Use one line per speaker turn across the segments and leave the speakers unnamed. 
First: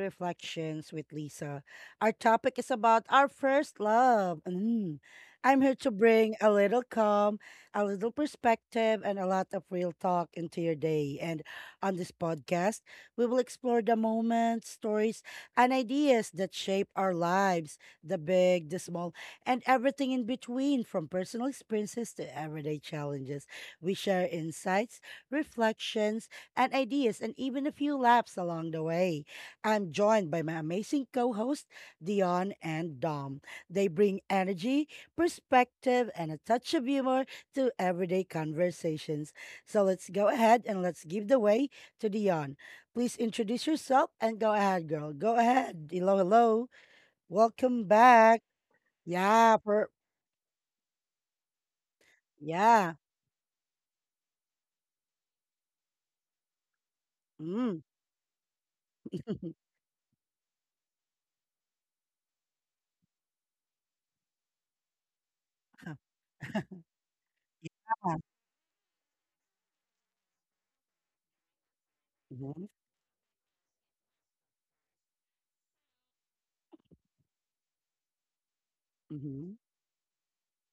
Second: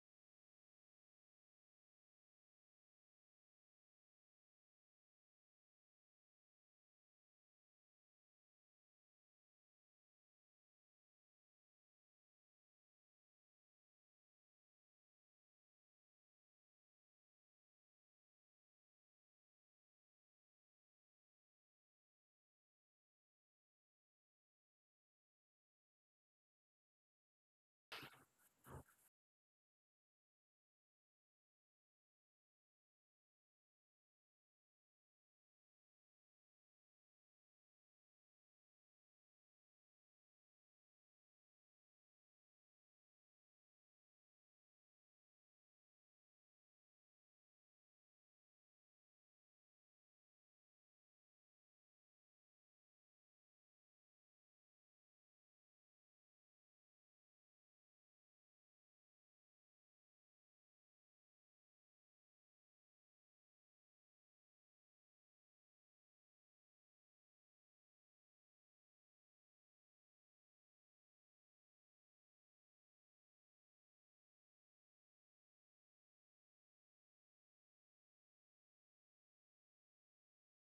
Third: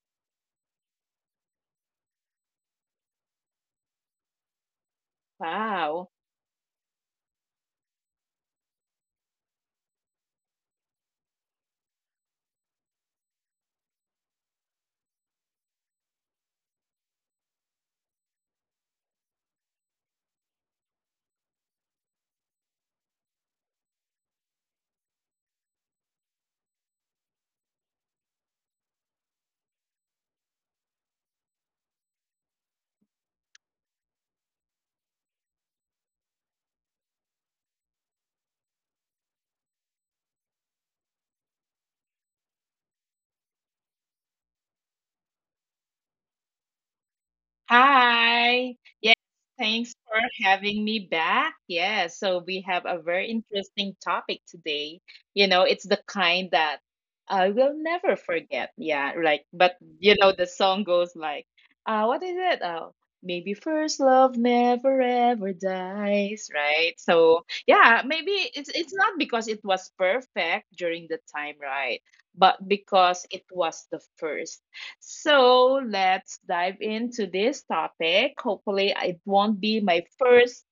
Reflections with Lisa. Our topic is about our first love. Mm. I'm here to
Wow.
bring a little calm, a little perspective, and a lot of real talk into your day. And on this podcast, we will explore the moments, stories, and ideas that shape our lives, the big, the small, and everything in between, from personal experiences to everyday challenges. We share insights, reflections, and ideas, and even a few laughs along the way. I'm joined by my amazing co hosts, Dion and Dom. They bring energy, perspective, and a touch of humor to everyday conversations. So let's go ahead and let's give the way to Dion. Please introduce yourself and go ahead, girl. Go ahead. Hello, hello. Welcome back.
Hi.
Yeah, per
Thanks for having me back. Yeah. So we have
yeah.
a very interesting topic today. You know, it's the kind that I will
Mm.
never forget. Yeah. Like, but the song goes like, what is it? Oh, maybe first love never ever dies, right? So yeah,
yeah.
maybe it's not because it was perfect during the time, right?
Hmm.
But because it was the first. So let's dive into this topic. Hopefully, it
Hmm.
won't be my first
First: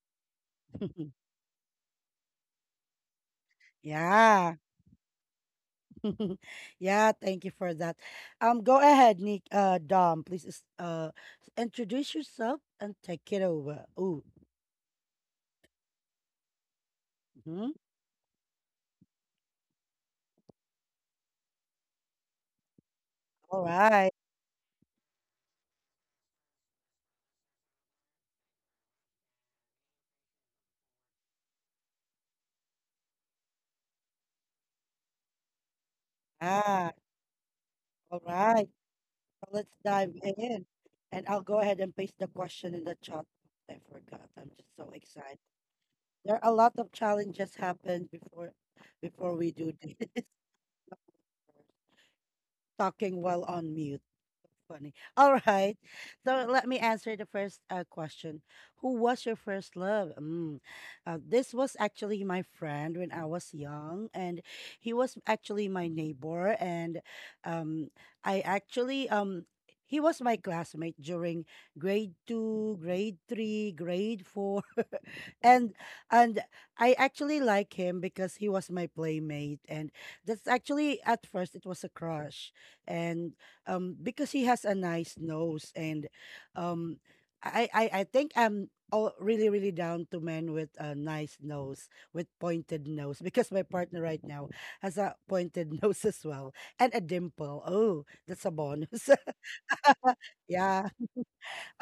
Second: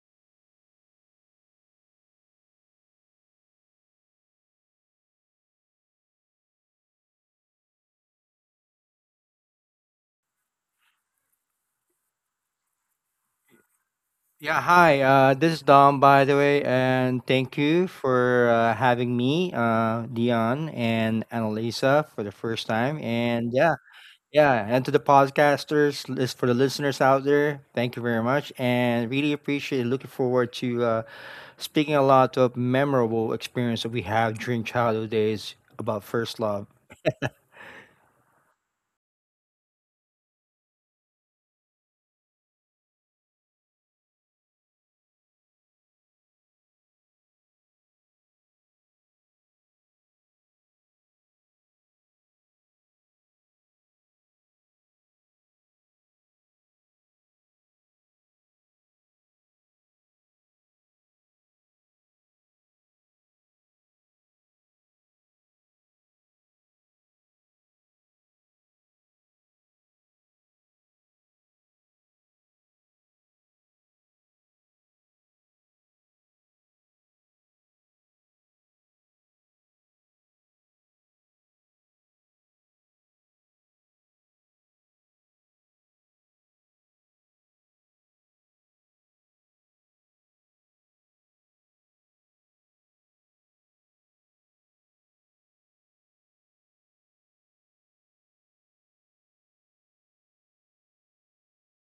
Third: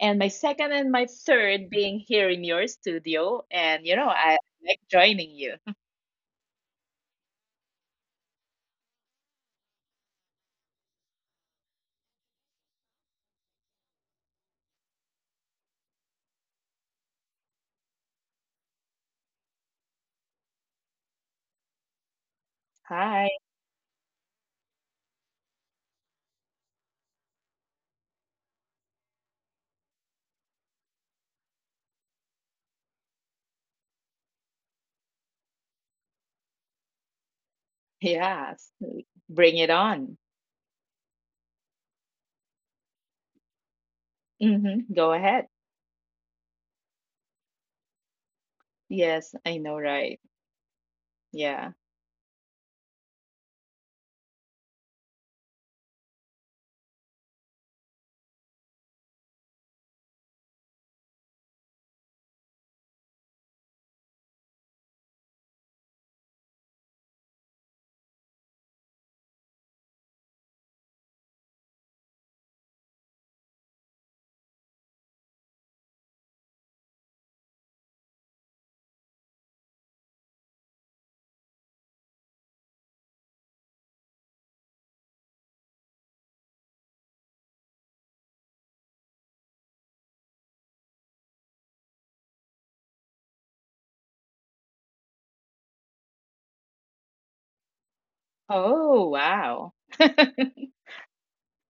and my second and my third being here in your studio. And, I
Yeah.
like joining you.
yeah, thank you for that. Go ahead, Nick. Dom, please introduce yourself and take it over. Ooh,
Yeah, hi. This is Dom, by the way, and thank
mhm.
you for having me, Dion and Annalisa, for the first time.
Hi.
And
All
yeah,
right.
yeah, and to the podcasters, for the listeners out there, thank you very much, and really appreciate. It. Looking forward to speaking a lot of memorable experience that we have during childhood days about first love.
Ah, all right.
Yes.
So
Bring
let's
it
dive
on.
in, and I'll go ahead and paste the question in the chat. I forgot. I'm just so
Hmm. Go
excited.
ahead.
There are a lot of challenges happened before
Yes,
we
I
do
know,
this.
right? Yeah.
Talking while on mute. Funny. All right. So let me answer the first question. Who was your first love? Mm. This was actually my friend when I was young, and he was actually my neighbor. And, um, I actually he was my classmate during grade two, grade three, grade four, and and I actually like him because he was my playmate, and that's actually, at first it was a crush. And because he has a nice nose. And um I think I'm all really really down to men with a nice nose, with pointed nose, because my partner right now has a pointed nose as well, and a dimple. Oh, that's a bonus.
Oh, wow.
Yeah.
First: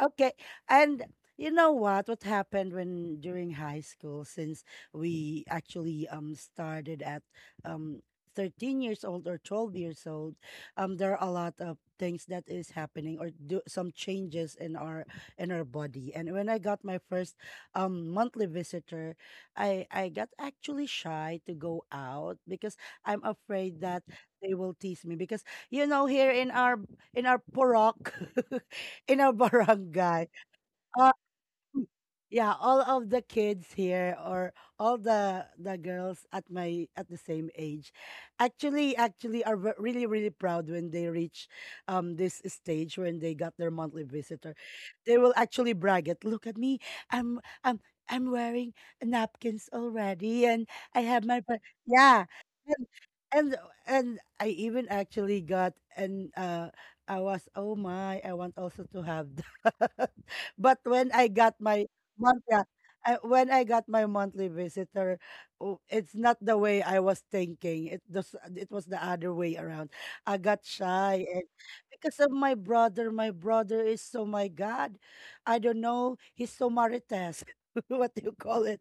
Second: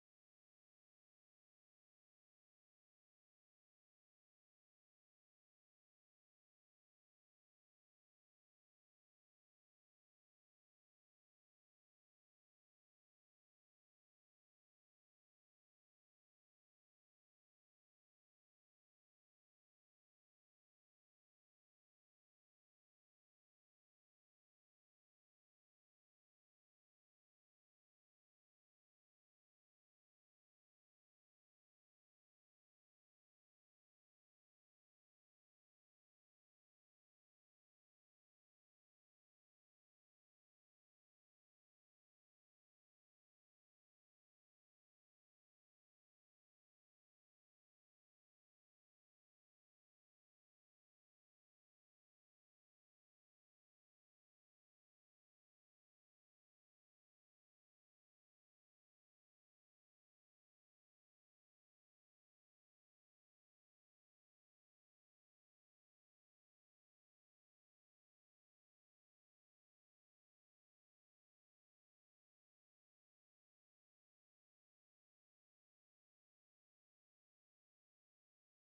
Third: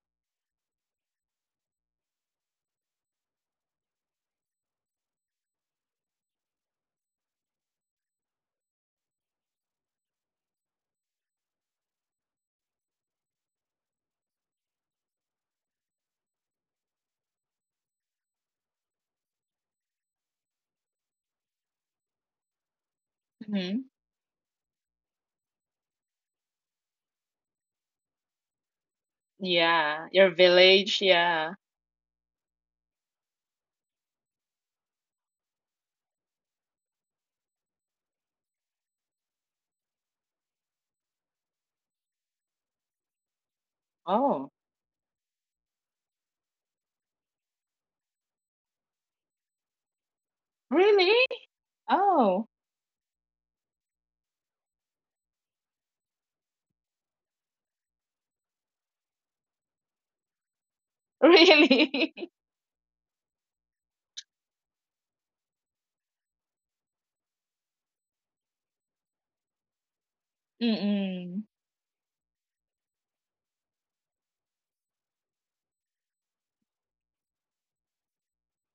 Okay. And you know what? What happened when, during high school, since we actually started at um 13 years old or 12 years old, there are a lot of things that is happening or do some changes in our body. And when I got my first monthly visitor, I got actually shy to go out because I'm afraid
Hmm.
that they will tease me, because you know, here in our porok, in a
Yeah. Your
barangay.
village. Yeah.
Mm. Yeah, all of the kids here, or all the girls at my, at the same age, actually are really really proud when they reach this stage, when they got their monthly visitor.
Oh,
They will actually brag it. "Look at me. I'm I'm I'm wearing napkins already, and I have
really?
my yeah."
Oh,
And and and I even actually got, and I was, oh my, I want also to have that. But when I got my
really?
yeah, when I got my monthly visitor, oh, it's not the way I was thinking. It was the other way around. I got shy, and
Mm-mm.
because of my brother is so, my god, I don't know, he's so marites, what do you call it?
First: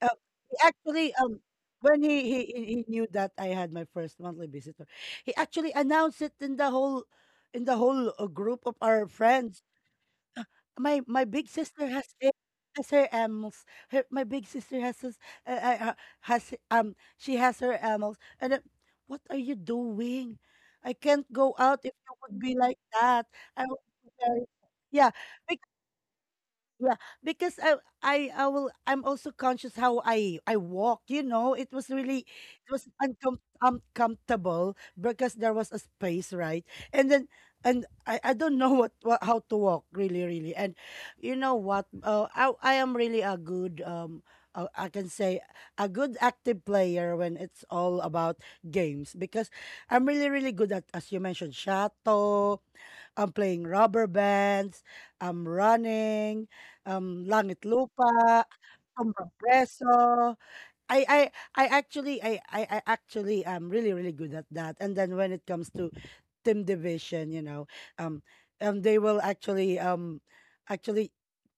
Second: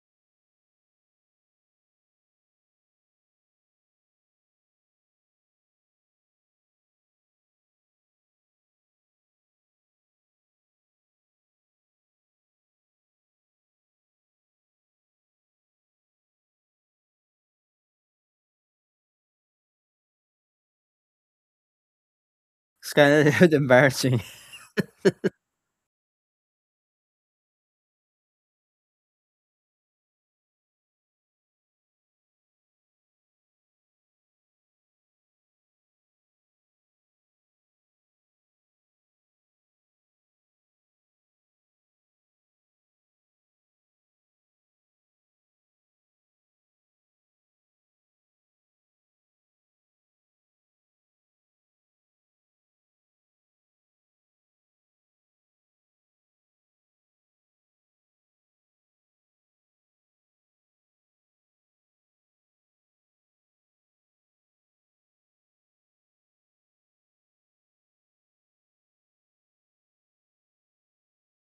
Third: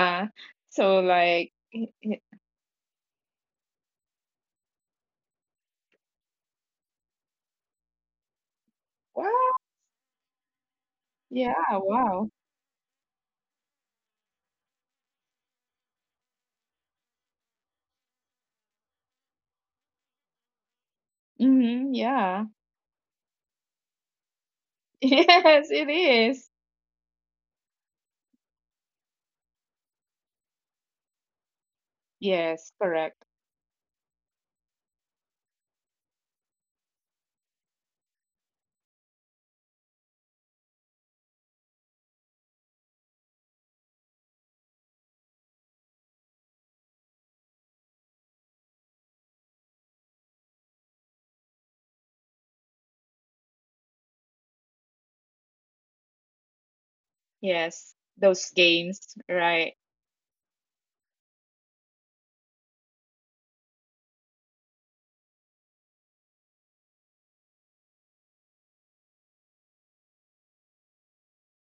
Uh, he
So
actually,
like
when he knew that I had my first monthly visitor, he actually announced it in the whole group of our
wow.
friends. "My
Yeah,
big sister has
wow.
it, has her animals. Her, my big sister has this, uh, uh, uh, has she has her animals." And then, what are you doing? I can't go out
Mm-hmm,
if you
yeah.
would be like
It's
that.
kind of
I would be
embarrassing.
very, yeah.
Yes, it is.
Yeah, because I'm also conscious how I walk, It was really,
Yes,
it was
correct.
uncom uncomfortable because there was a space, right? And then and I don't know what, how to walk really really. And you know what? I am really a good I can say, a good active player when it's all about games, because I'm really really good at, as you mentioned, Shato. I'm playing rubber bands, I'm running, Langit
Yes, those
Lupa,
games,
Sobrang
right?
Preso. I I I actually am really really good at that. And then when it comes to team division, you know, um, they will actually, actually,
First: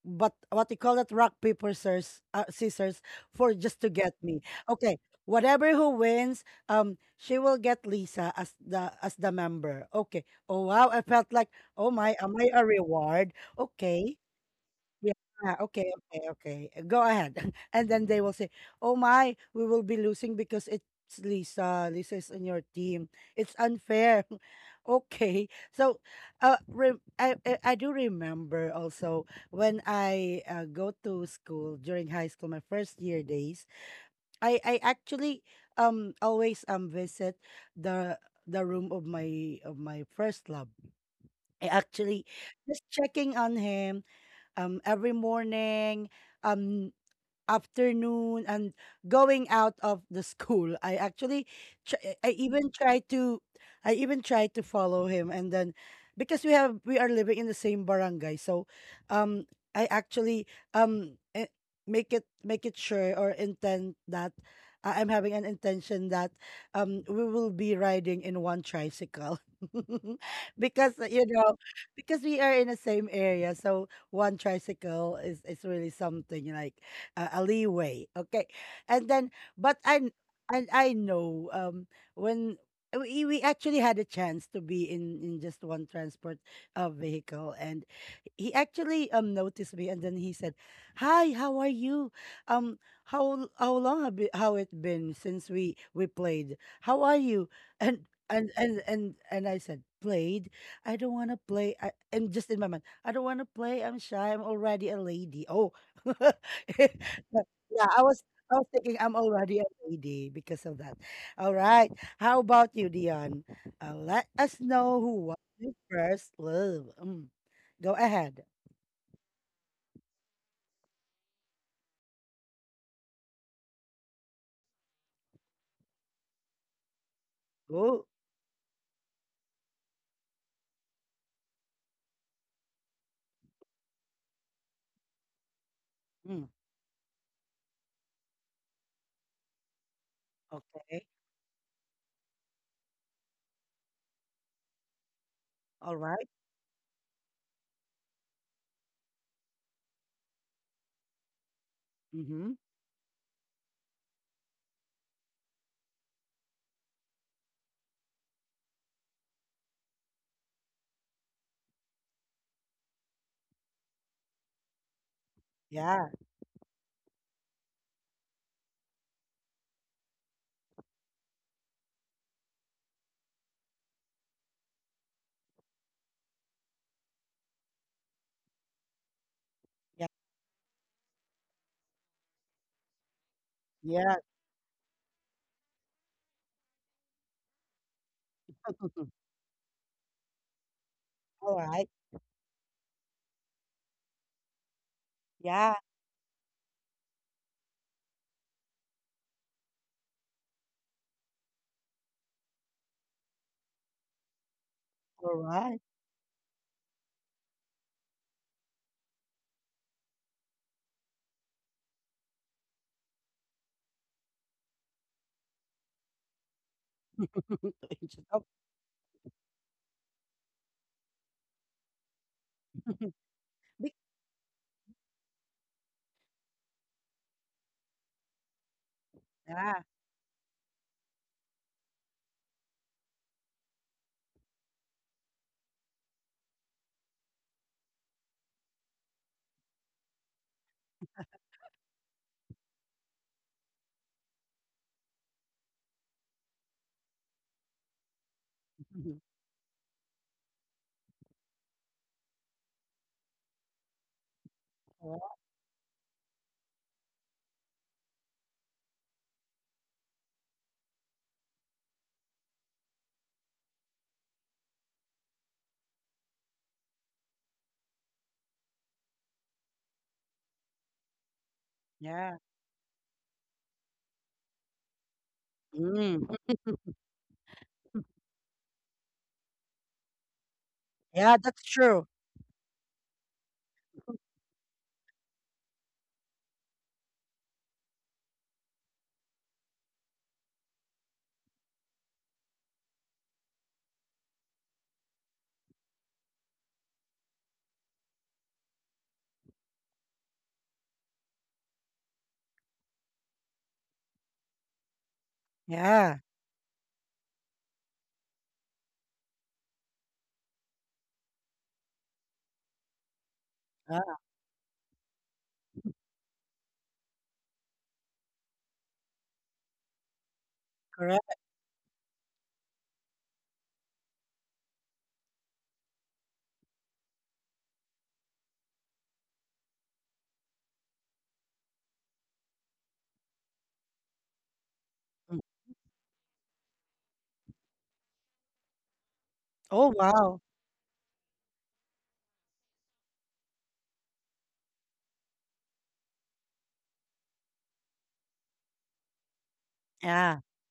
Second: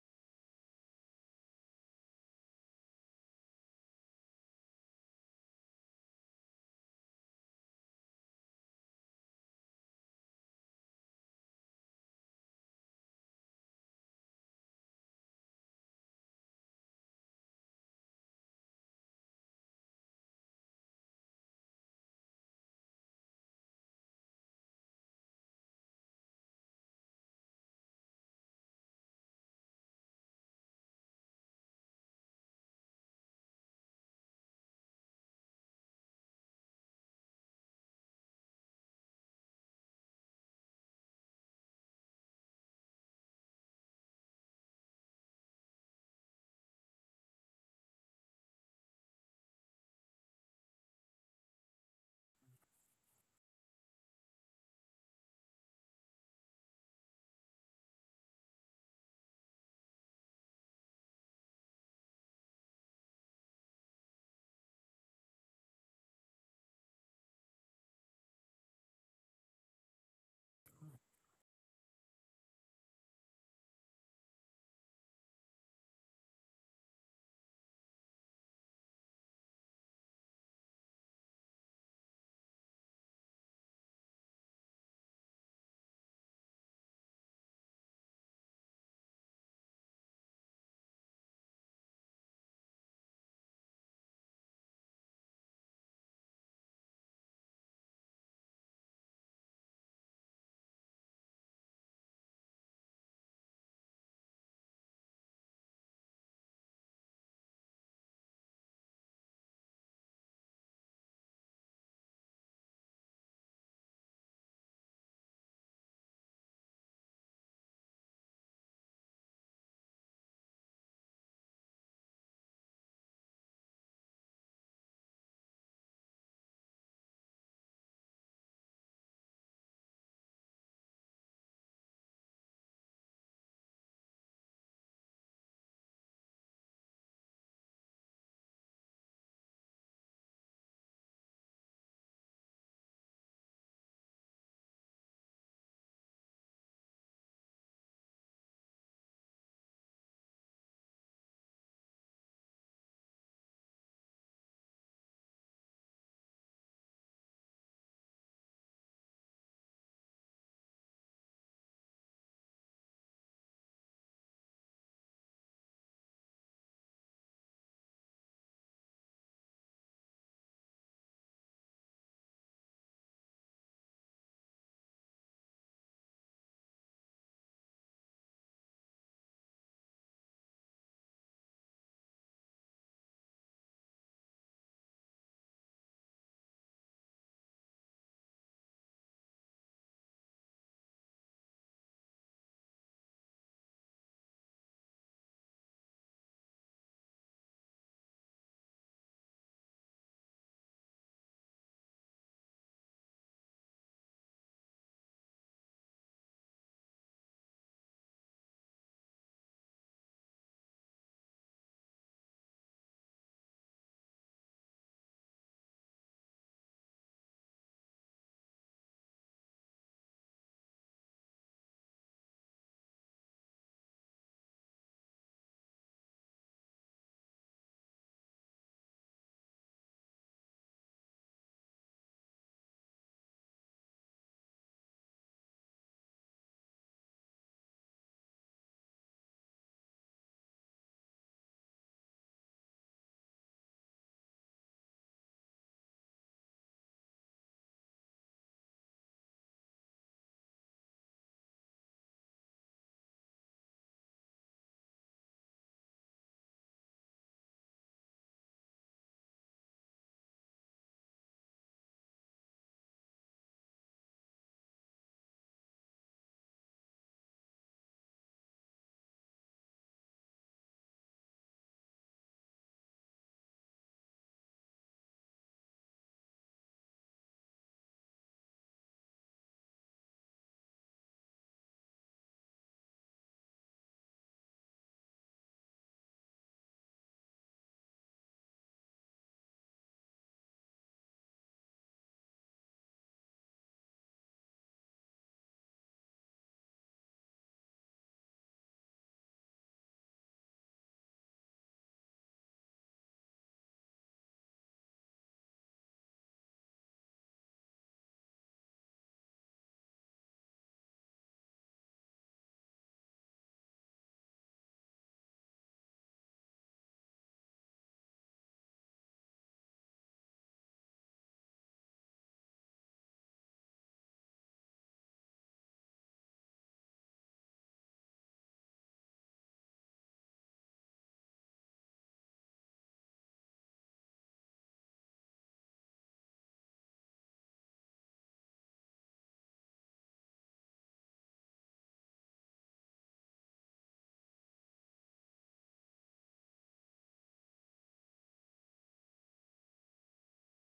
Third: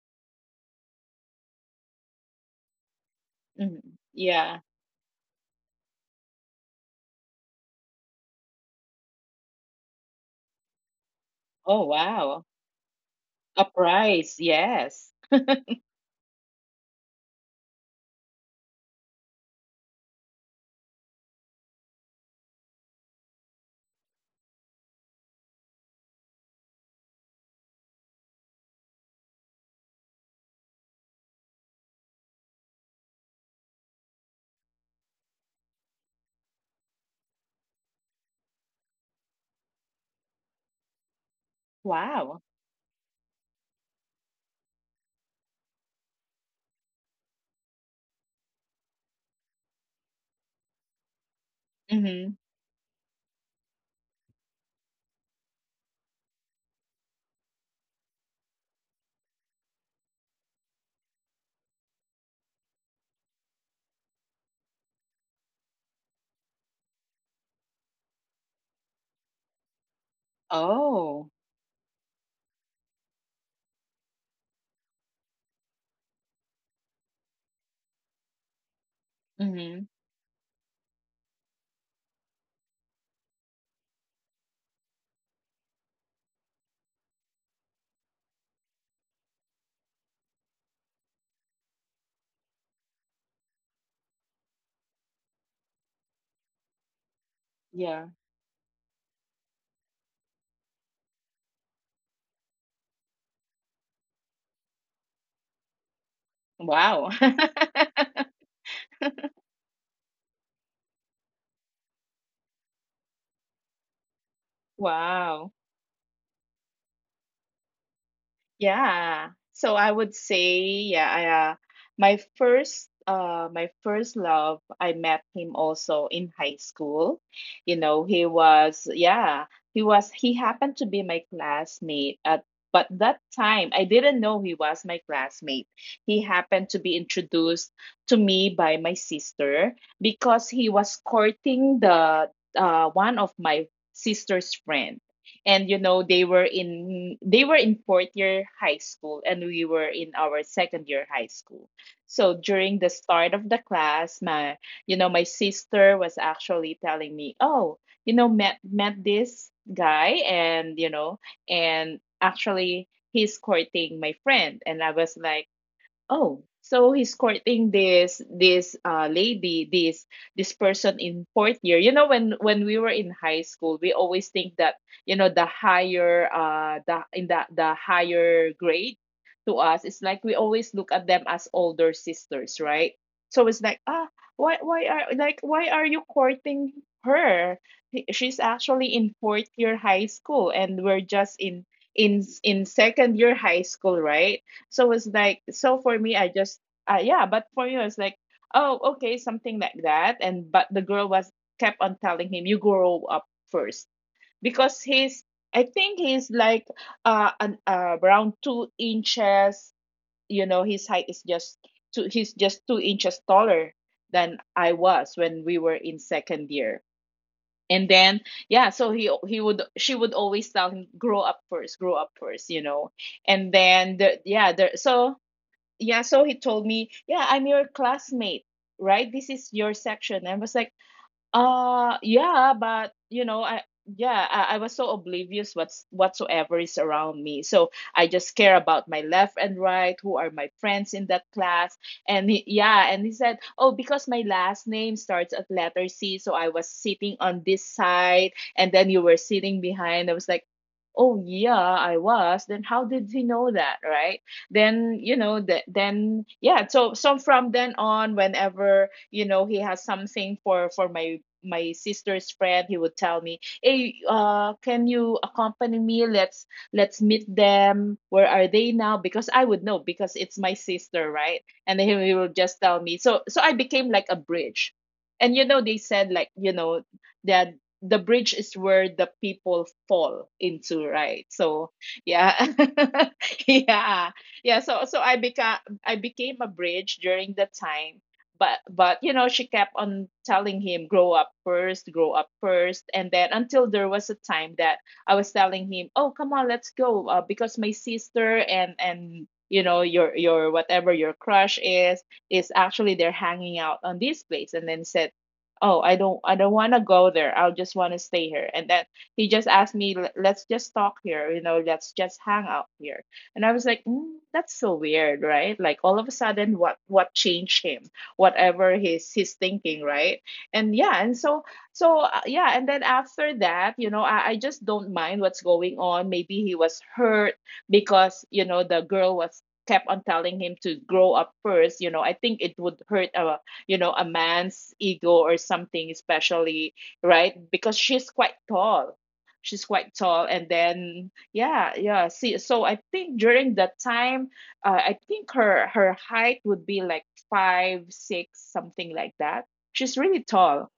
but what you call it, rock paper scissors, for
Hmm.
just to get me.
Yeah.
Okay, whatever who wins, she will get Lisa as the member. Okay. Oh, wow, I felt like,
Oh,
oh my, am
wow.
I a reward?
A
Okay.
prize, yes.
Yeah. Ah, okay. Okay. Okay. Go ahead. And then they will say, "Oh my, we will be losing because it's Lisa. Lisa is in your team. It's unfair." Okay. So, I do remember also when I go to school during high school, my first year days. I actually always visit the the room of my first love. I actually
Wow.
just checking on him, every morning. Um, Afternoon, and going out of the school. I actually, tr-
Mm-hmm.
I even try to, I even tried to follow him, and then because we are living in the same barangay, so, um, I actually um eh, make it sure or intend that. I'm having an intention that we will be riding in one tricycle. Because,
Oh.
because we are in the same area, so one tricycle is really something like, a leeway. Okay, and then, but
Mm-hmm.
I and I know, when. We actually had a chance to be in just one transport vehicle, and he actually noticed me, and then he said, "Hi, how are you, um how long how it been since we played? How are you?" and
Yeah.
and and and, and I said, played, I don't want to play. And just in my mind, I don't want to play, I'm shy, I'm already a lady, oh.
Wow.
But yeah, I was thinking I'm already a lady because of that. All right. How about you, Dion? Let us know who was
Wow.
your first love. Mm. Go ahead.
Yeah. So I would say, yeah, my first love, I met him also in high school. You
Go.
know, he was yeah, he happened to be my classmate at, but that time I didn't know he was my classmate. He
Mm.
happened to be introduced to me by my sister because he was
Okay.
courting the, one of my sister's friend. And you
All
know, they
right.
were in they were in fourth year high school and we were in our second year high school. So
Mm-hmm.
during the start of the class, my you know my sister was actually telling me, oh, you know, met this guy, and, you know, and actually he's courting my friend. And I was like,
Yeah.
oh, so he's courting this, lady, this person in fourth year. You know, when we were in high school, we always think that, you know, the higher the in the the higher grade, to us, it's
Yeah.
like we always look at them as older sisters, right? So it's like,
Yeah.
why are you courting her? He- she's actually in fourth year high school, and we're just
All
in
right.
in in second year high school, right? So it's like,
Yeah.
so for me, yeah, but for me, it's like, oh, okay, something like that. And, but the girl was kept on telling him, you grow up first, because
All right.
I think he's like, around 2 inches, you know, his height is he's just 2 inches taller than I was when we were in second year. And then,
Oh.
yeah, so he would she would always tell him, grow up first, And
be-
then the yeah, there so yeah so he told me, yeah, I'm your classmate, right? This is your
yeah.
section. I was like, yeah, but you know, I was so oblivious what's whatsoever is around me. So I just care about my left and right, who are my friends in that class. Yeah, and he said, "Oh, because my last name starts at letter C, so I was sitting on this side and then you were sitting behind." I was like, "Oh, yeah, I was." Then how did he know that, right? Then, you know,
Oh.
that then yeah, so from then on, whenever, you know, he has something for my sister's friend, he would tell me, hey, can you accompany me, let's meet them, where are they now, because I would know because it's my sister, right? And then he will
Yeah.
just tell me. So I became like a bridge. And you know, they said, like,
Mm.
you know, that the bridge is where the people fall into, right?
Yeah, that's
So
true.
yeah. Yeah, yeah. So I became a bridge during that time. But you know, she kept on telling him, grow up first, grow up first. And then until there was a time that I was telling him, oh, come on, let's go, because my sister and, you know, your whatever your crush is actually, they're hanging out on this place. And then said, oh, i don't
Yeah.
i don't want to go there, I will just want to stay here. And then he just asked me, Let's just talk here, you know, let's just hang out here." And I was like,
Yeah.
that's so weird, right? Like, all of a sudden, what changed him, whatever he's thinking, right? And yeah, and
Correct.
so yeah, and then after that, you know, I just don't mind what's going on. Maybe he was hurt because, you know, the girl was kept on telling him to grow up first. You know, I think it would hurt a, man's ego or
Mm.
something, especially, right? Because she's quite tall,
Oh, wow.
and then, yeah, yeah, see, so I think during that time, I think her height would be like 5'6", something like that. She's really
Yeah.
tall,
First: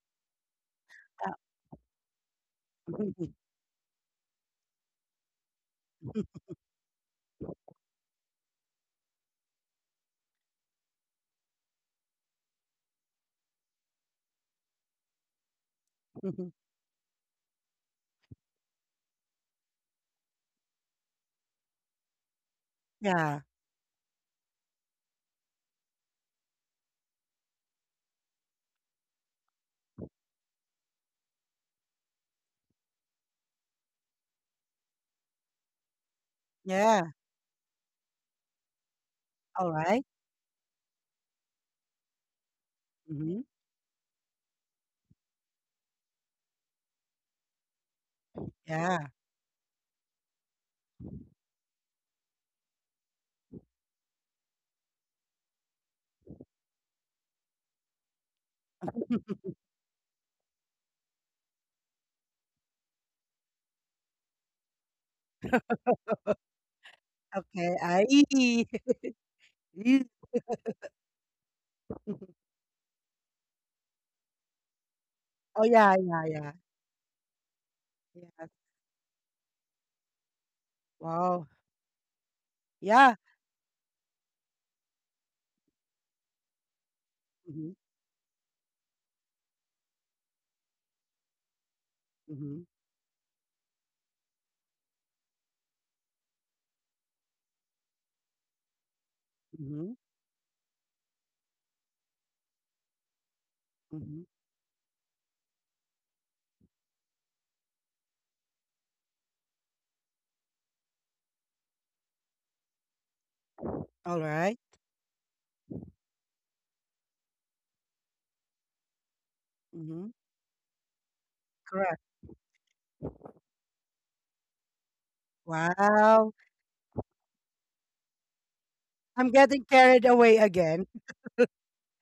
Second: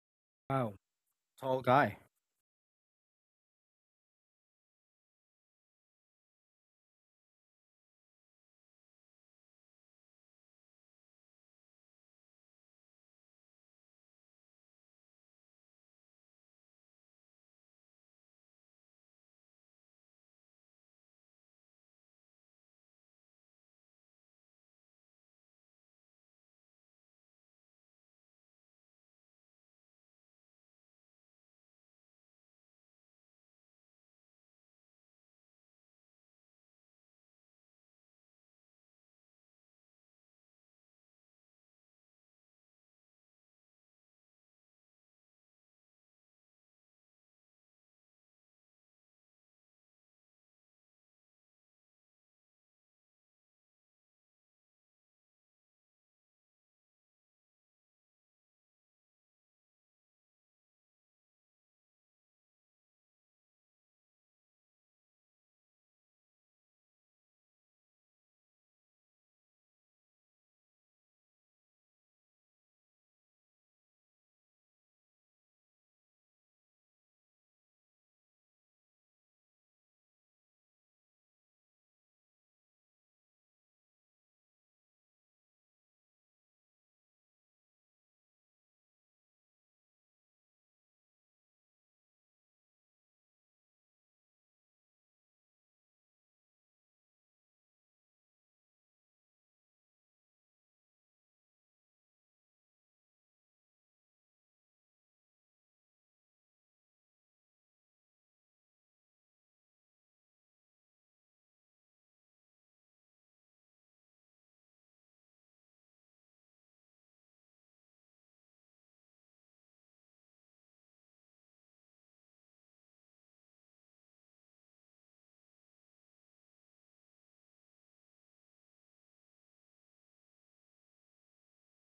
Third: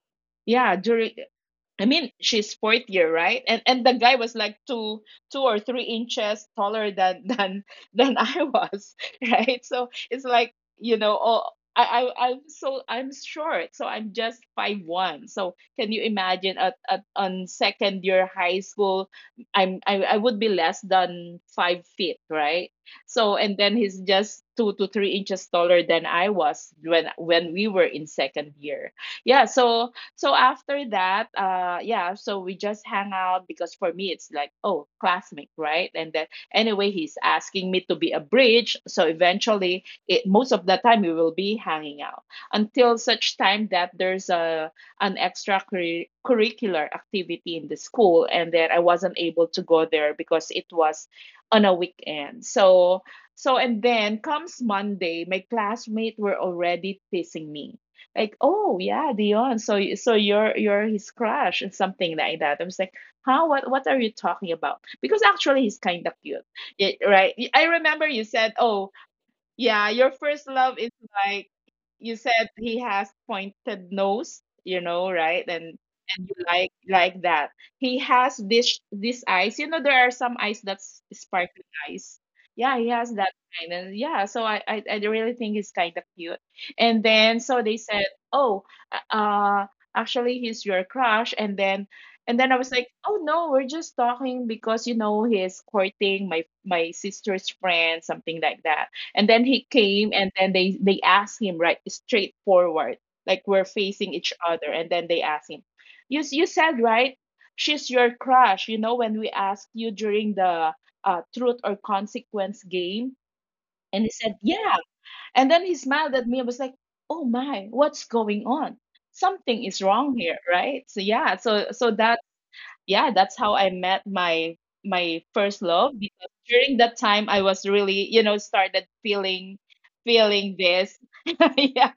Wow,
yeah. during
tall
I
guy.
mean, she's fourth year,
Yeah.
right? And the guy was like 2 or 3 inches taller than than I was, right? So it's like, you know, oh, I'm short, so I'm just 5'1". So can you imagine, at on second year high school, I would be less than 5 feet, right? So
Yeah.
and then he's just 2 to 3 inches taller than I was when we were in second year, yeah. So, so after that, yeah, so we just hang out because for me it's like, oh, classmate, right? And then anyway,
Yeah,
he's asking me to be a bridge. So eventually,
alright.
most of the time we will be hanging out, until such
Mhm.
time that there's a an extra curricular activity in the school, and then I
Yeah,
wasn't able to go there because it was on a weekend. So, and then comes Monday, my classmates were already teasing me, like, oh, yeah, Dion, so so you're his crush and something like that. I was like, huh, what are you talking about? Because actually, he's kind of cute, right. I
okay. I.
remember you said, oh, yeah,
Mm.
your first love is, like, you said he has pointed nose, you know, right?
Oh,
And
yeah, yeah,
and you
yeah.
like that. He has
Yes.
this, eyes. You know, there are some eyes that's
Wow.
sparkling eyes. Yeah, he
Yeah.
has that kind. And yeah, so I really think he's kind of cute. And then so
Mhm,
they said, "Oh, uh uh, actually he's your crush." And then I
mhm,
was like, "Oh no, we're just talking because, you know, he's courting my, sister's friend, something like that." And then he
mhm,
came, and then they asked him right straightforward, like we're
mhm.
facing each other. And then they asked him, "You said, right, she's your crush, you know, when we asked you during the, truth or consequence game." And he said,
Alright.
"Yeah," and then he smiled at me and was like, "Oh my, what's going on?" Something is
Mhm.
wrong here, right? So yeah, so
Correct.
so that yeah, that's how I met my, first love,
Wow.
because during that time I was really, you know, started
I'm getting carried away
feeling
again.
this. Yeah.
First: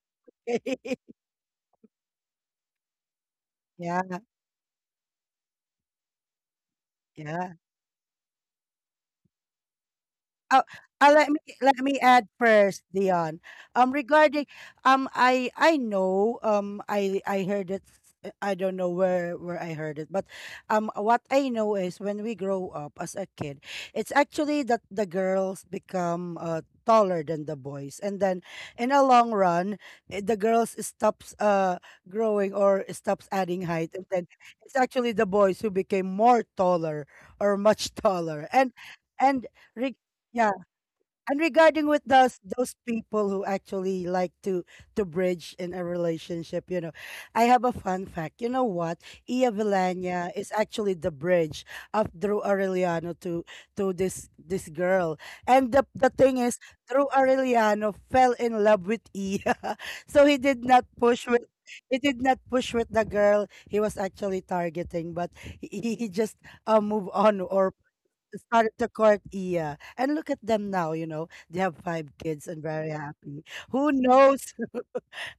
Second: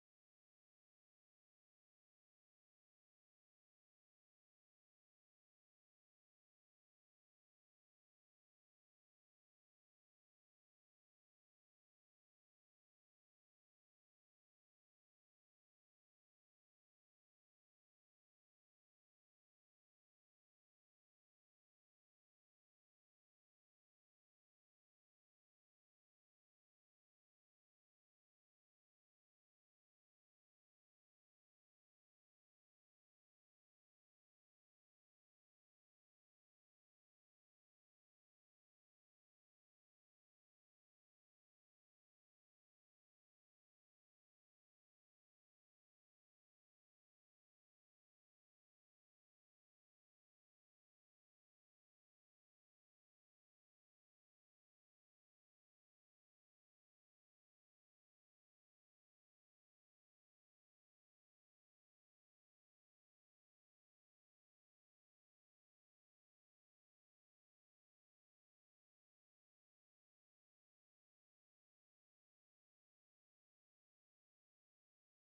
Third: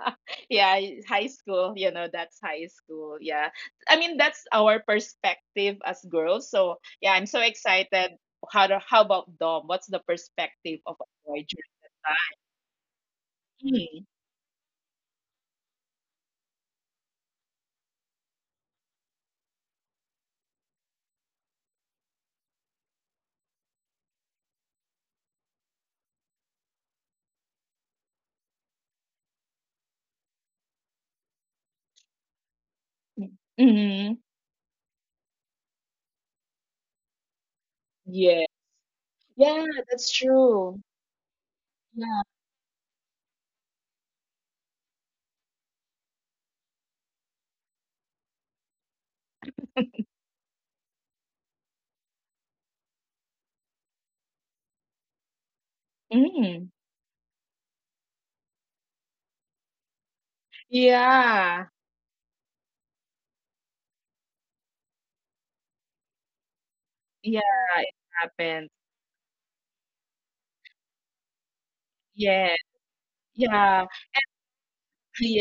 Yeah, high school, you know, that's high school. Yeah. I
Yeah,
mean, that's our perspective as girls. So, yeah, I'm so
yeah.
excited how about Dom? What's the
Oh,
perspective of a
let
boy
me
during
let
that
me add
time?
first, Dion. Regarding, I know, I heard it. I don't know where I heard it, but what I know is, when we grow up as a kid, it's actually that the girls become taller than the boys, and then in a long run, the girls stops growing, or stops adding height, and
Mm-hmm.
then it's actually the boys who became more taller, or much
Yeah.
taller, and.
Yeah,
Re-
that's
yeah,
true.
and regarding with
Yeah.
those people who actually like to bridge in a relationship, you know, I have a fun fact. You know what? Ia Villania is actually the bridge of Drew Aureliano to this girl. And the thing is,
Mm.
Drew Aureliano fell in love with Ia, so
Yeah.
he did not push with the girl he was actually targeting, but he just, move
Yeah,
on, or
it happened.
started to court Iya. And look at them now, you know, they have five kids,
Yes,
and very happy.
yeah.
Who knows?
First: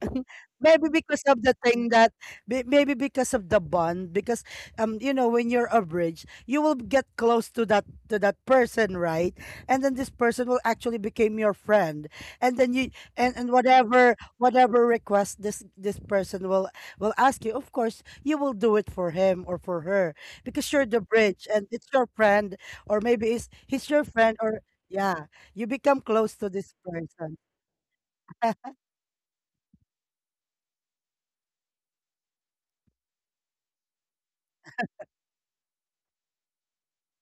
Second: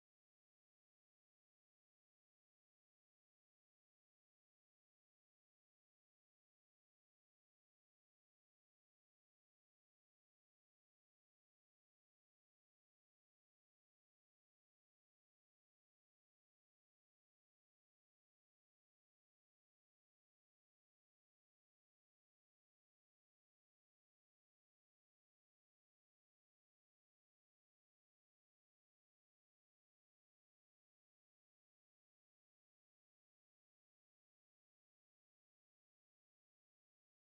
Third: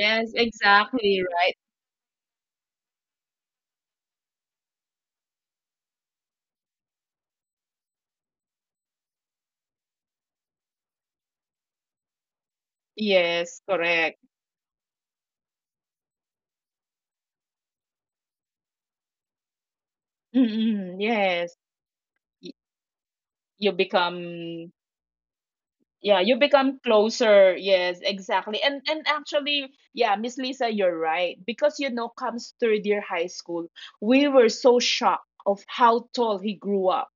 Maybe because
exactly,
of the
right?
thing that, maybe because of the bond. Because you know, when you're a bridge, you will get close to that person, right? And then this person will actually become your friend, and then you, and
Yes,
whatever,
correct.
request this person will, ask you, of course you will do it for him or for her, because you're
Mm,
the
mm,
bridge,
yes.
and it's your friend.
Y
Or maybe it's
You
he's your friend, or
become,
yeah, you become
yeah,
close
you
to this
become
person.
closer. Yes, exactly. And actually, yeah, Miss Lisa, you're right. Because, you know, comes third year high school, we were so shocked of how tall he grew up.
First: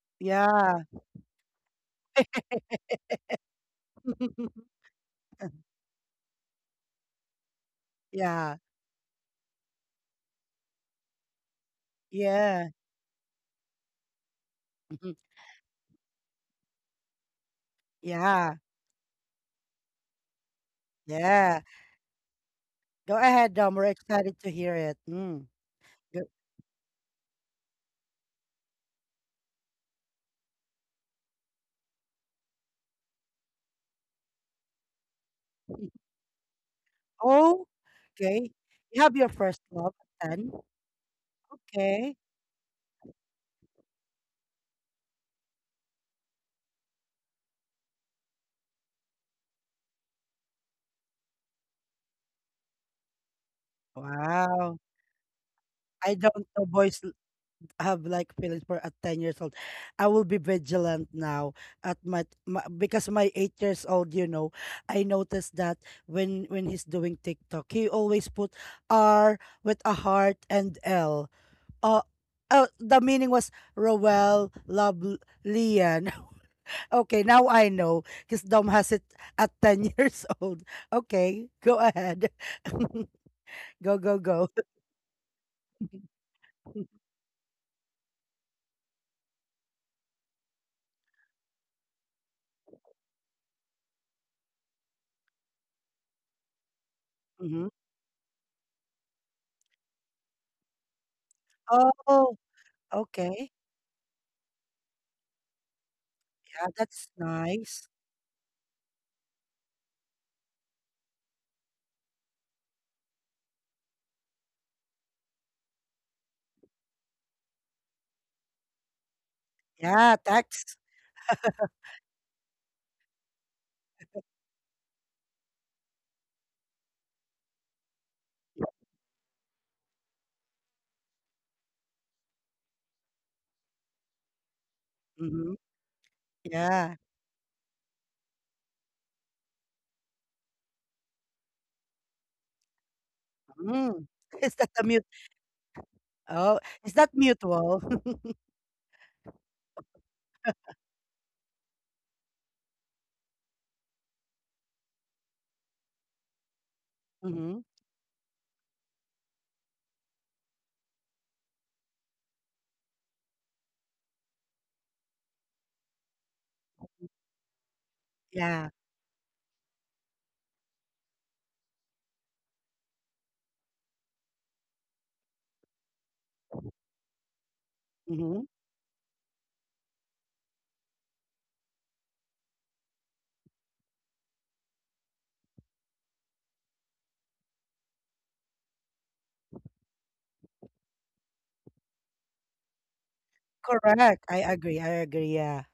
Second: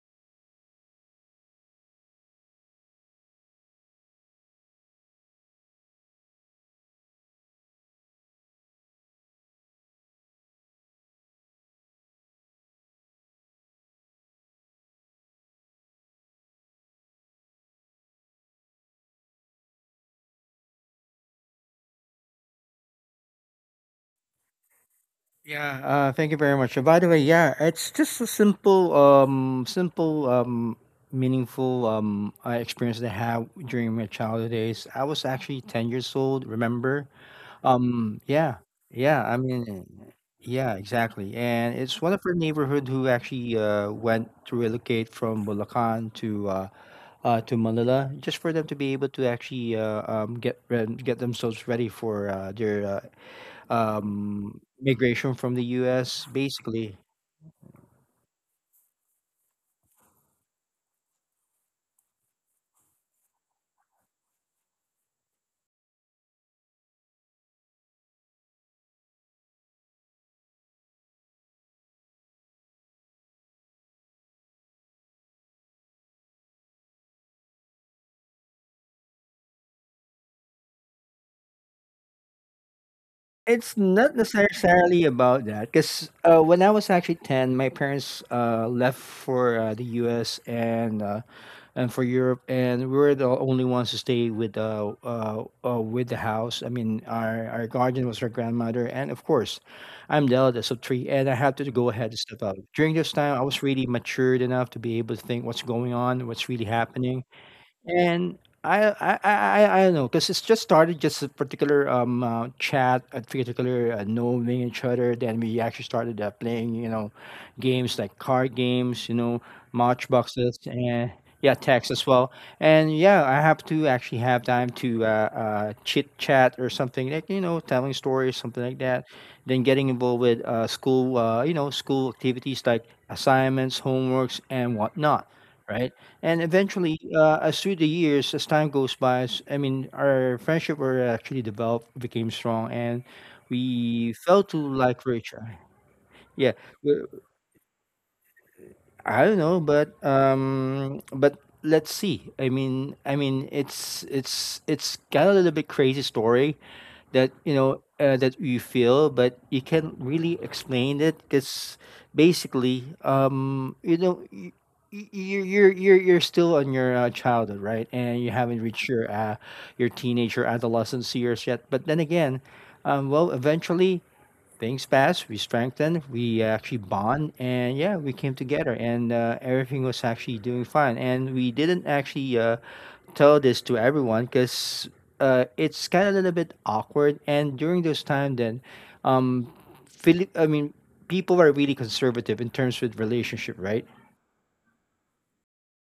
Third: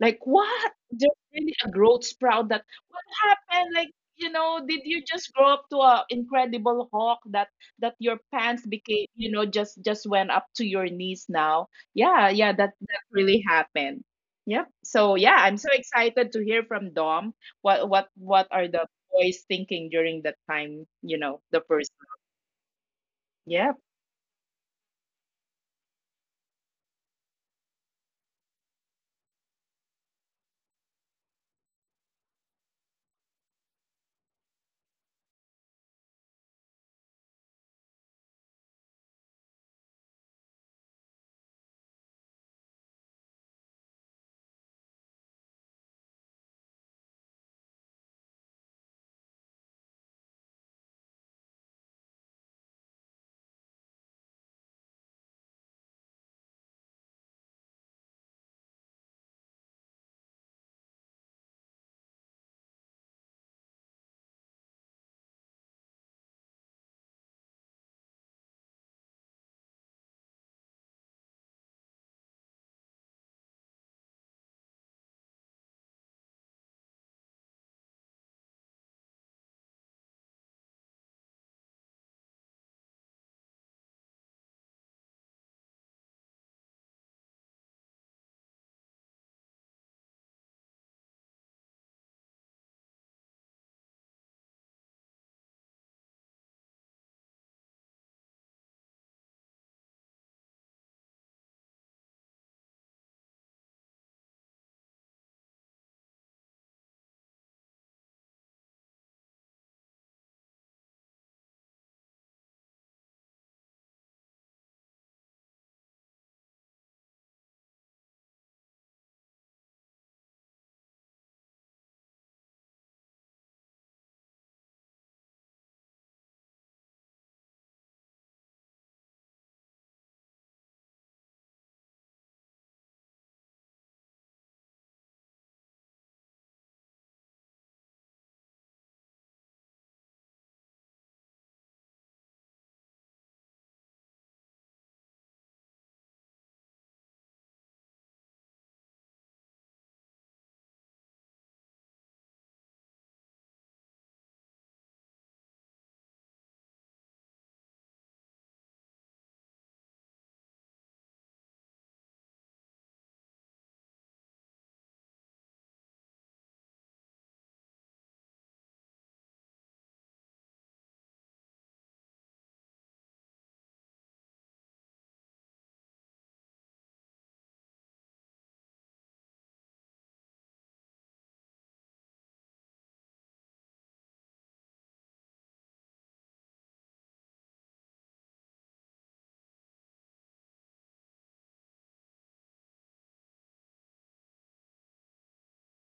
Like, what?
Yeah.
There's really a growth sprout that what happened? Like, you know, did you just grow up to a incredible hawk that your
Yeah.
pants became, you know, just went up to your knees now? Yeah, yeah,
Yeah.
that really happened. Yep.
Mhm.
So yeah, I'm so excited to hear from Dom what
Yeah.
are the boys thinking during that time, you know, the
Yeah.
person?
Go ahead,
Yeah.
Dom. We're excited to hear it. Mm.
Yeah,
Good.
thank you very much. By the way, yeah, it's just a simple, simple, meaningful experience that I had during my childhood days. I was actually ten years old, remember?
Oh,
Um,
okay.
yeah,
You have
yeah,
your
I
first
mean,
love at 10.
yeah, exactly. And it's
Okay.
one of our neighborhood who actually went to relocate from Bulacan to Manila, just for them to be able to actually get themselves ready for their
Wow.
migration from the
I
US,
don't know
basically.
boys have like feelings for at 10 years old. I will be vigilant now at my, because my 8 years old, you know, I noticed that when he's doing TikTok, he always put R with a heart and L. Uh, oh, the meaning was Roel love Lian. Okay, now I know, because Dom has it at 10 years old. Okay, go ahead.
It's
go,
not
go, go.
necessarily about that because when I was actually ten, my parents left for the US and for Europe, and we were the only ones to stay with the house. I mean,
Hmm.
our guardian was our grandmother, and of course, I'm the eldest of three, and I had to go ahead and
Oh,
step up. During this time, I
okay.
was really matured enough to be able to think what's going on, what's really
Yeah, that's
happening.
nice.
And I don't know because it's just started just a particular chat, a particular knowing each other. Then we actually started playing, you know, games like card games, you know,
Yeah,
matchboxes,
text.
and yeah, text as well. And yeah, I have to actually have time to chit chat or something like, you know, telling stories, something like that. Then getting involved with school, you know, school activities like assignments, homeworks, and whatnot,
Mhm.
right? And
Yeah.
eventually, as through the years, as time goes by, I mean, our friendship were actually developed, became strong, and
Mm.
we fell
Is
to
that a mute?
like richer. Yeah,
Oh, is
we
that mutual?
I don't know, but let's see. I mean, it's kind of a little bit crazy story that, you
Mm-hmm.
know, that you feel, but you can't really explain it because basically, you know. You're still on your childhood, right? And you haven't
Yeah.
reached your teenage or adolescence years yet. But then again, well, eventually things passed. We strengthened. We actually bond, and yeah, we came
Mm-hmm.
together, and everything was actually doing fine. And we didn't actually tell this to everyone because it's kind of a little bit awkward. And during those time, then, um, I mean, people are really conservative in terms with relationship, right?
Correct. I agree. I agree. Yeah.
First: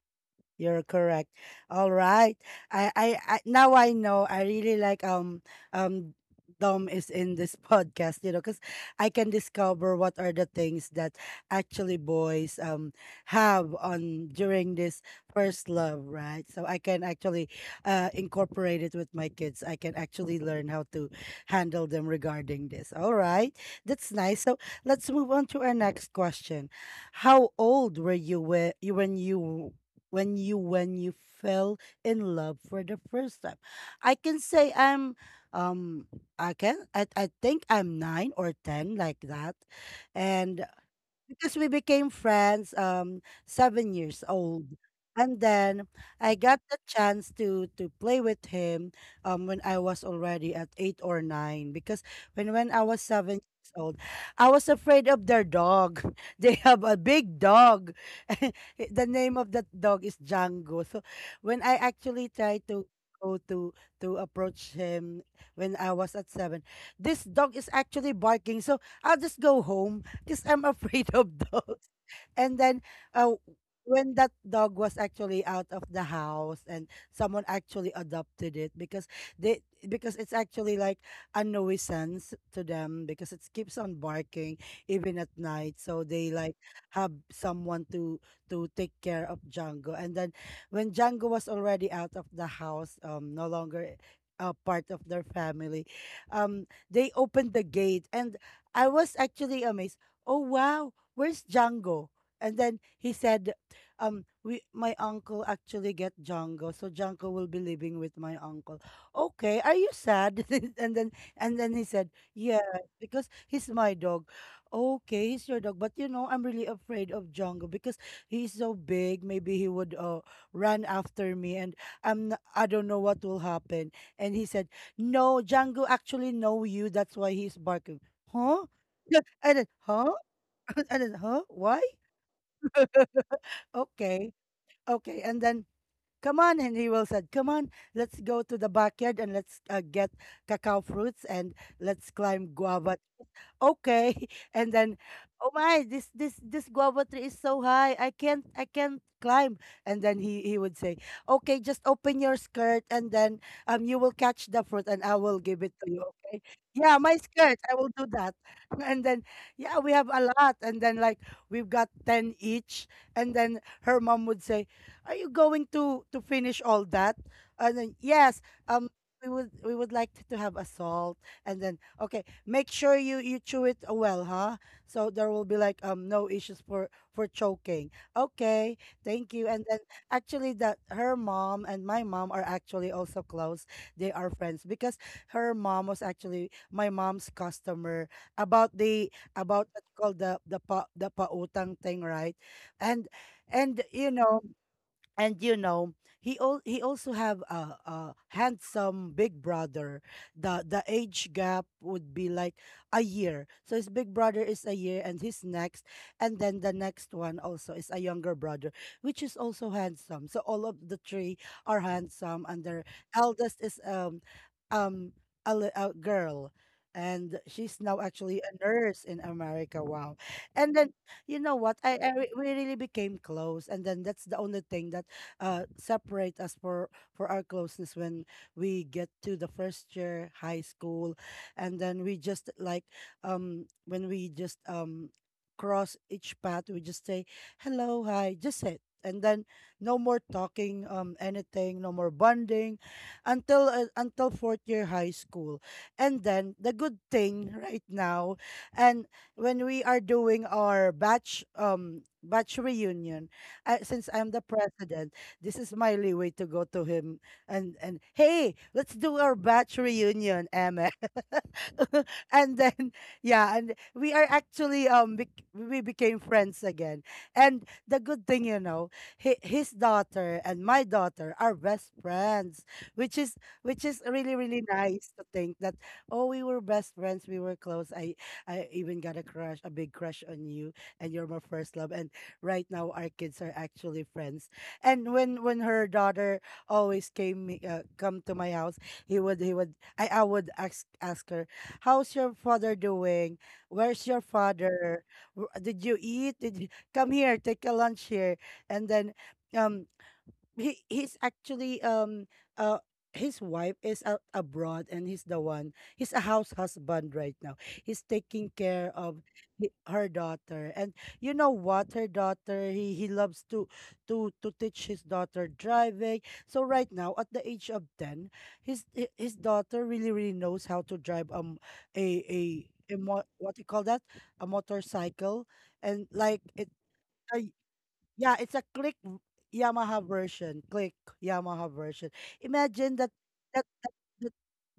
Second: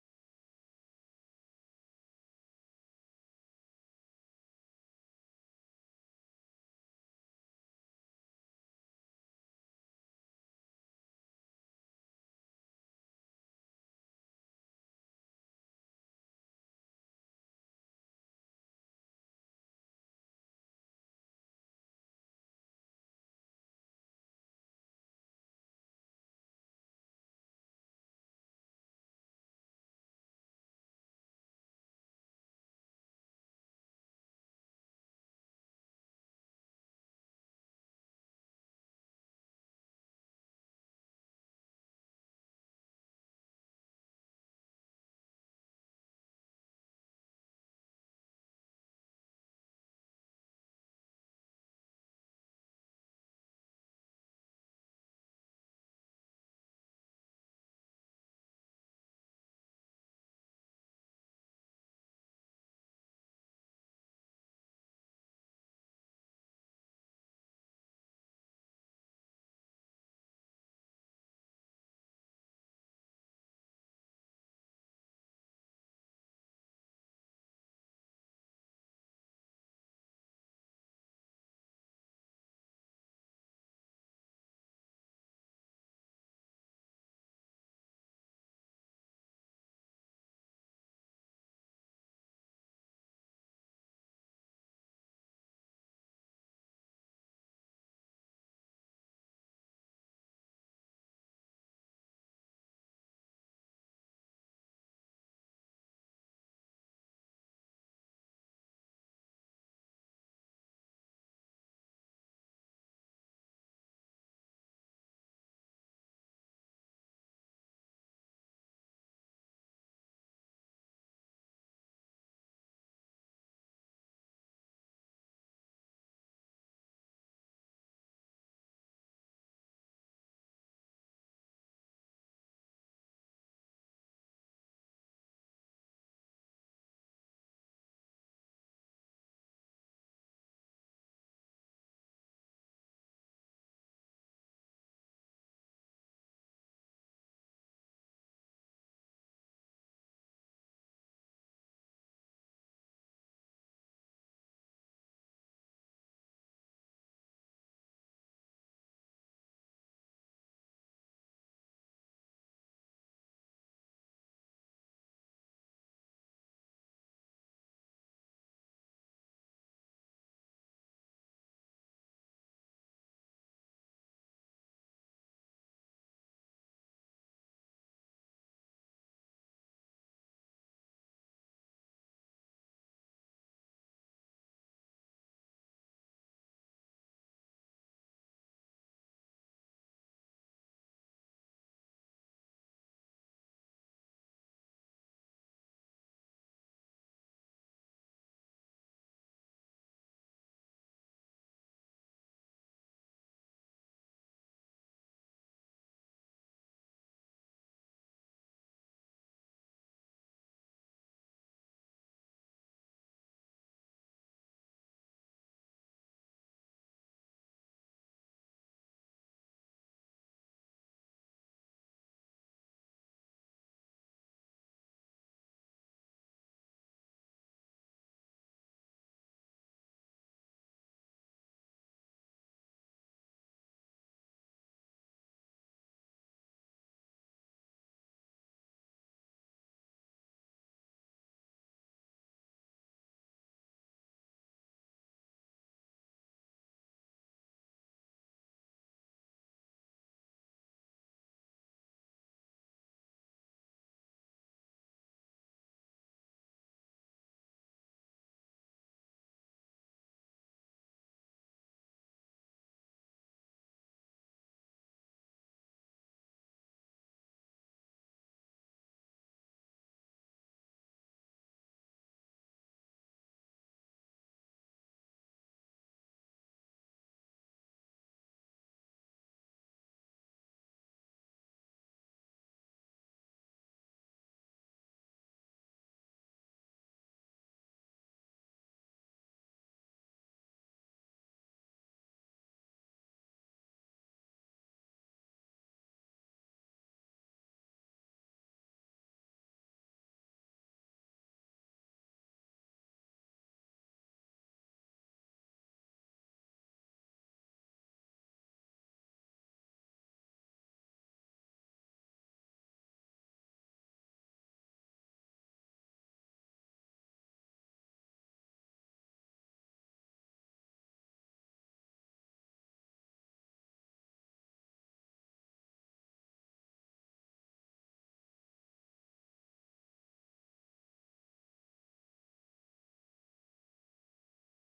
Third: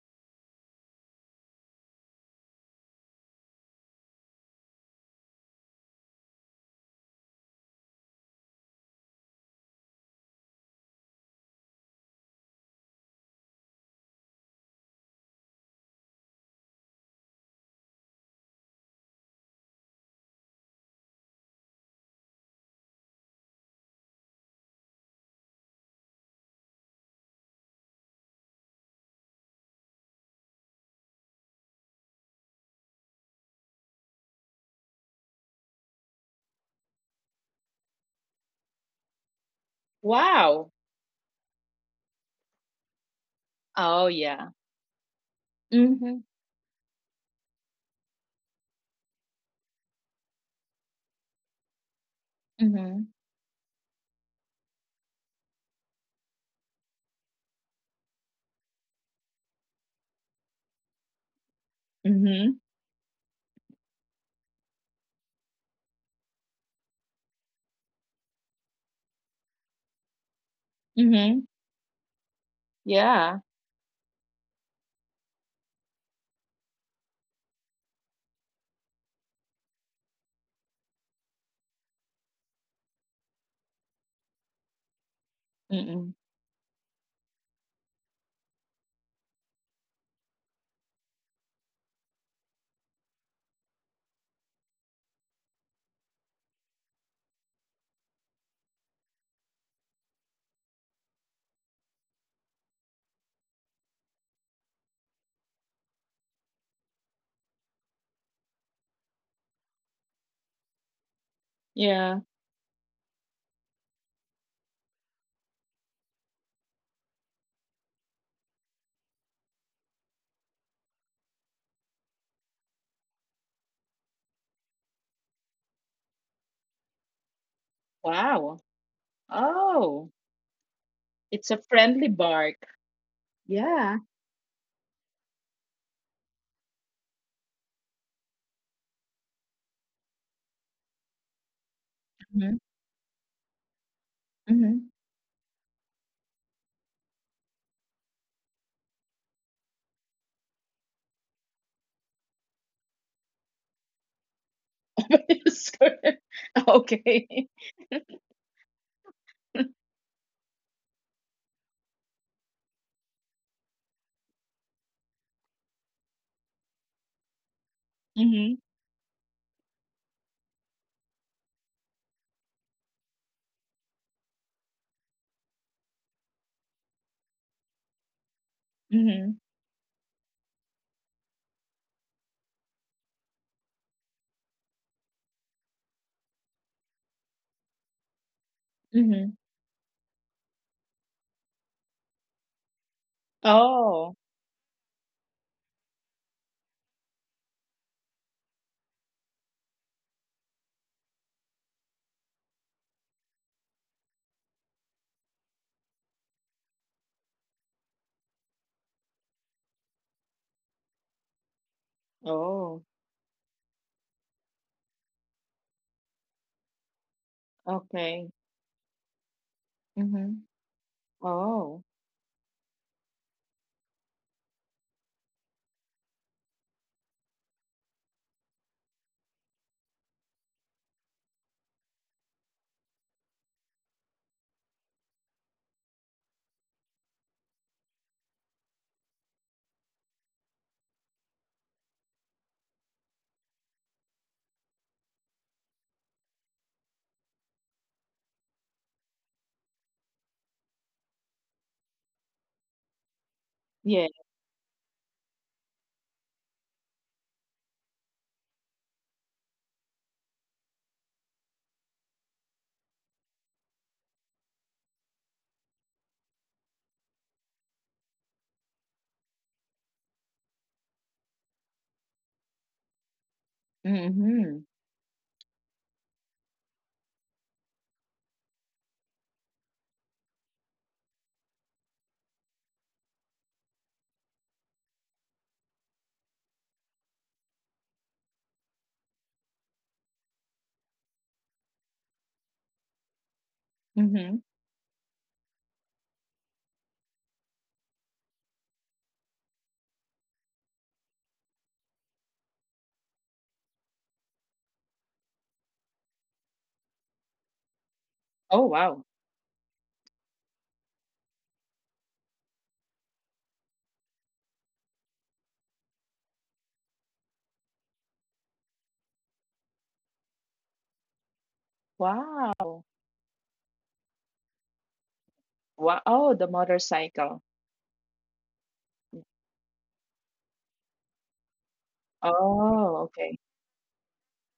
You're correct. All right. I now I know I really like um Dom is in this podcast, because I can discover what are the things that actually boys have on during this first love, right? So I can actually incorporate it with my kids. I can actually learn how to handle them regarding this. All right. That's nice. So let's move on to our next question. How old were you when you fell in love for the first time? I can say I'm um I can I think I'm nine or ten like that, and
Wow.
because we became friends seven
Oh,
years
yeah.
old, and then
Mhm.
I got the chance to play with him when I was already at eight or nine, because when I was
Mhm.
7 years old, I was afraid of their dog. They have a big dog. The name of that dog is Django. So when I actually tried
Mhm.
to go to approach him when I was at seven, this dog is actually barking, so I'll just go home because I'm afraid of
Mhm.
dogs. And then uh,
Yeah.
when that dog was actually out of the house and someone actually adopted it, they because it's actually like a nuisance to them because it keeps on barking even at night, so
Mm-mm.
they like have someone to take care of Django. And then when Django was already out of the house, no longer a part of their family, they opened the gate and I was actually amazed. Oh, wow, where's Django? And then he said, we my uncle actually get Django, so Django will be living with my uncle. Okay, are you sad? And then, he said,
Yeah.
yeah, because he's my dog. Okay, he's your dog, but you know I'm really afraid of Django because he's so big. Maybe he would run after me, and I don't know what will happen. And he said, no, Django actually know you, that's why he's barking.
Wow.
Huh? Yeah, and then, huh?
Oh,
And then, huh?
it's a
Why?
friendly bark. Yeah.
Okay, okay. And then, come on, Henry will said, come on, let's go to the backyard and let's get cacao fruits, and let's climb
Mhm.
guava. Okay. And
Mhm.
then, oh my, this guava tree is so high, I can't climb. And then he would say, okay, just open your skirt and then you will catch the fruit and I will give it to you.
Sorry.
Okay, yeah, my
Okay.
skirt, I will do that. And then, yeah, we have a lot, and then, like, we've got 10 each. And then her mom would say, are you going to finish all that? And then, yes,
Mhm.
um we would like to have a salt. And then, okay, make sure you chew it well, huh? So there will be like no issues for choking. Okay, thank
Mhm.
you. And then, actually, that her mom and my mom are actually also close. They are friends because her mom was actually my mom's customer, about the,
Mhm.
about what called the pautang thing, right? And and you
Oh.
know and you know, he he also have a handsome big brother. The age gap would be like a year, so his big brother is a year, and his next, and then the next one also is a younger brother, which is also handsome, so all of the three are handsome, and their
Oh.
eldest is um a girl, and she's now
Okay.
actually a nurse in America. Wow.
Mhm.
And then, you know what,
Oh.
we really became close, and then that's the only thing that separate us for our closeness when we get to the first year high school. And then we just like, when we just cross each path, we just say hello, hi, just it. And then no more talking, anything, no more bonding, until fourth year high school. And then the good thing right now, and when we are doing our batch reunion, since
Yeah.
I'm the president, this is my leeway to go to him, and hey, let's do our batch reunion, Emma. And then, yeah, and we are actually we became friends again. And the good thing, you know, hi his daughter and my daughter are best friends, which is really really
Mhm.
nice to think that, oh, we were best friends, we were close. I even got a crush, a big crush on you, and you're my first love. And right now our kids are actually friends, and when her daughter always come to my house, I would ask her, "How's your father doing? Where's your
Mhm.
father? Did you eat? Did you come here? Take a lunch here?" And then, um he's actually, uh his wife is out abroad and he's the one. He's a house husband right now. He's taking care
Oh
of
wow.
her daughter. And you know what, her daughter, he loves to teach his daughter driving. So right now at the age of 10, his daughter really really knows how to drive,
Wow.
what do you call that, a motorcycle, and
Wow.
like
Oh,
it.
the
A
motorcycle.
Yeah, it's a Yamaha version. Click Yamaha version. Imagine
Oh, okay.
that that that,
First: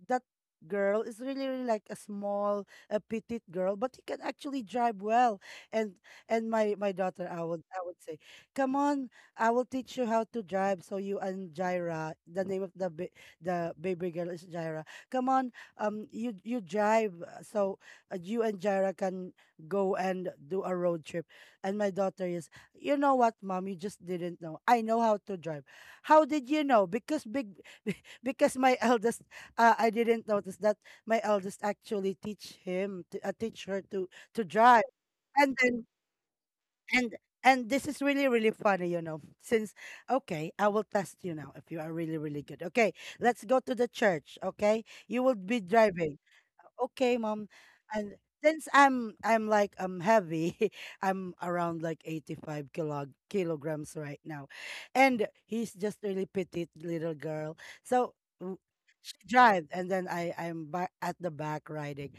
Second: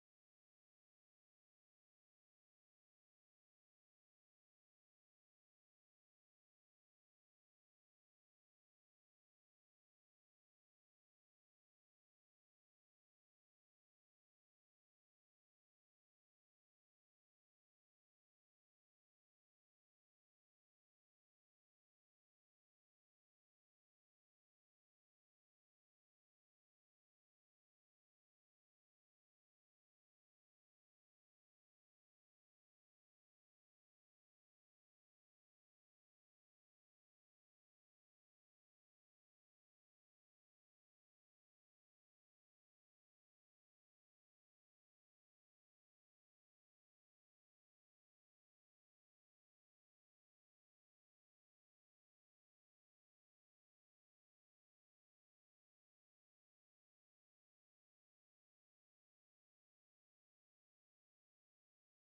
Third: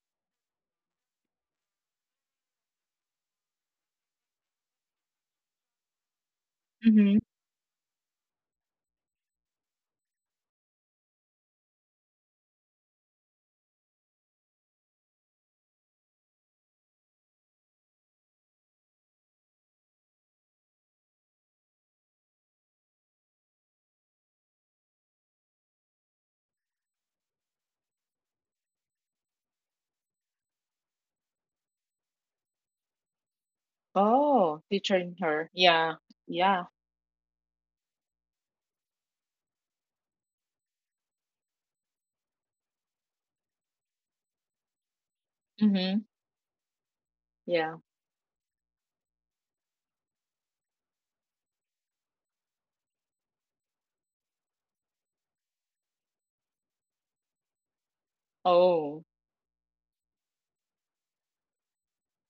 that girl is really, really like a small, a petite girl, but he can actually drive well. And, my
Mm-hmm.
daughter, I would say, come on, I will teach you how to drive. So you and Jaira, the name of the baby girl is Jaira. Come on, you drive. So you and Jaira can go and do a road trip. And my daughter is, you know what, mom? You just didn't know. I know how to drive. How did you know? Because big, because my eldest, I didn't notice that my eldest actually teach her to
Oh,
drive.
featuring her.
And then,
Yeah. Yeah.
and and this is really really funny, you know. Since, okay, I will test you now if you are really really good. Okay, let's go to the church. Okay, you will be
Mm-hmm.
driving, okay, mom.
Yeah.
And since I'm like I'm heavy, I'm around like 85 kilograms right now. And he's just really petite little girl. So w-
Oh.
she drives and then I'm back at the back riding.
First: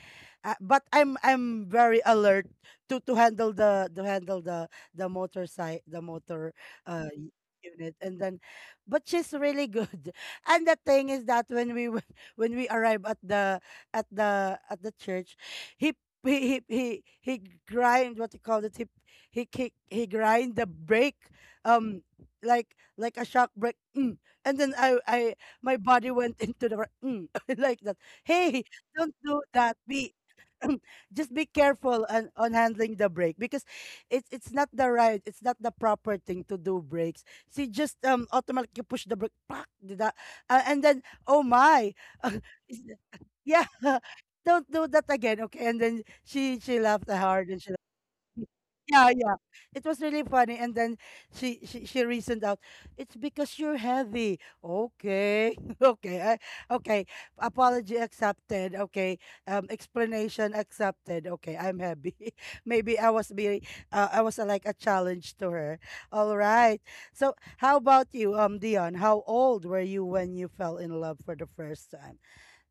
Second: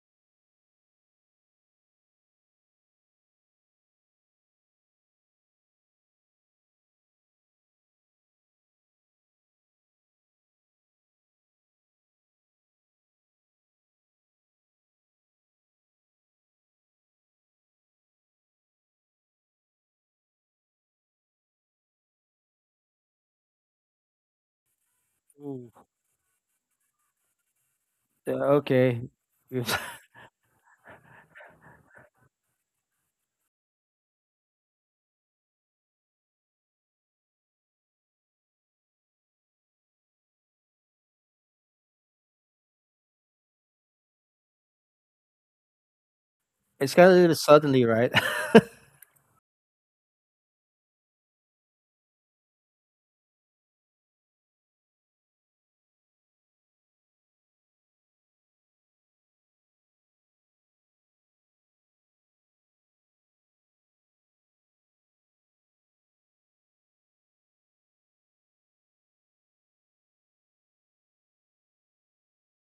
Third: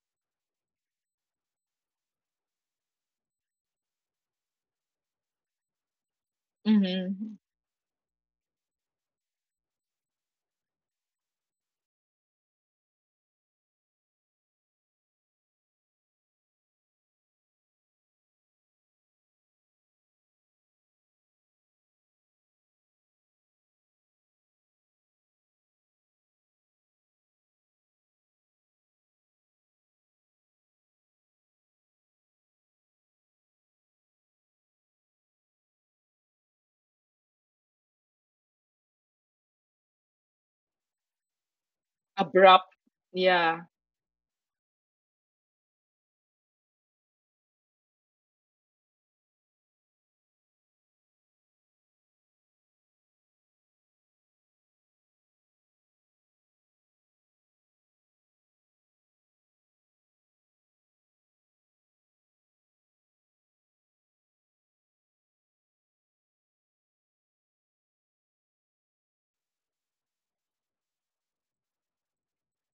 But I'm very alert to handle the motorcycle, uh y-
Mm-hmm.
unit, and then, but she's really good. And the thing is that when we when we arrive at the church, he he he he, he grind what you call it. He grind the brake, um, like a shock brake. Mm. And then, I
Ooh.
my body went into the like that. Hey,
Okay,
don't do
it's
that. Be just be careful on handling the brake, because it's not the proper thing to do brakes. See, just automatically push the brake, pak, did that, and then, oh my.
Abrupt. Yeah.
Yeah. Don't do that again, okay? And then she
kind
laughed
of a little
hard and she
suddenly,
laughed.
right?
Yeah, yeah. It was really funny. And then she reasoned out, it's because you're heavy. Okay. Okay. Okay. Apology accepted. Okay. Explanation accepted. Okay. I'm happy. Maybe I was like a challenge to her. All right. So, how about you, Dion? How old were you when you fell in love for the first time?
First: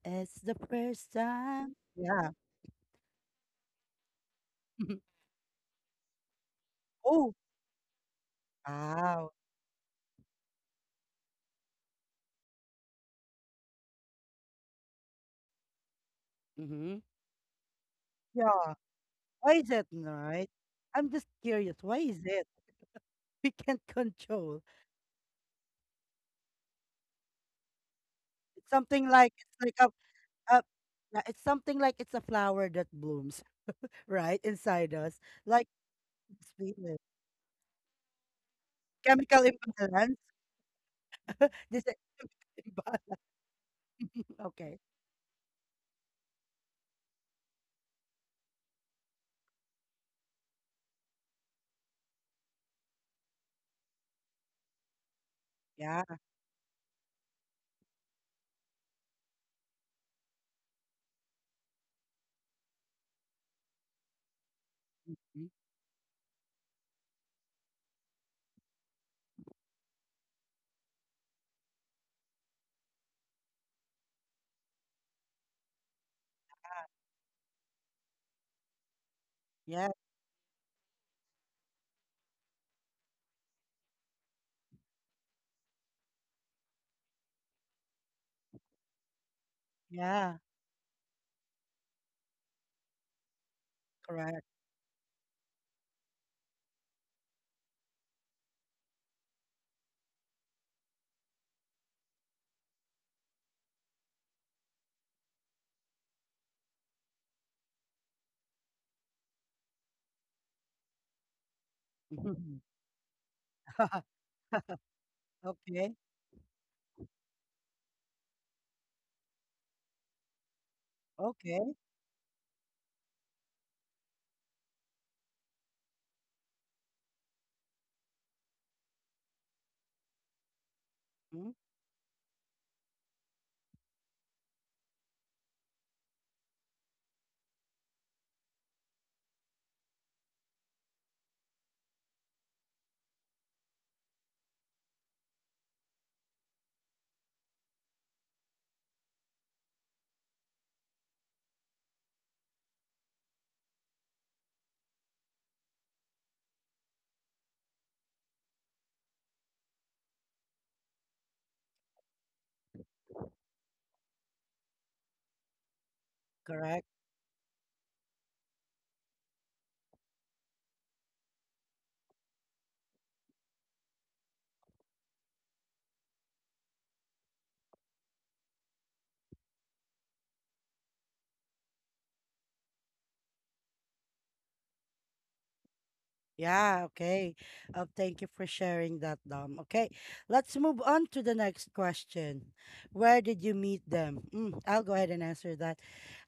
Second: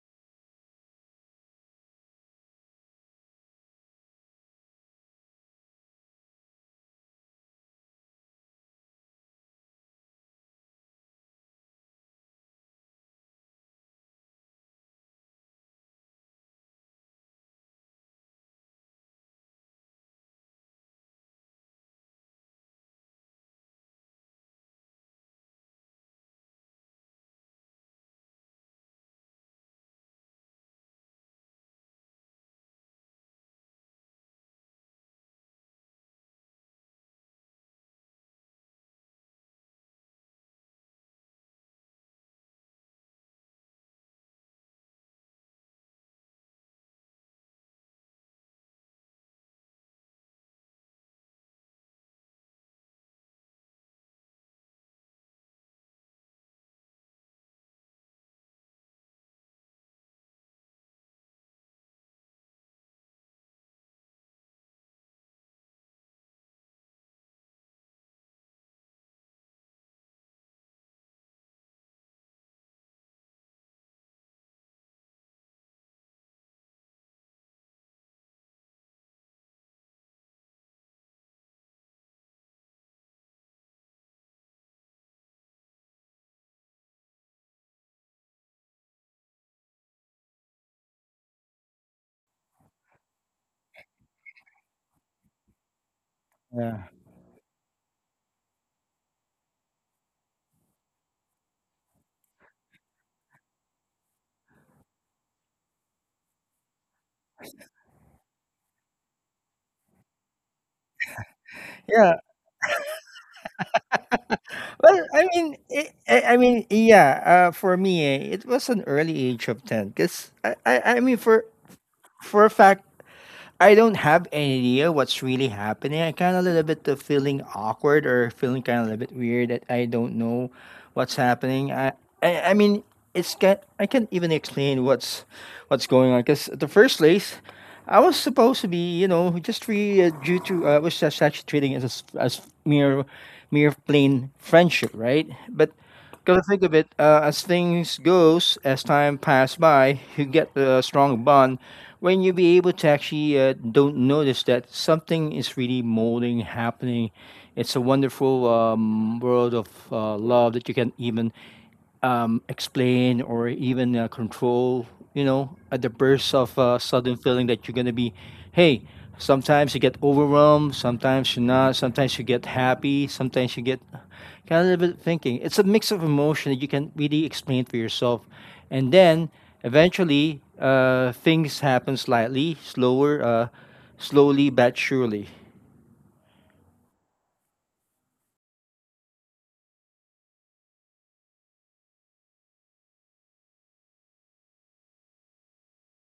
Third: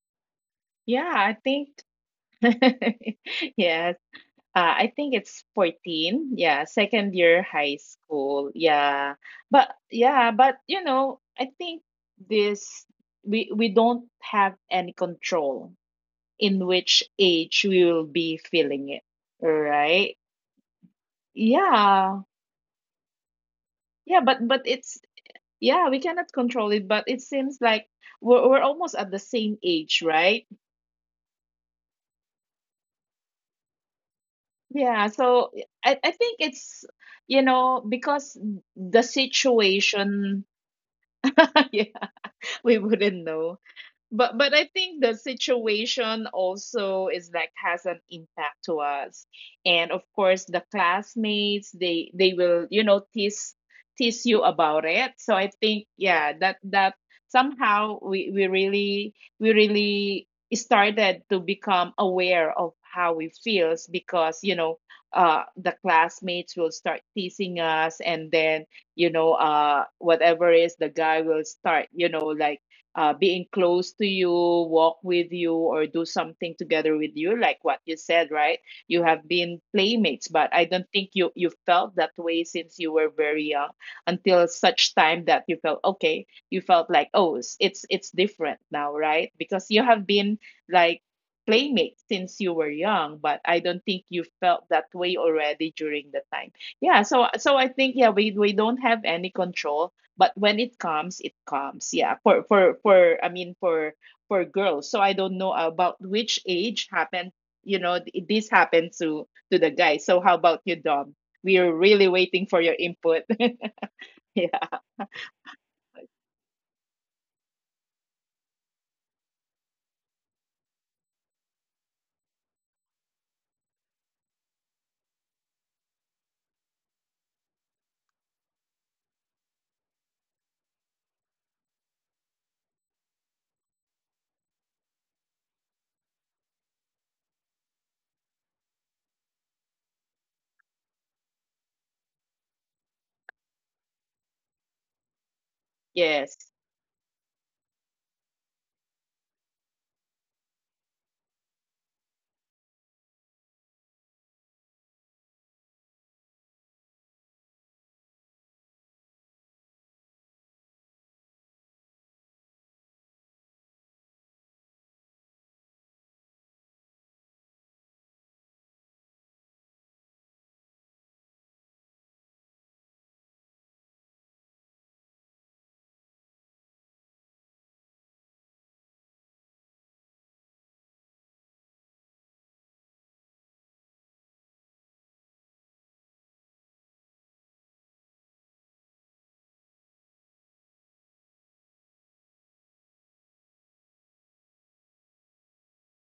It's the
Yeah,
first
I
time.
think.
Yeah.
Yes. I think it's 14. Yeah, second
Oh,
year high school. Yeah.
wow.
But yeah, but you know, I think this we don't have any control in
Hmm.
which age we will be
Yeah.
feeling it,
Why is it
right?
right? I'm just curious. Why is
Yeah,
it? We can't
yeah
control.
but it's yeah, we cannot control it, but it seems like we're
It's
almost
something
at the
like, it's
same
like
age, right?
a yeah, it's something like it's a flower that blooms right inside
Yeah,
us.
so
Like,
I think
it's
it's
feeling.
you know because the
Chemical imbalance.
situation.
This
Yeah,
is
we
imbalance.
wouldn't know, but I
Okay.
think the situation also is like has an impact to us, and of course the classmates they will you know tease you about it. So I think
Yeah.
yeah, that somehow we really started to become aware of how we feels because you know
Mhm.
the classmates will start teasing us, and then you know whatever is the guy will start you know like being close to you, walk with you, or do something together with you, like what you said, right? You have been
Yeah.
playmates, but I don't think you felt that way since you were very young, until such time that you felt okay. You felt like, oh, it's different now, right? Because you have
Yeah.
been like playmates since you were young, but I don't think you
Correct.
felt that way already during the time.
Yeah.
Yeah, so I think yeah, we don't have any control, but when it comes, it comes. Yeah, for girls, so I don't know about which age happened. You know, this happened to the guy. So how about you, Dom? We are really
yeah,
waiting for your input. Yeah,
Well, I mean,
Okay.
I mean, yeah. For me, it was an early age of ten, because I mean,
Okay.
for a fact I don't have any idea what's really happening. I kind of a little bit of feeling awkward or feeling kind of a little bit weird that I don't know what's
Mhm.
happening. I mean, it's can I can't even explain what's going on because the first place I was supposed to be, you know, just really due to I was just actually treating it as mere plain friendship, right? But
yes.
because to think of it, as things goes, as time pass by, you get a strong bond when you be able to actually don't notice that something is really molding, happening. It's a wonderful world of love that you can even explain or even control, you know, at the burst of
Correct.
sudden feeling that you're going to be, hey, sometimes you get overwhelmed, sometimes you're not, sometimes you get happy, sometimes you get kind of a little bit thinking. It's a mix of emotion that you can really explain for yourself. And then eventually things happen slightly, slower, slowly but surely.
Yeah, okay. Thank you for sharing that, Dom. Okay, let's move on to the next question. Where did you meet them? Mm, I'll go ahead and answer that.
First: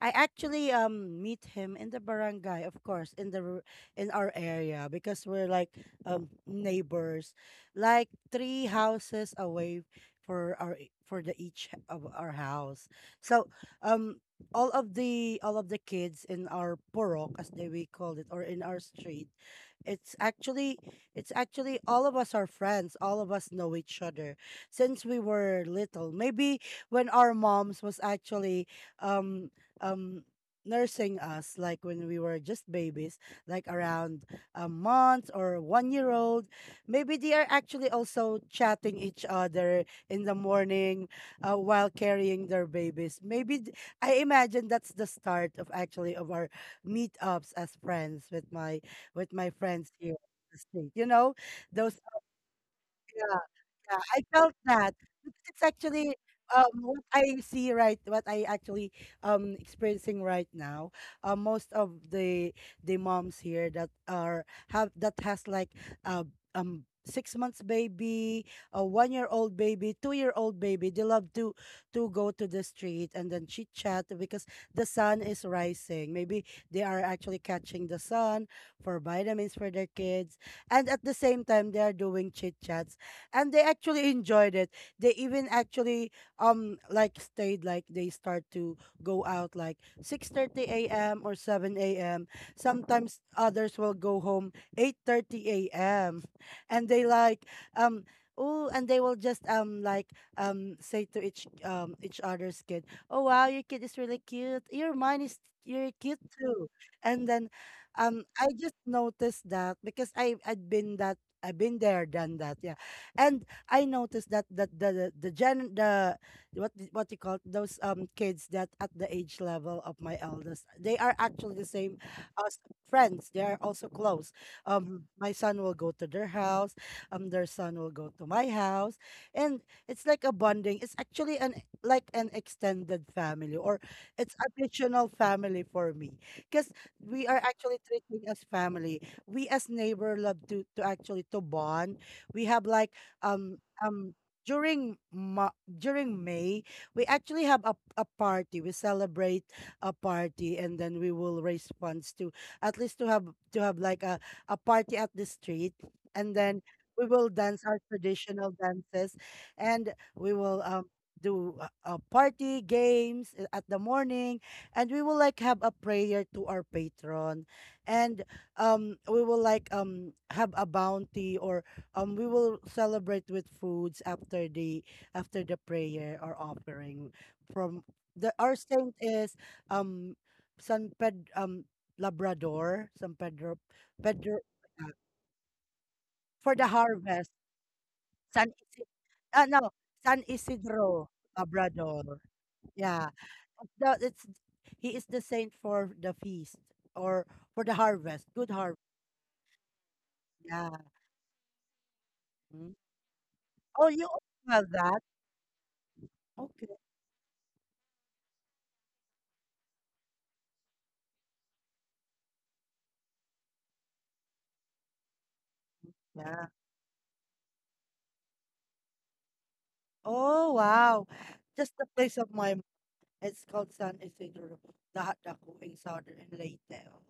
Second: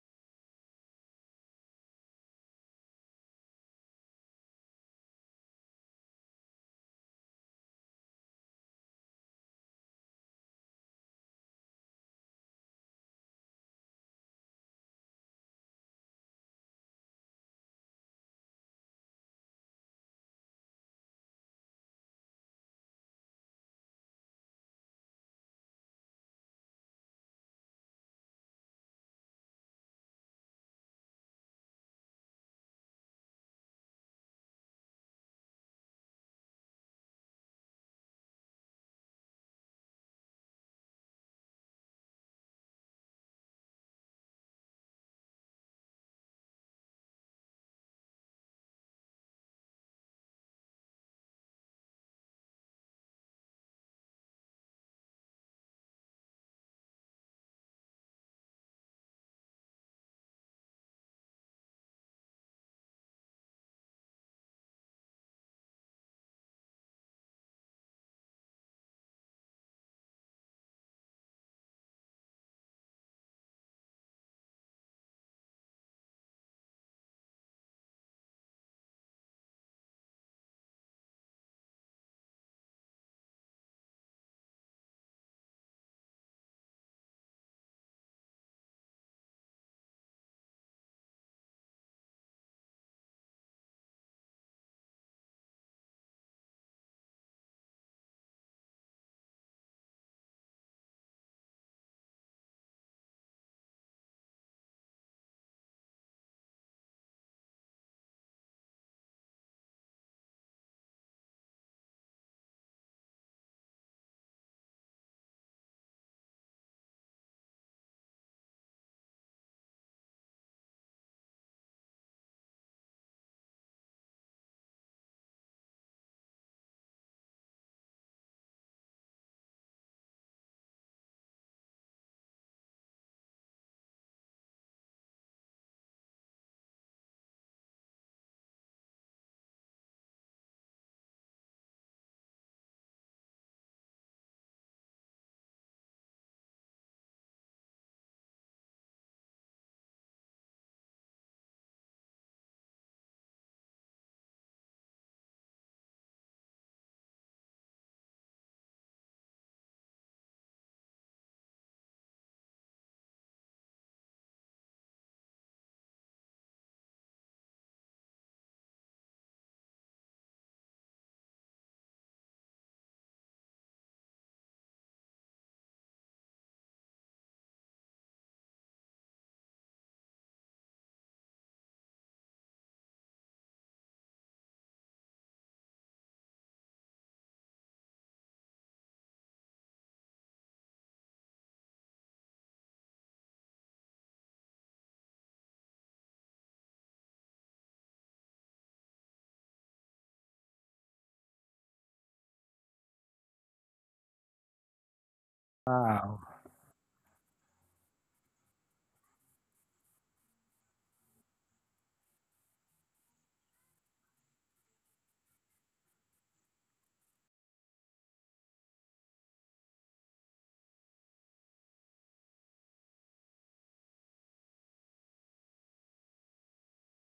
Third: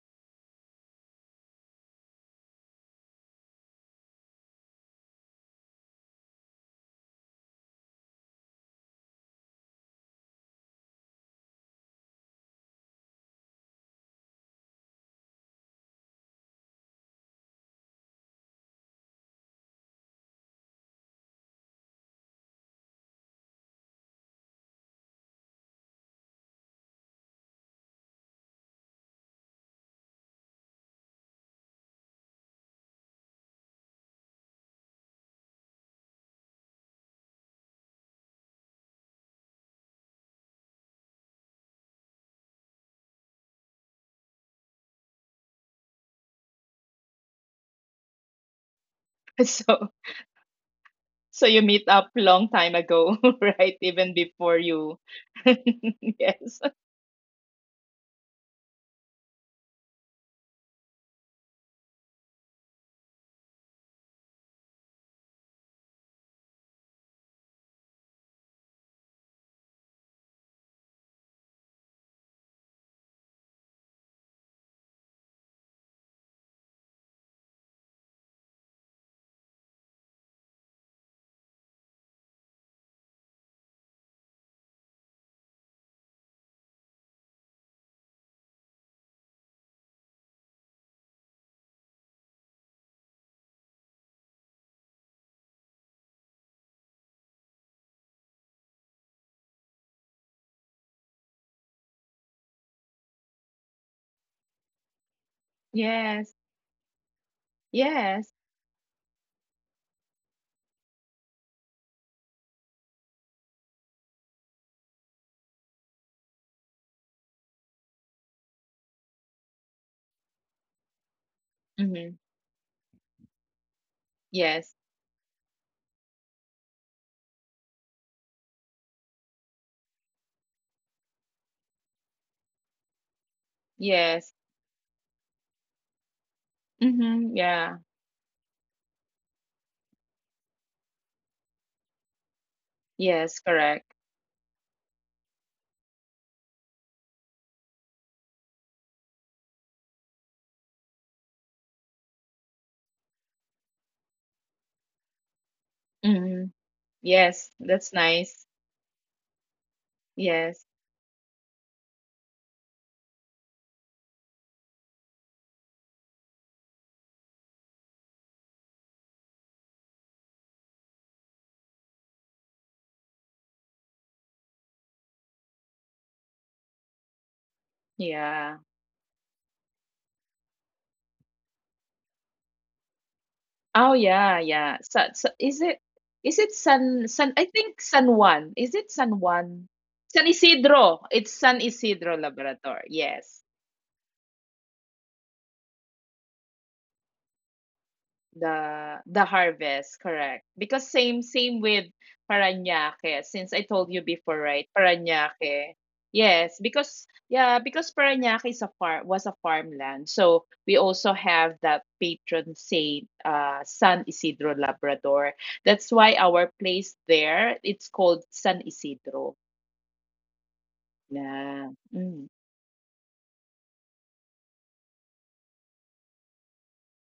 I actually meet him in the barangay, of course, in in our area because we're like neighbors, like three houses away for our e- for the each h- of our house. So um all of the kids in our porok, as they we called it, or in our street, it's actually it's actually all of us are friends. All of us know each other since we were little. Maybe when our moms was actually um um nursing us, like when we were just babies, like around a month or 1 year old, maybe they are actually also chatting each other in the morning, while carrying their babies. Maybe I imagine that's the start of actually of our meetups as friends with my friends
So
here in the state. You know,
so you meet
those
up long time ago,
uh,
right,
yeah,
even
I felt
before
that.
you.
Because it's actually,
Yes.
what I see, right, what I actually experiencing right now. Most of the moms here that are have that has like uh, 6 months baby, a 1 year old baby, 2 year old baby. They love to go to the street and then chit chat because the sun is rising. Maybe they are actually catching the sun for vitamins for their kids, and at the same time they are doing chit chats and they actually enjoyed it. They even actually like stayed, like they start to go out like 6:30 a.m. or 7 a.m. Sometimes others will go home 8:30 a.m. And they like, um oh, and they will just like say to each other's kid, "Oh wow, your kid is really cute. Your mine is your are cute
Yes.
too." And then
Yes.
I just noticed that because I've been there, done that. Yeah. And I noticed that the what you call those kids that at the age level of my eldest, they are actually the same
Mm-hmm.
as friends. They are also close.
Yes.
My son will go to their house. Their son will go to my house, and it's like a bonding. It's actually an like an extended family, or
Yes.
it's additional family for me because we
Mm-hmm.
are
Yeah.
actually treating as family. We as neighbor love to actually to bond. We have like,
Yes,
um
correct.
um during Ma- during May, we actually have a party. We celebrate a party, and then we will raise funds to at least to have like a party at the street, and
Mm-hmm.
then we will
Yes,
dance our
that's nice.
traditional dances, and we
Yes.
will do a party games at the morning, and we will like have a prayer to our patron. And we will like, have a bounty, or we will celebrate with foods after the prayer or offering from the
Yeah.
our saint is um San Ped Labrador San Pedro
Oh yeah,
Pedro
yeah.
uh,
So, so is it, is it
for the
San San
harvest.
I think San Juan.
San
Is it
Isidro,
San Juan?
no,
San
San
Isidro.
Isidro
It's San
Labrador.
Isidro Laboratory.
Yeah,
Yes.
it's the, it's he is the saint for the feast, or for the harvest, good harvest.
The harvest, correct,
Yeah.
because same with
Mm.
Parañaque. Since I told
Oh,
you
you
before,
also
right?
have that.
Parañaque,
Wow.
yes.
Okay.
Because yeah, because Parañaque is a farm, was a farmland, so we also have that patron saint, San Isidro Labrador. That's why
Yeah.
our place there, it's called San Isidro.
Oh, wow. Just
Yeah.
the place
Mm.
of my it's called San Isidro, Lahat Ako in Southern and Leyte.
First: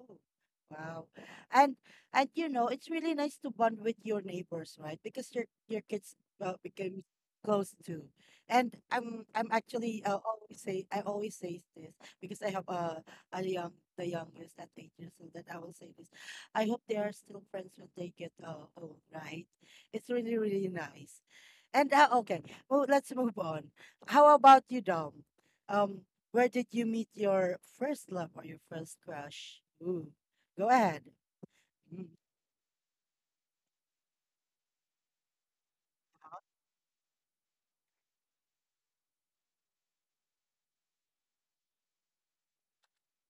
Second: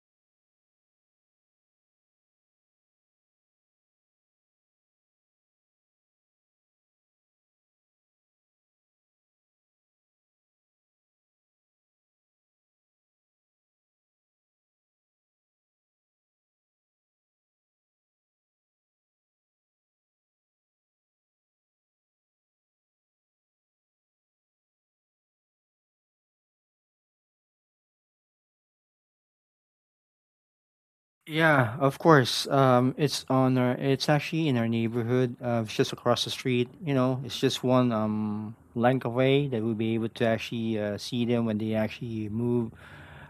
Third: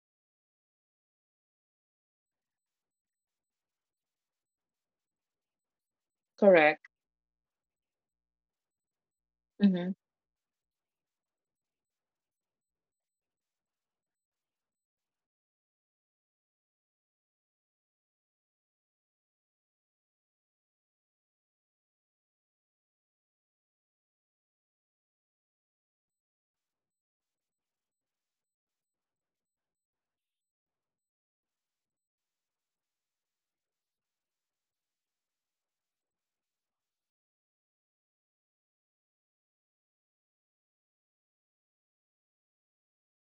Oh, wow. And and you know, it's really nice to bond with your neighbors, right? Because your kids,
Correct.
became close to. And I'm
Mm-hmm.
actually, always say I always say this because I have a young the youngest at 8 years old, that I will say this. I hope they are still friends when they get, old, right? It's really, really nice. And, okay, well, let's move on. How about you, Dom? Um, where did you meet your first love or your first crush? Ooh, go ahead.
Yeah, of
Mm.
course. It's on our. It's actually in our neighborhood. It's just across the street. You know, it's just one length away that we'll be able to actually see them when they actually move.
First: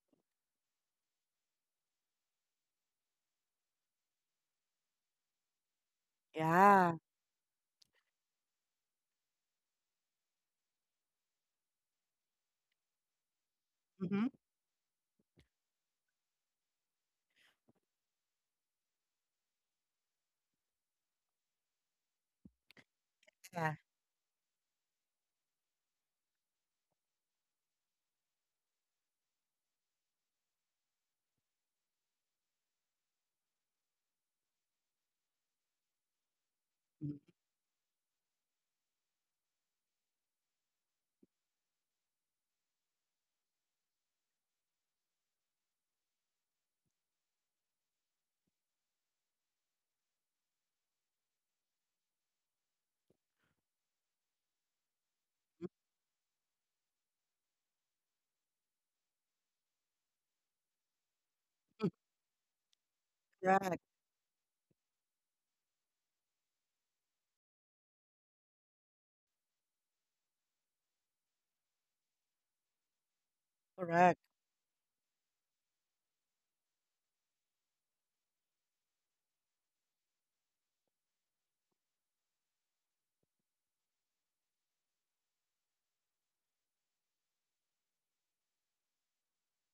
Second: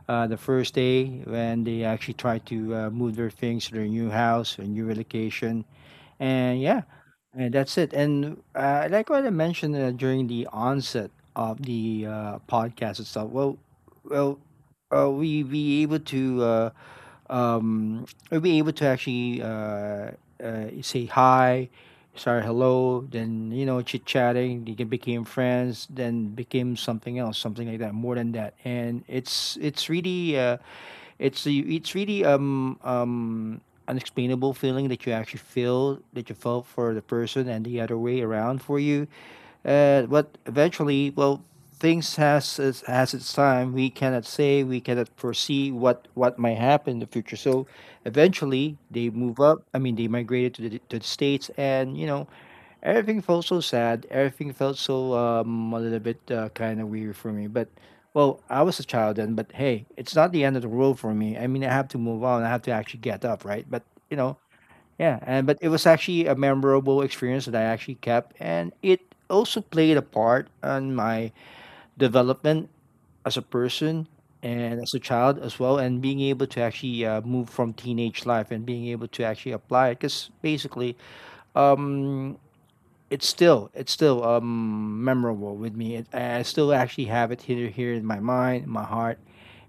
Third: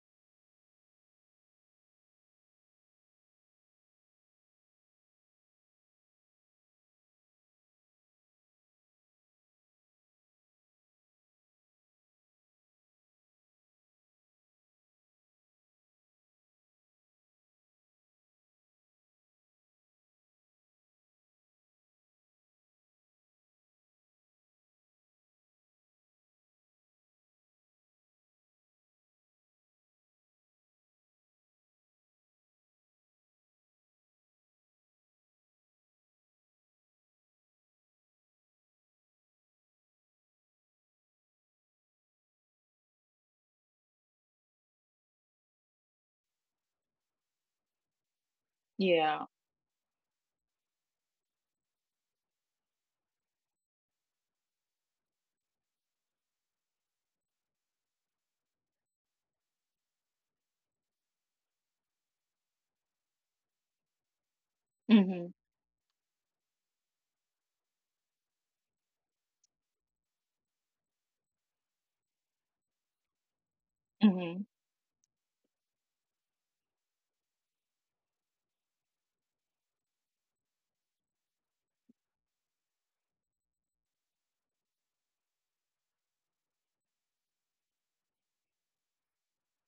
The first day when they actually try to move their things to their new house or new relocation, and yeah,
Yeah.
and that's it. And like what I mentioned during the onset of the podcast itself. Well,
Mm-hmm.
well, uh, we be able to. Um, we'll be able to actually say hi, sorry, hello, then, you
Yeah.
know, chit chatting. They can became friends, then became something else, something like that, more than that. And it's really it's really unexplainable feeling that you actually feel that you felt for the
Mm.
person and the other way around for you but eventually, well, things has its time. We cannot say, we cannot foresee what might happen in the future. So, eventually, they
Yeah.
move up. I mean, they migrated to the states, and you know, everything felt so sad. Everything felt so a little bit kind of weird for me. But well, I was a child then. But hey, it's not the end of the world for me. I mean, I have to move on. I have to actually get up, right?
Correct,
But you know, yeah,
Mm-hmm.
and but it was actually a memorable experience that I actually kept, and it also played a part on my development as a person
correct.
Mm-hmm.
and as a child as well, and being able to actually move from teenage life and being able to actually apply it, because basically, um, it's still memorable with me. It, I still actually have it here in my mind, my heart,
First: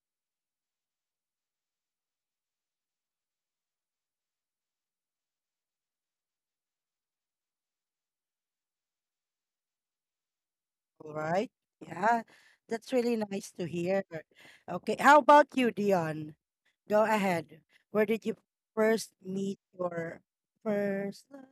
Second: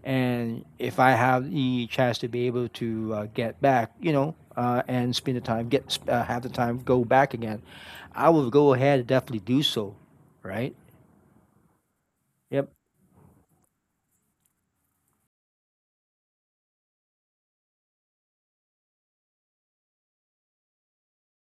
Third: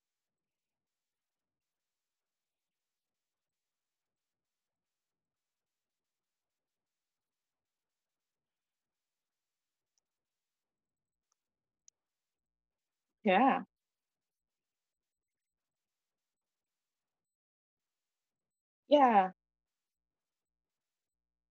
and if I have the chance to be able to get back, you know, and spend the time, get have the time, go back again, I will go ahead and definitely do so, right?
All right. Yeah,
Yep.
that's really nice
yeah
to hear. Okay, how about you, Dion? Go ahead. Where did you first
yeah.
meet your first love?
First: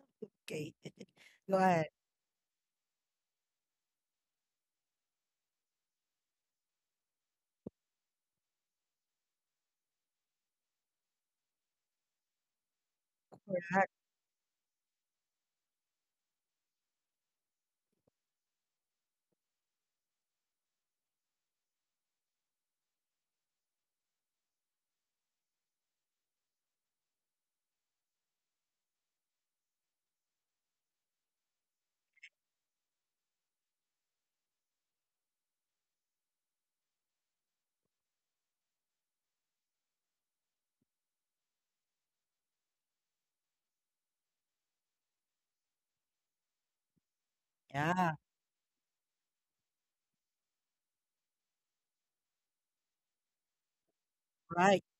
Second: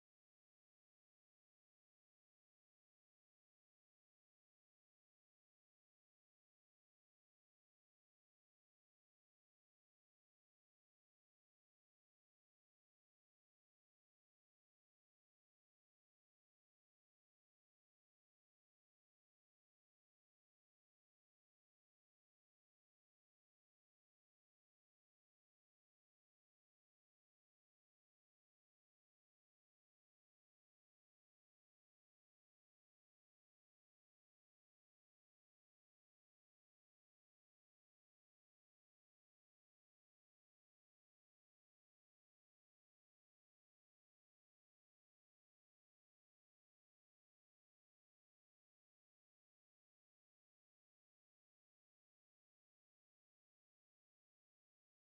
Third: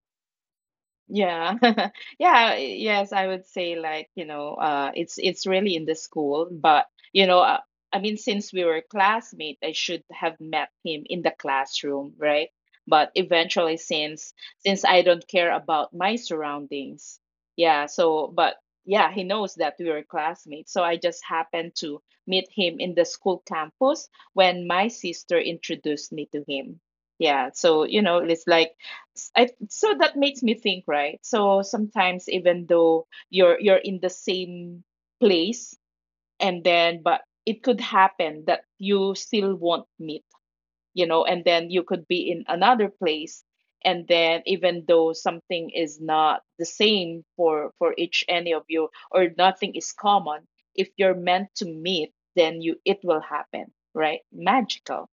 Okay,
Yeah.
go ahead.
Yeah, yes, I would say like, you know, it's really in the school, but you know, I mean since we were classmates, I should have met him in the classroom, right? But eventually,
Correct.
since I don't care about my surroundings. Yeah, so but yeah, he knows that we were classmates. So I just happened to meet him in the school campus when my sister introduced me to him. Yeah, so you know, it's like, so that makes me think, right? So sometimes even though you're in the same place, and then but it could happen that you still won't meet, you know, and then you could be in another place, and then even though something is not the same for each
Yeah,
any of you, or nothing is common, if you're meant to meet, then you, it will happen, right?
right.
Magical.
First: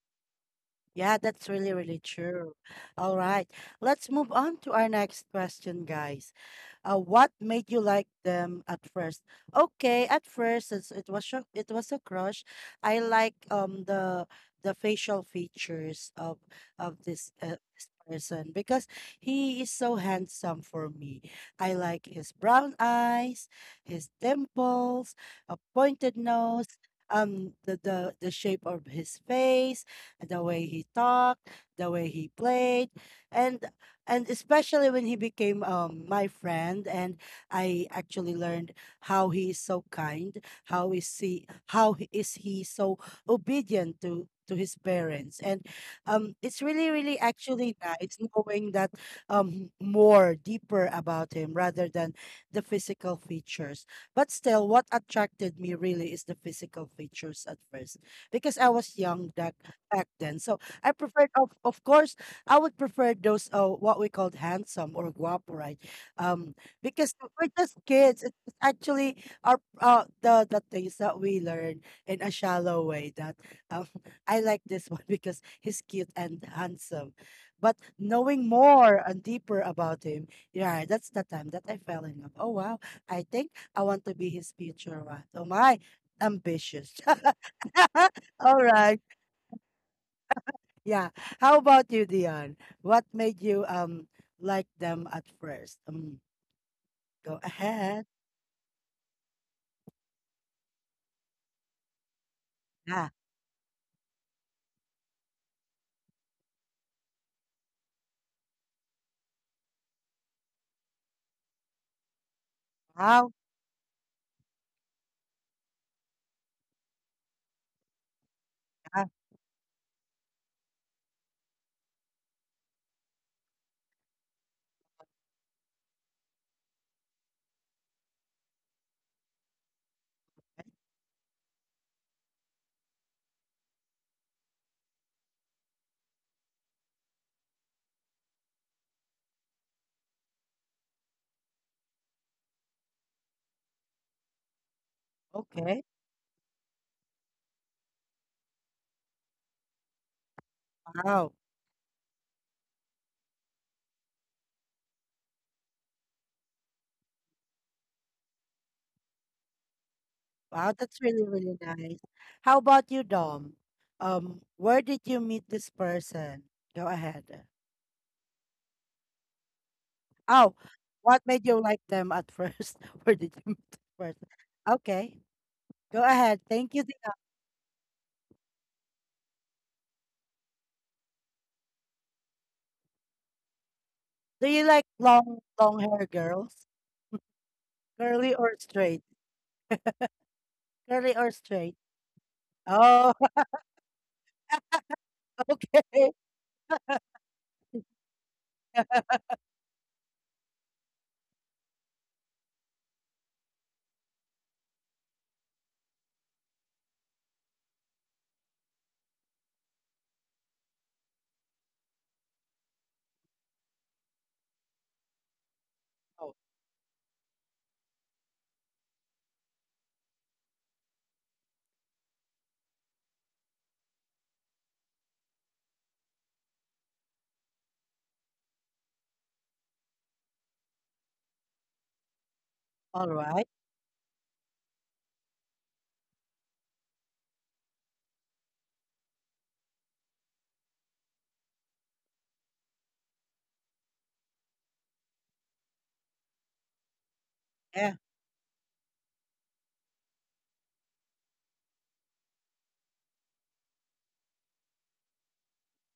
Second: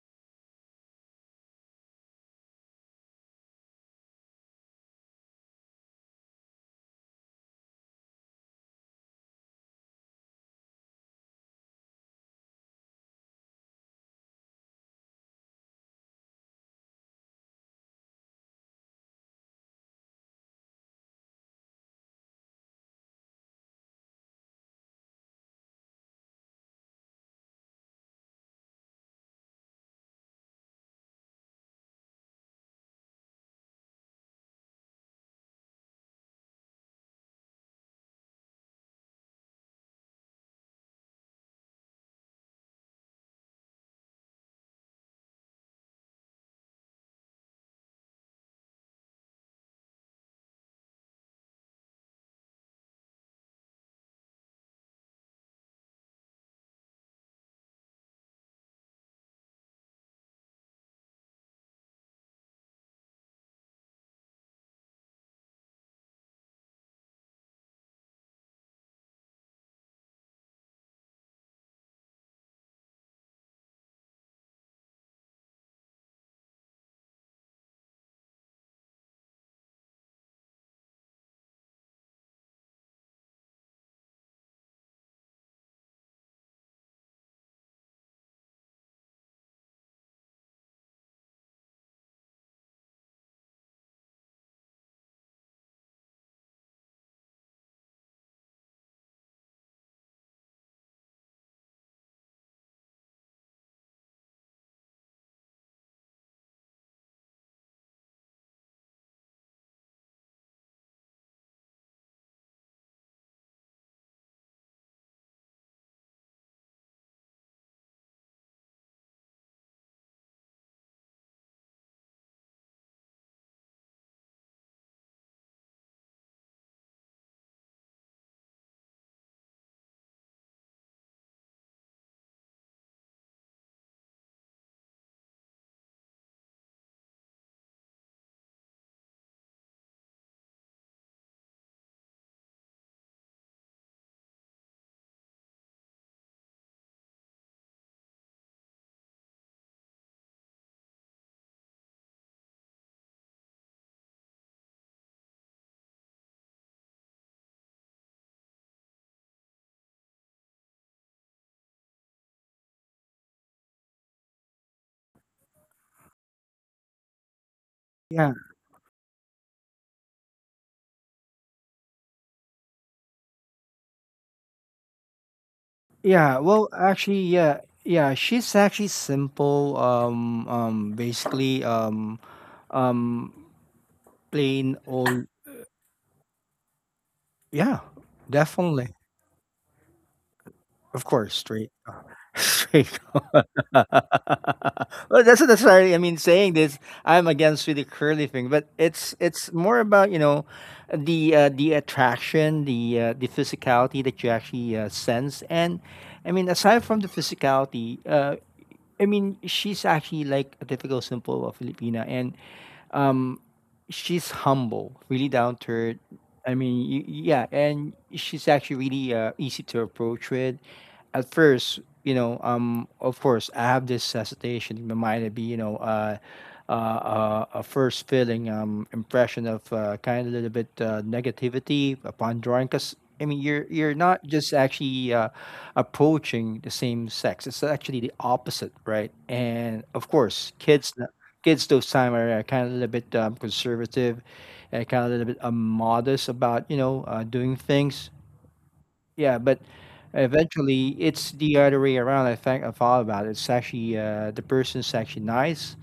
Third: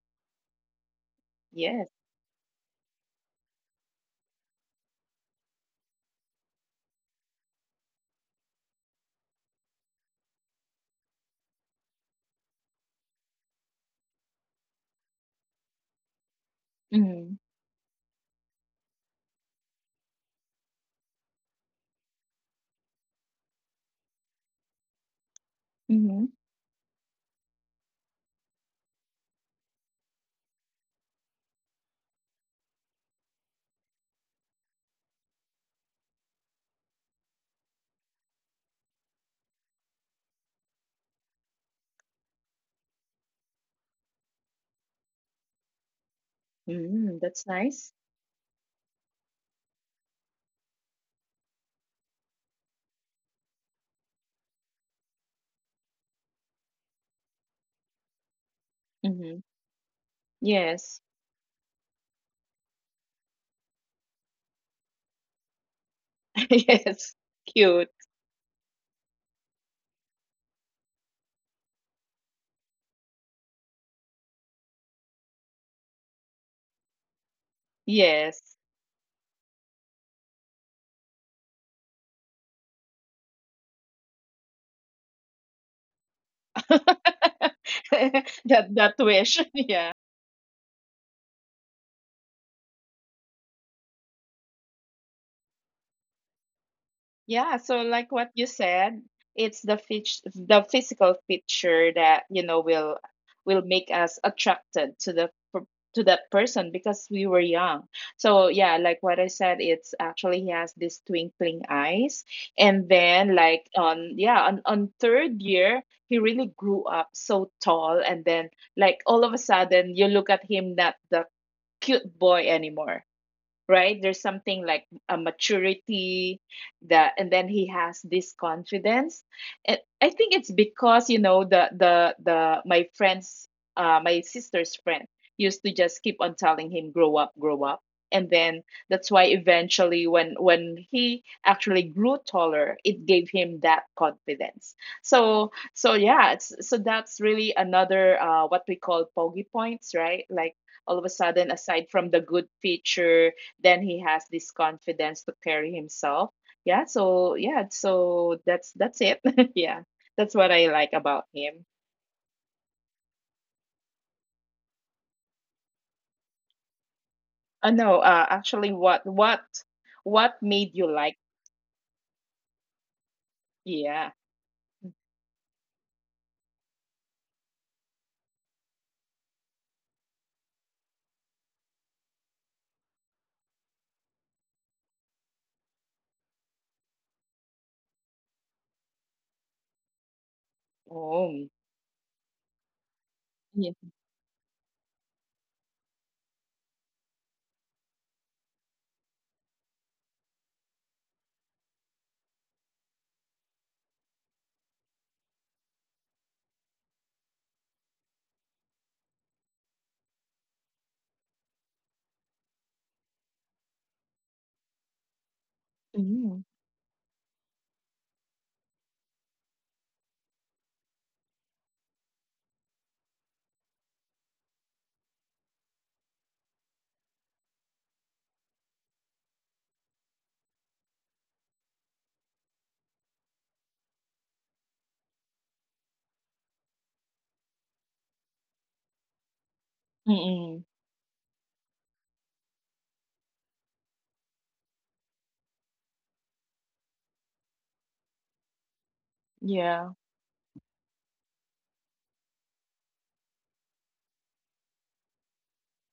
Yeah, that's really,
Yes.
really true. All right, let's move on to our next question, guys. What made you like them at first? Okay, at first it was a crush. I like the facial features of this,
Mm-hmm.
this person because he is so handsome for me. I like his brown eyes, his dimples, a pointed
Mm-hmm.
nose, the shape of his face, the way he talked, the way he played. And and especially when he became my friend and I actually learned how he is so kind, how is he how he- is he so obedient to his parents, and it's really, really
Mm-hmm. That's
actually
nice.
nice knowing that, more deeper about him rather than the physical features, but still what attracted me really is the physical features at first because I was young,
Mm-hmm.
that back then. So I
Yes.
preferred, of course, I would prefer those, what we called handsome or guapo, right? Um, because
Yes.
we're just
Cute.
kids. It's actually our the things that we learn in a shallow way. That, um, I like this one because he's cute and handsome, but knowing
Yes.
more and deeper about him, yeah, that's the time that I fell in love. Oh wow, I think I want to be his future wife. Oh my, ambitious. All
That
right.
that wish. Yeah.
Yeah. How about you, Dion? What made you like them at first? Go
Yeah, so
ahead.
like what you said, it's the fish, the physical picture that you know
Yeah.
will make us attracted to the to that person, because we were young. So yeah, like what I said, it's actually he has these twinkling eyes, and
Wow.
then like on yeah on third year he really grew up so tall, and then
Yeah.
like all of a sudden you look at him, not the cute boy anymore, right? There's something like a maturity that, and then he has this confidence. And I think it's because you know the my friends, my sister's friend, used to just keep on telling him, grow up, grow up. And then that's why eventually when he actually grew taller, it gave him that confidence. So
Okay.
so yeah, so that's really another what we call pogi points, right? Like all of a
Wow.
sudden, aside from the good feature, then he has this confidence to carry himself. Yeah, so yeah, so that's it. Yeah, that's what I
Wow.
like
That's really,
about
really
him.
nice. How about you, Dom? Where did you meet this person? Go ahead.
No
Yeah.
actually what
Oh,
made you like,
what made you like them at first? Where did you meet this
yeah.
person? Okay. Go
Yeah.
ahead.
Well,
Thank you, Dion.
actually, yeah. She's actually simple. Basically. Um.
Do you like
Plain
long,
old.
long hair girls?
Yeah.
Curly or straight?
Definitely.
Curly
Of
or
course.
Oh
straight?
Straight.
Oh,
Straight.
yeah.
Well, that's why
okay.
I mean saying this. I'm against with the curly thing, but it's more about, you know, the attraction, the physicality that you actually sense, and I mean aside from the physicality, I mean she's actually like a typical simple Filipina, and um she's humble, really down to earth.
Oh,
Mm.
Yeah, and she's actually really easy to approach with at first. You know, of course, I have this hesitation in my mind to be, you know, a first feeling impression of kind of a little bit negativity upon drawing,
all
because I
right.
mean you're not just actually approaching the same sex, it's actually the opposite, right? And of
Mm-mm.
course, kids those time are kind of a little bit conservative and kind of a little bit modest about, you know, doing
Yeah.
things. Yeah, but
Yeah.
eventually it's the other way around. I think I thought about it. It's actually the person's actually nice.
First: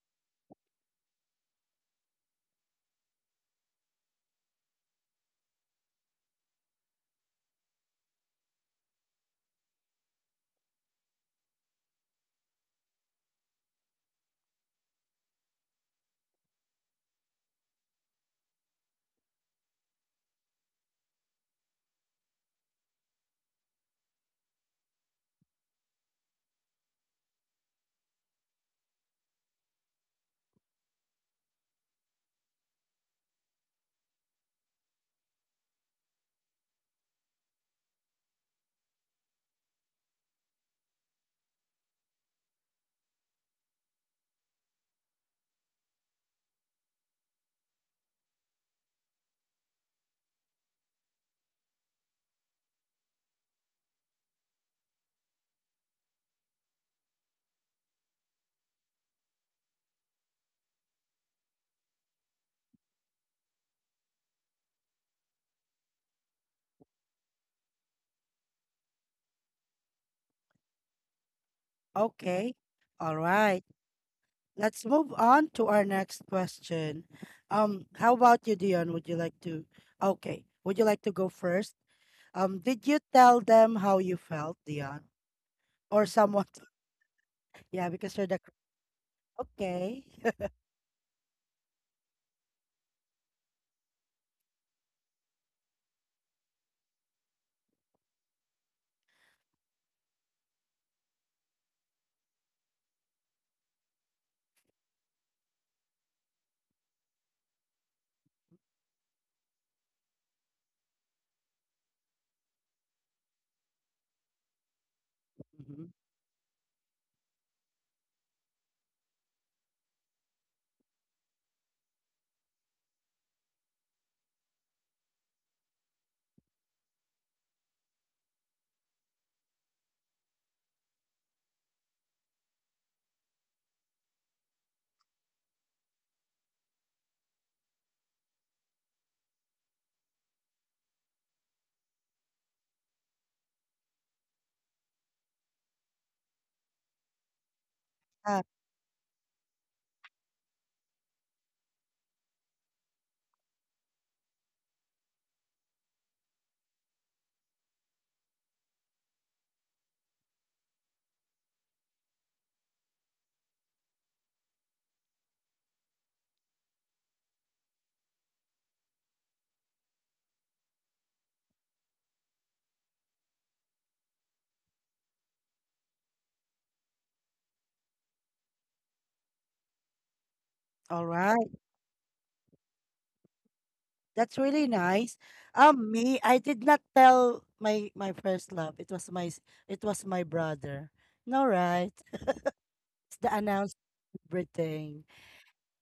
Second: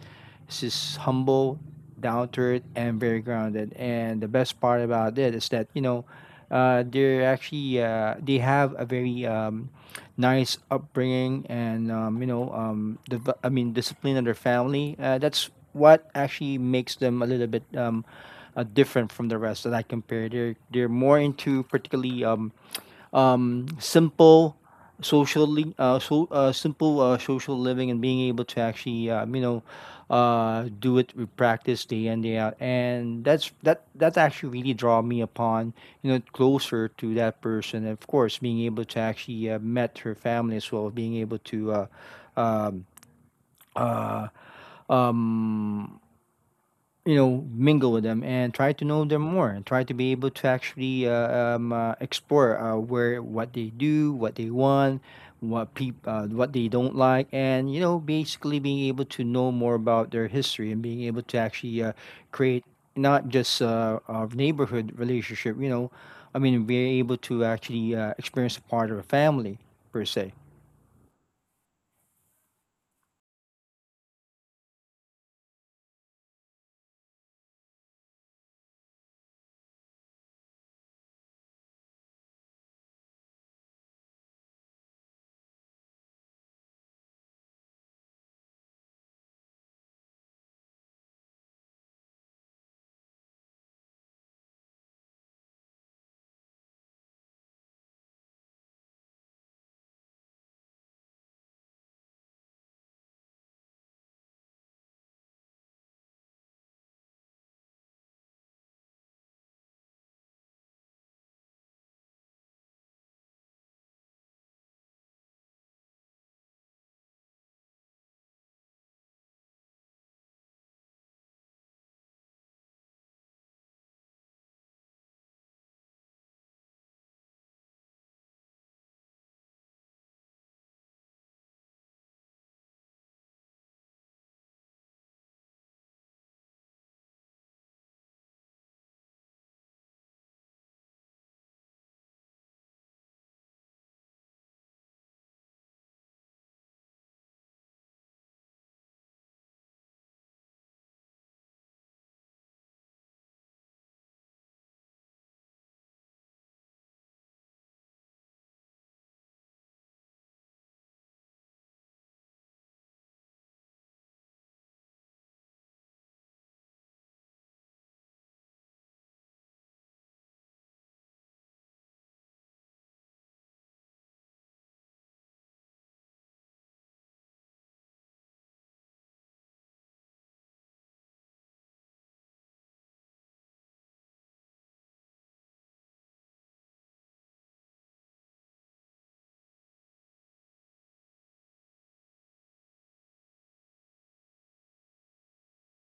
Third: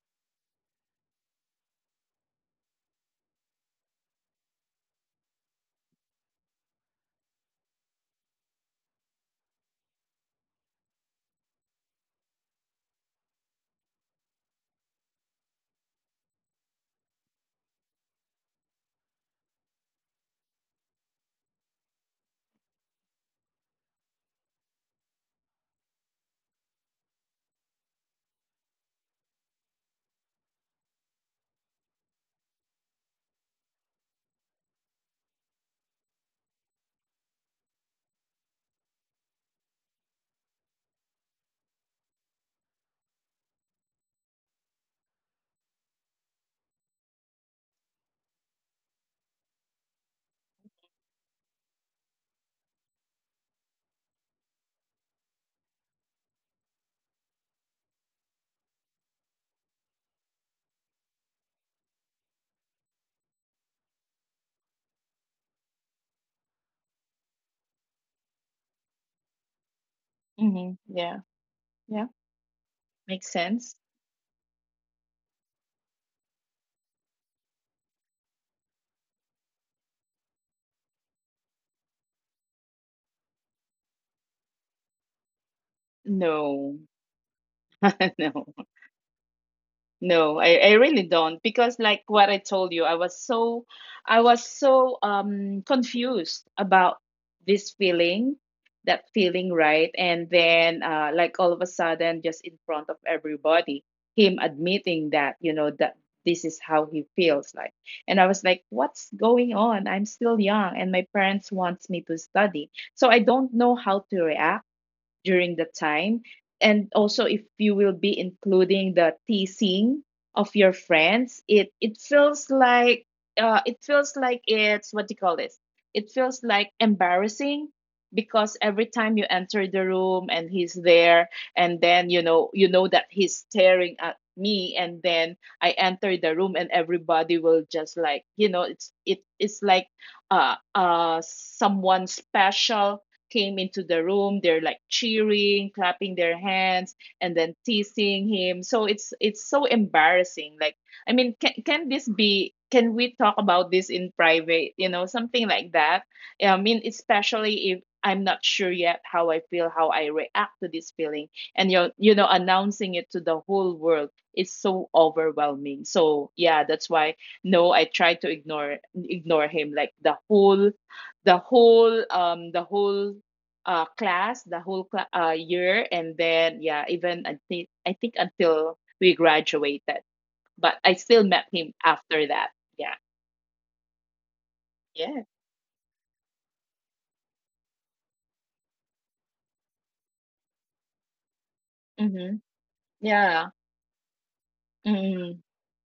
She's humble, down to earth, and very grounded. And the best part about it is that, you know, they have a very nice upbringing and you know the I mean discipline of their family. That's what actually makes them a little bit different from the rest that I compare. They're more into particularly simple social li- so simple social living and being able to actually you know, do it with practice day in day out, and that's that actually really draw me upon, you know, closer to that person. And of course, being able to actually met her family as well, being able to um, um you know, mingle with them and try to know them more, and try to be able to actually explore where what they do, what they want, what they don't like. And you know, basically being able to know more about their history and being able to actually create not just a neighborhood relationship. You know, I mean be able to actually experience a part of a family, per se.
Hmm, yeah. Yeah,
Okay. All
makes
right.
sense.
Let's move on to our next question. How about you, Dion? Would you like to? Okay. Would you like to go first? Did you tell them how you felt, Dion, or someone?
No.
Yeah, because you're the.
No.
Okay.
No, I really don't, because like what I told you, I was so, I was so confused about this feeling, that feeling, right? And then like all of a sudden just in front of everybody, him admitting that, you know, that this is how he feels like. And I was like, what's going on? I'm still young and my parents wants me to study. So I don't know how to react during the
Mhm.
time. And also, if you will be including the teasing of your friends, it feels like, it feels like it's, what do you call this? It feels like embarrassing, because every time you enter the room and he's there, and then you know that he's staring at me, and then I enter the room and everybody will just like you know it's like someone special came into the room, they're like cheering, clapping their hands, and then teasing
Ah,
him. So it's so embarrassing, like, I mean, can this be, can we talk about this in private, you know, something like that? I mean, especially if I'm not sure yet how I feel, how I react to this feeling, and you know announcing it to the whole world is so overwhelming. So yeah, that's why no, I try to ignore him like the whole, the whole class, the whole year, and then yeah, even I think until we graduated, but I
all
still met
right.
him after that. Yeah.
That's really nice.
Yeah.
Me, I did not tell my first love. It was it was my brother. No, right.
Mm-hmm.
It's the
Yeah.
announcement everything.
Mm-hmm.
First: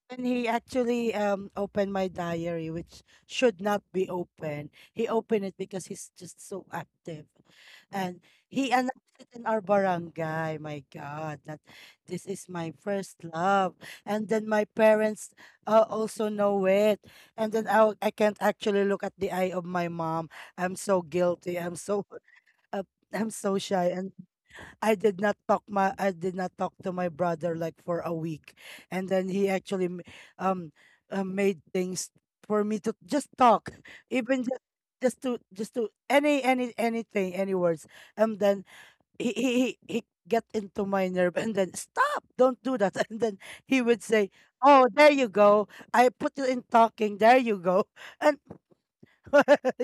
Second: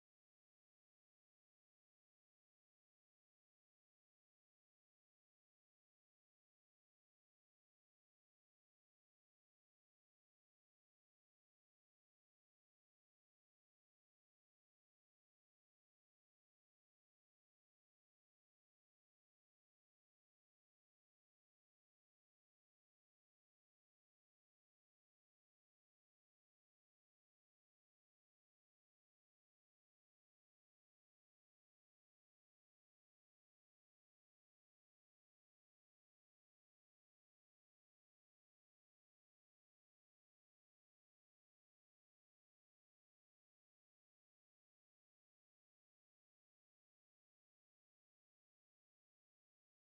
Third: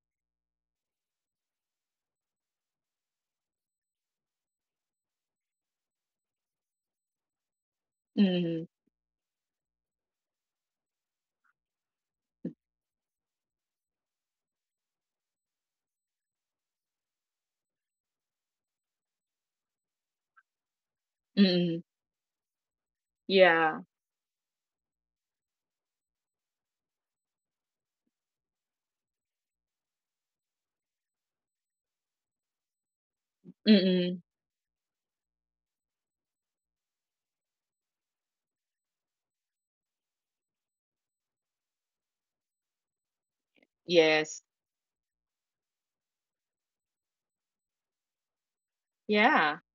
And he actually opened my diary, which should not be open, he opened it because he's just so active, and
Mm-hmm.
he announced it in our barangay. My God, that this is my first love, and then my parents, also know it, and then I can't actually look at the eye of my mom. I'm so guilty. I'm
Mm-hmm.
so uh, I'm so
Yeah.
shy, and I did not talk my I did not talk to my brother like for a week, and then he actually um made things for me to just talk,
Mm-hmm.
even just to any words, and then he get into my nerve and then stop don't do that and then he would say,
Yes.
oh there you go, I put you in talking, there you go and
Yeah.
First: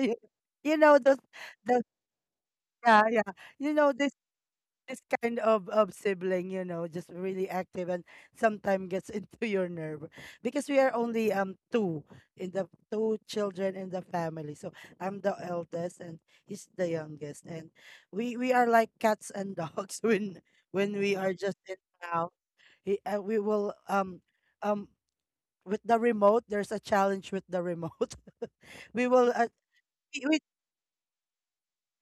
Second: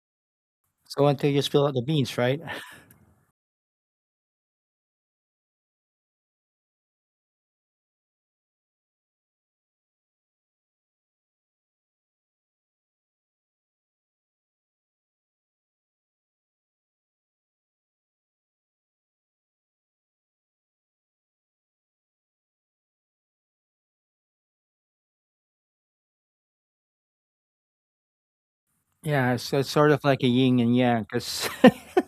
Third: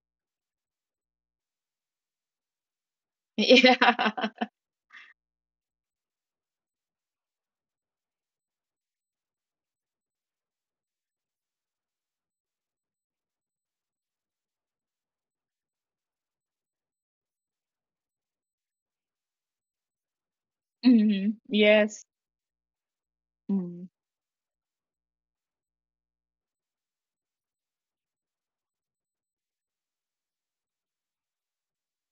you know
So until you spill out
the
the beans, right?
yeah, yeah, you know this
Yeah.
this kind of sibling, you know, just really active and sometimes gets into your nerve because we are only two in the two children in the family. So I'm the eldest and he's the youngest, and we are like cats and dogs when we
Mm-hmm.
are just in
Yes.
now. We will
Mm.
um with the remote. There's a challenge with the remote. We
Yeah,
will,
so it's sort of like a
we
yin and yang because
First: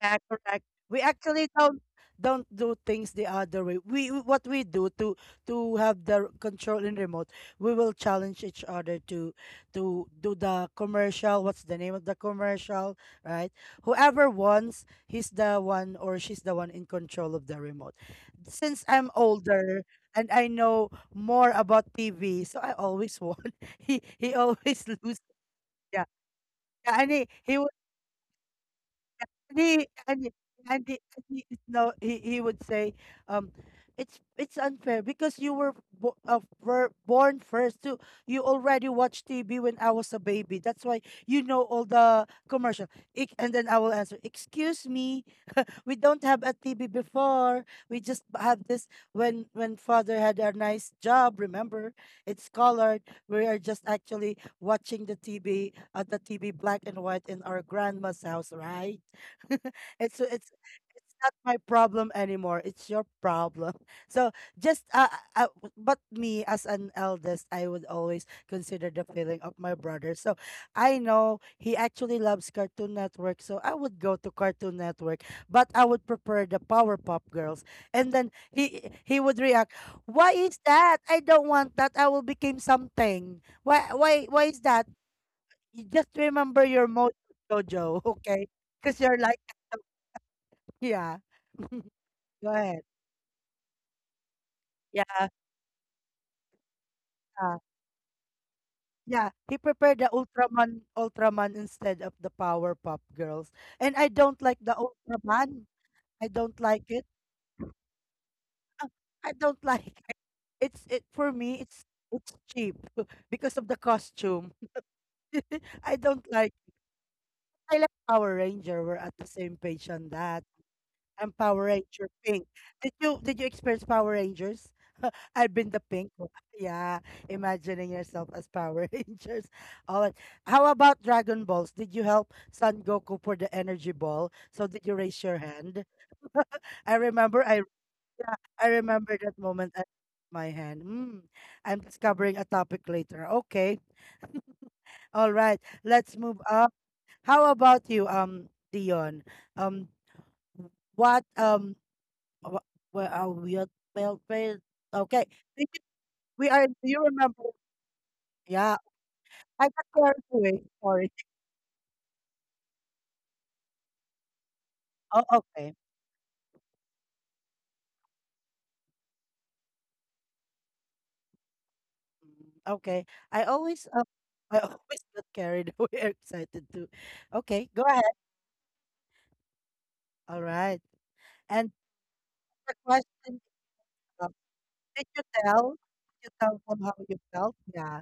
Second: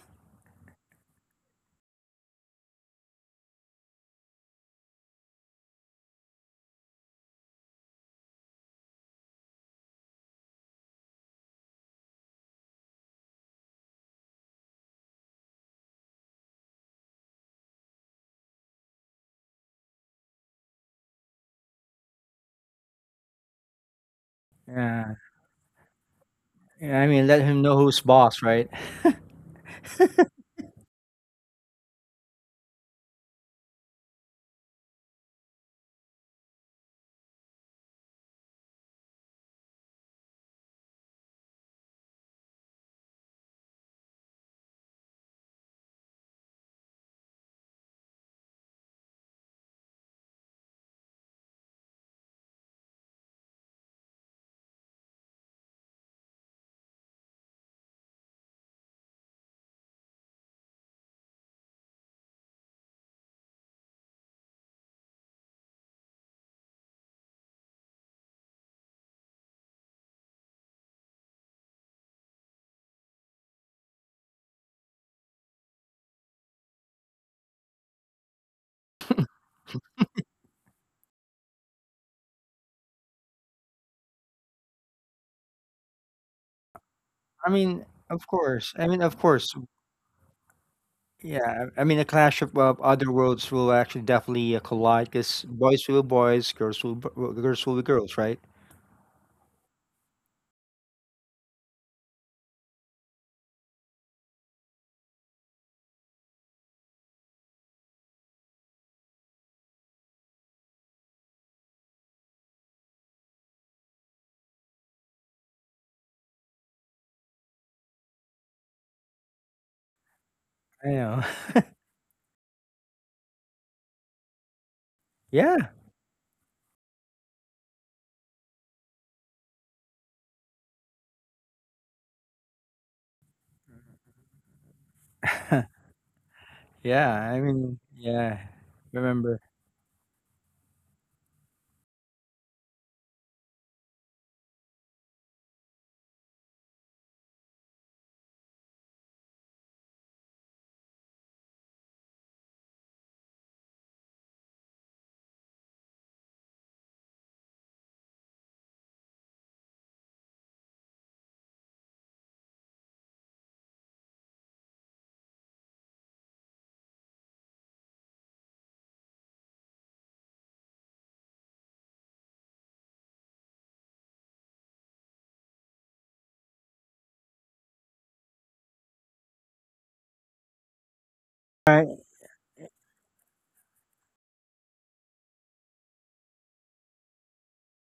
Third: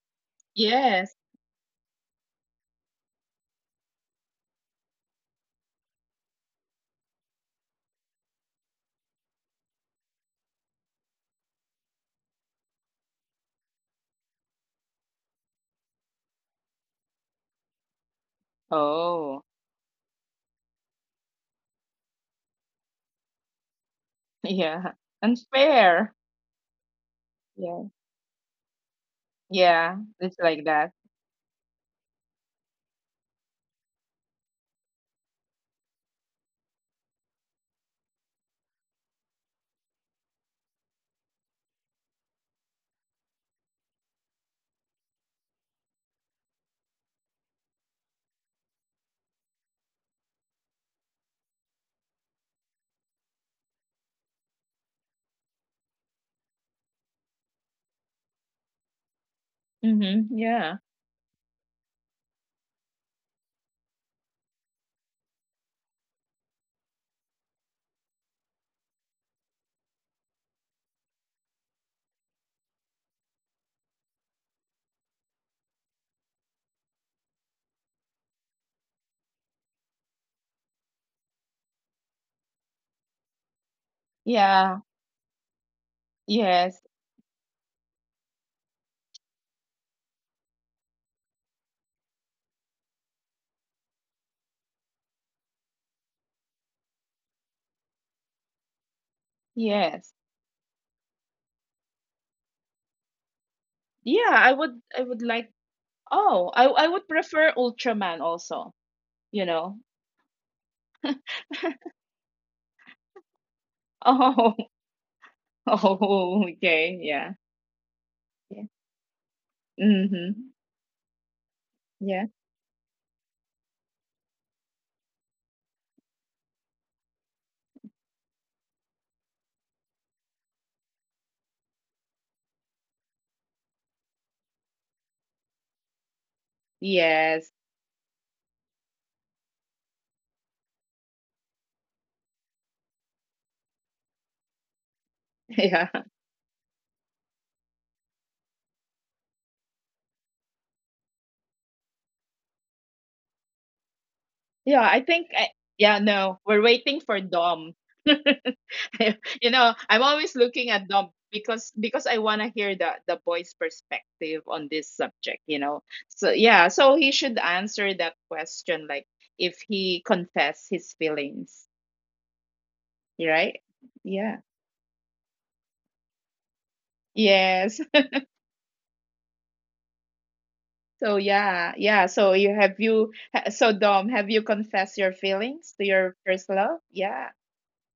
yeah, correct. We
Yes.
actually don't do things the other way. We What we do to have the control in remote, we will challenge each other to do the commercial. What's the name of the commercial, right? Whoever wants, he's the one or she's the one in control of the remote. Since I'm
Oh.
older and I know more about TV, so I always won. He always
Yeah.
loses. Yeah,
Unfair.
yeah,
Yeah, I
and
mean, let him know
Yeah.
who's boss, right?
and he
Yeah,
and he,
it's like
and
that.
he, and he no he, he would say, um it's unfair because you were were born first too, you already watched TV when I was a baby, that's why you know all the commercial. And then I will answer, excuse me, we don't have a TV before. We just have this when father had a nice job. Remember, it's colored. We are just actually watching the TV at, the TV black and white in our grandma's house, right? it's
Mm-hmm.
it's
Yeah.
it's not my problem anymore. It's your problem. So just but me as an eldest, I would always consider the feeling of my brother. So I know he actually loves Cartoon Network, so I would go to Cartoon Network, but I would prefer the power pop Girls. And then he would react, "Why is that? I don't want that. I will become something. Why is
Yeah.
that? You just remember
Yes.
your mojo,
I
Jojo,
mean, of
okay?
course.
Because
I
you're
mean, of
like,
course.
that." Yeah.
Yeah. I mean, a
Go
clash of
ahead.
other worlds will actually definitely
Yeah.
collide because boys will be boys,
Yeah.
girls will be girls, right?
Yeah, he prepared the
Yes.
Ultraman instead of the power pop Girls. And I
Yeah,
don't like the
I would like,
Ultraman. I
oh,
don't like
I
it.
would prefer Ultraman also,
I
you
don't
know.
like it. It's it For me it's cheap because of the costume.
Oh.
I don't
Oh,
like
okay, yeah.
I like Power
Yeah.
Ranger. We're at the same page on that.
Mm-hmm.
I
I'm
know.
Power Ranger
Yeah.
pink. Did you experience Power Rangers? I've been the
Yeah.
pink one. Yeah, imagining yourself as Power Rangers. All right. How about Dragon Balls? Did you help Son Goku for the energy ball? So did you raise your hand? I
Yeah.
remember
I
Yes.
I
mean, yeah.
I remember that
Remember.
moment. I my hand. I'm discovering a topic later. Okay. All right.
Yeah.
Let's move on. How about you, Dion? Um, what um, wh- where are we at? Well, well,
Yeah, I
okay.
think I,
Did you-
yeah,
We
no.
are. Do
We're
you
waiting for
remember?
Dom.
Yeah,
You
I got
know, I'm
carried
always
away.
looking at
Sorry.
Dom because I want to hear the boy's perspective on this
Oh,
subject, you
okay.
know. So yeah, so he should answer that question, like if he confess his feelings.
Okay.
You're
I
right?
always um,
Yeah.
I always got carried away. Excited too. Okay, go
Yes.
ahead. All right.
So
And
yeah,
All
yeah.
right.
So you
the
have,
question:
so Dom,
uh,
have you confessed
Did
your
you tell?
feelings to your
Did you
first
tell them
love?
how you
Yeah.
felt? Yeah.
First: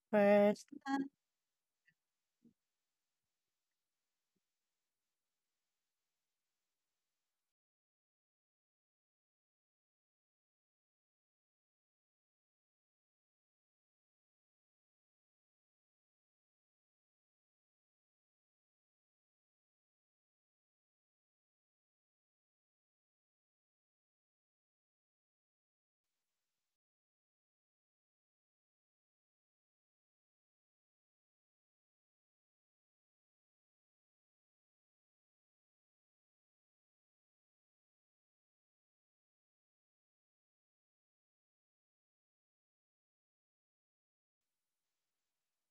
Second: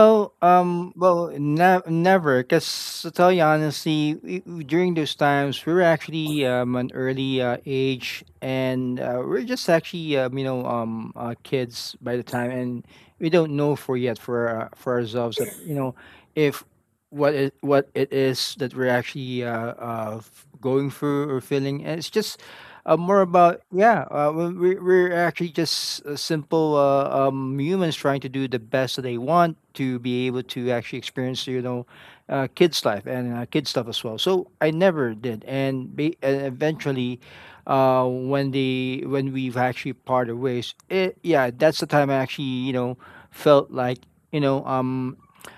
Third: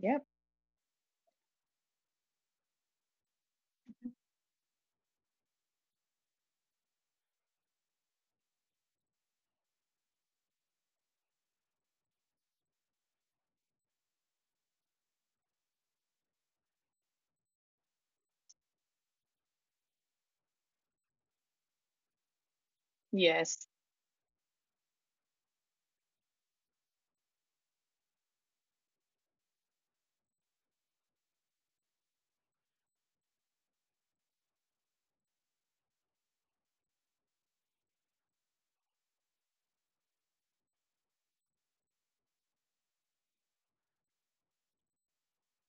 Yep.
First.
Never. Cause to tell you honestly, during those times, we were actually an early age, and we're just actually kids by the time, and we don't know for yet for ourselves that if what it is that we're actually going through or feeling. And it's just more about
Yes.
we're actually just simple humans trying to do the best that they want to be able to actually experience kids life and kids stuff as well, so I never did. And eventually when they when we've actually parted ways, yeah, that's the time I actually felt like you know um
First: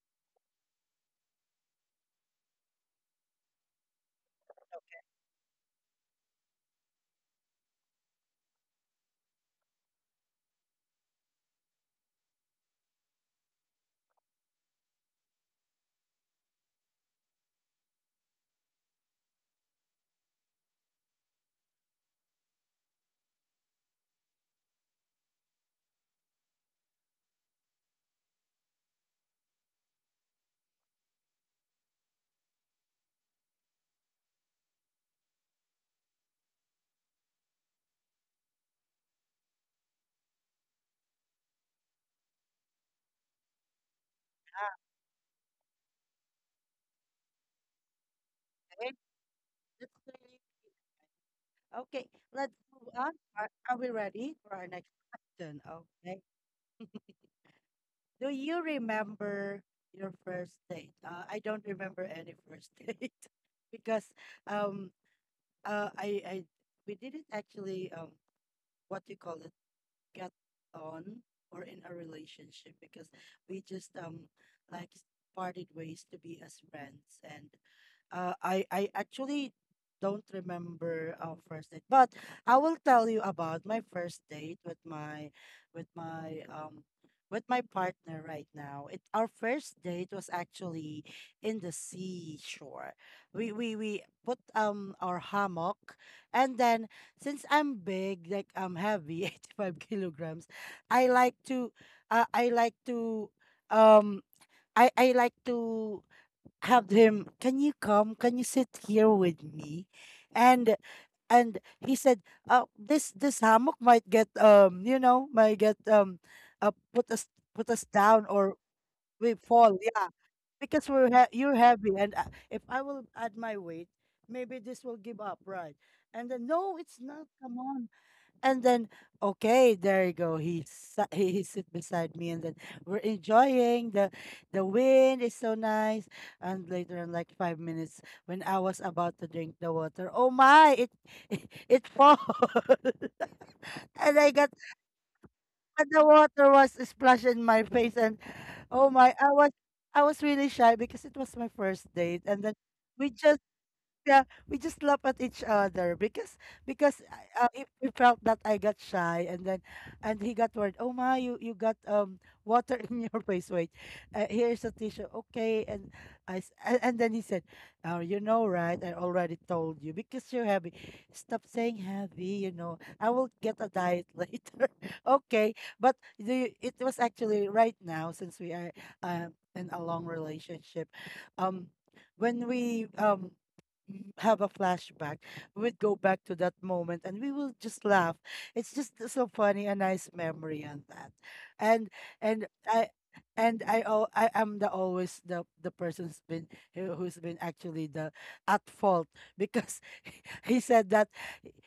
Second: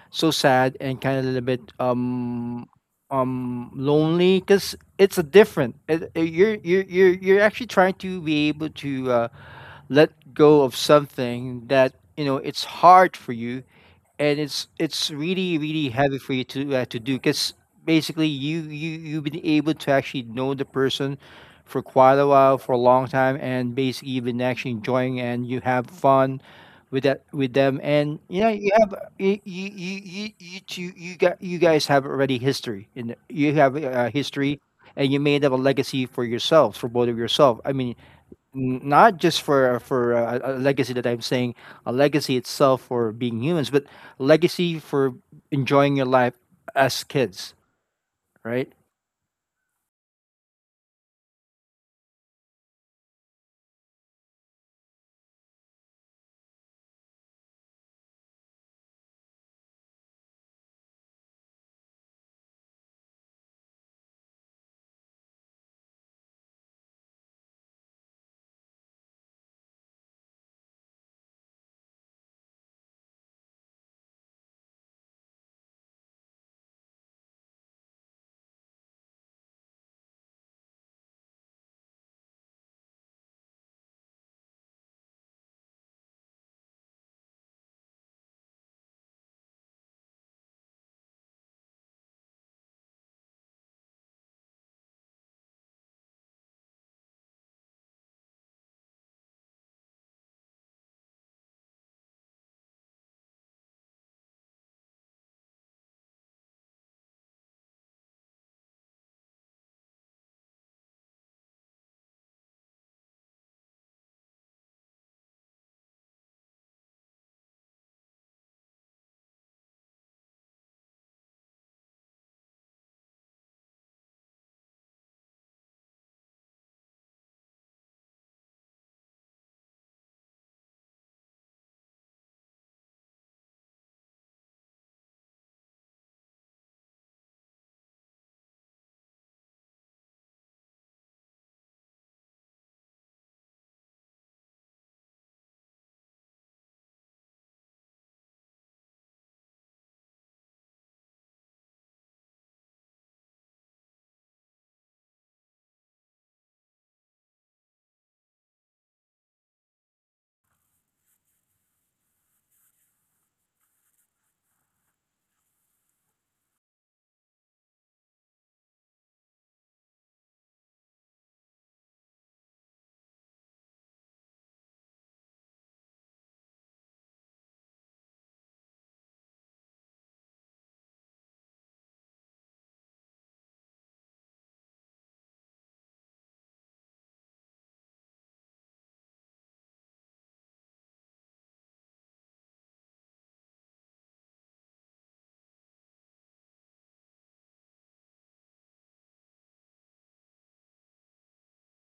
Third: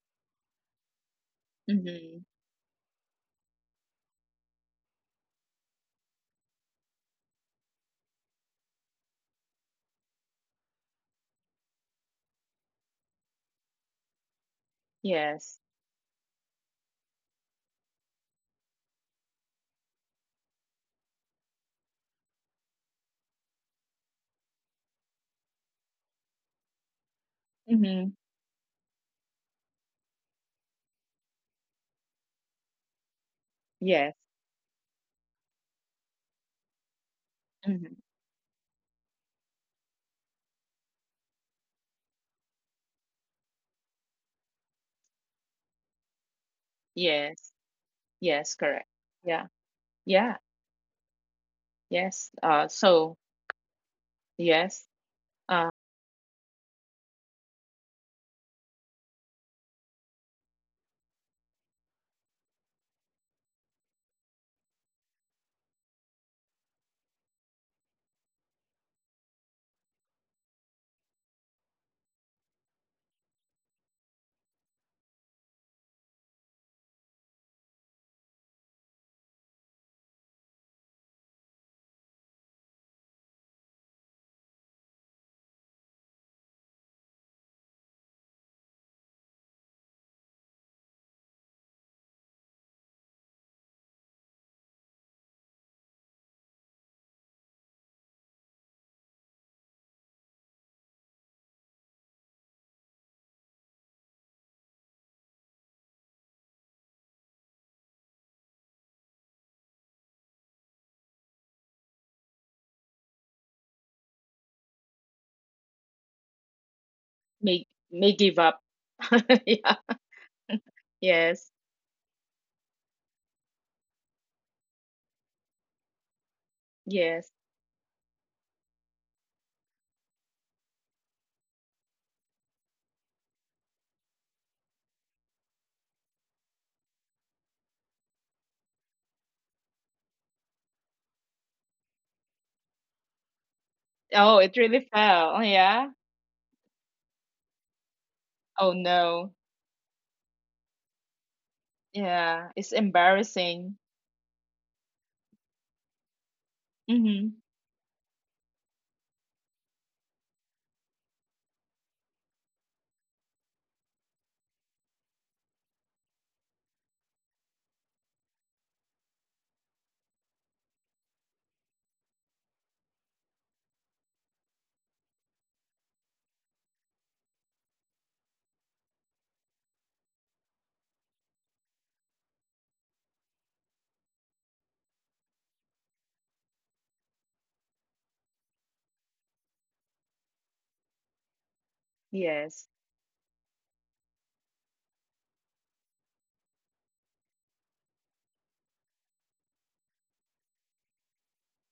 so sad and kind of a little bit
Mm-hmm.
lonely because it's a different you're actually trying to be able to let go of something that you know it's hard for you, and it's really,
Yes.
really heavy for you to do, because basically you've been able to actually know the person for quite a while, for a long time, and basically you've been actually enjoying and you have fun with them,
Mm-hmm.
and you know you have you you you you, you two you got you guys have already history in the, you have a
Yes.
history and you made up a legacy for yourselves, for both of yourself. I mean,
Mm-hmm.
not just for a legacy that I'm saying, a legacy itself for being humans, but legacy for enjoying your life as kids,
Yes.
right?
Yes, correct.
Okay.
Yeah.
That's really
Yeah.
okay,
Yes.
let's move on.
So
Are we ready for our
yes.
next question?
Uh
Okay. Do you remember your first date? I don't remember any first date because um I we didn't actually what do you call it, get on or in a relationship because we just like parted ways to be as friends. And I actually don't remember our first date, but I will tell you about my first date with my with my with my partner right now. It Our first date was actually in the seashore. We put our hammock, and then since I'm big, like I'm heavy, 85 kilograms, I like to I like to um I like to have him, "Can you come? Can you sit here with me?" And and he said, this hammock might get you know, might get uh, put us put us
may
down,
give
or
up.
we
Yeah.
fall, yeah, because
Yes.
you're heavy, and if I will add my weight, maybe this will give up, right?" And then, no, it's not.
Yes.
Come on, and then, okay, there you go. He sat, he sit beside me, and then we're enjoying the wind is so nice. And later on, like 5 minutes, when I was about to drink the water, oh my, it it falls, and I
Oh,
got
it really fell. Oh
and
yeah.
the water was splashed in my face, and
Oh
oh my,
no.
I was really shy because it was my first date, and
Yeah.
then
It's
we just
embarrassing.
yeah, we just laugh at each other because
Mm-hmm.
we felt that I got shy, and then and he got worried. "Oh my, you got water in your face. Wait, here's a tissue." Okay, and then he said, "Oh, you know, right? I already told you because you're heavy." "Stop saying heavy. You know, I will get a diet later. Okay, but the it was actually right now since we are uh, in a long relationship, um." When we have a flashback, we would go back to that moment, and we will just laugh. It's just so funny, a nice memory on that. And and
Yes.
I I am the always the person's been who's been actually the at fault because he said that,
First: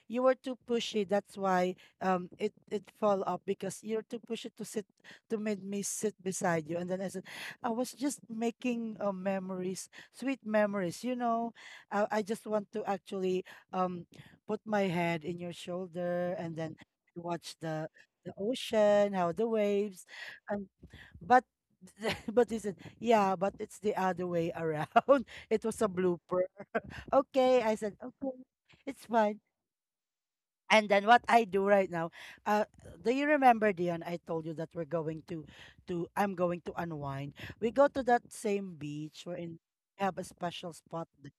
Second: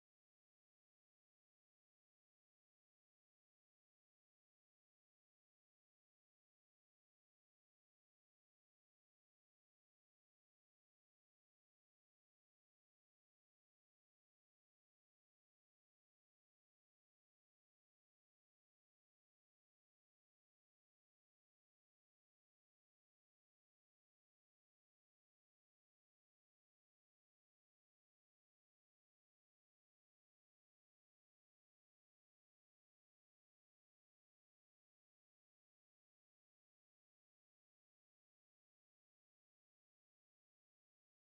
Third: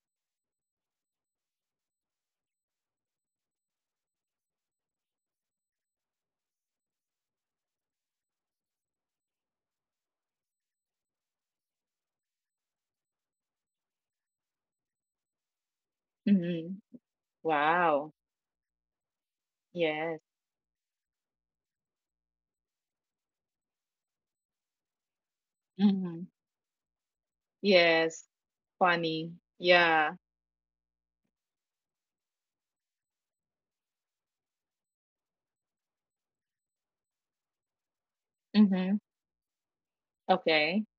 "You were too pushy. That's why it it fall off because you're too pushy to sit, to make me sit beside you." And then I said, "I was just making memories, sweet memories. You know, I just want to actually um put my head in your shoulder and
Mm-hmm.
then watch
Wow.
the ocean, how the waves,
Yes.
and but." But he said, yeah, but it's the other way around. It was a
Mm-hmm.
blooper. Okay, I said,
Yes.
okay, it's
Funny.
fine.
Yeah.
And then what I do right now, uh, do you remember, Dion? I told you that we're going to I'm going to unwind. We go to that same beach.
Mm-hmm.
We have a special spot,
Okay.
th-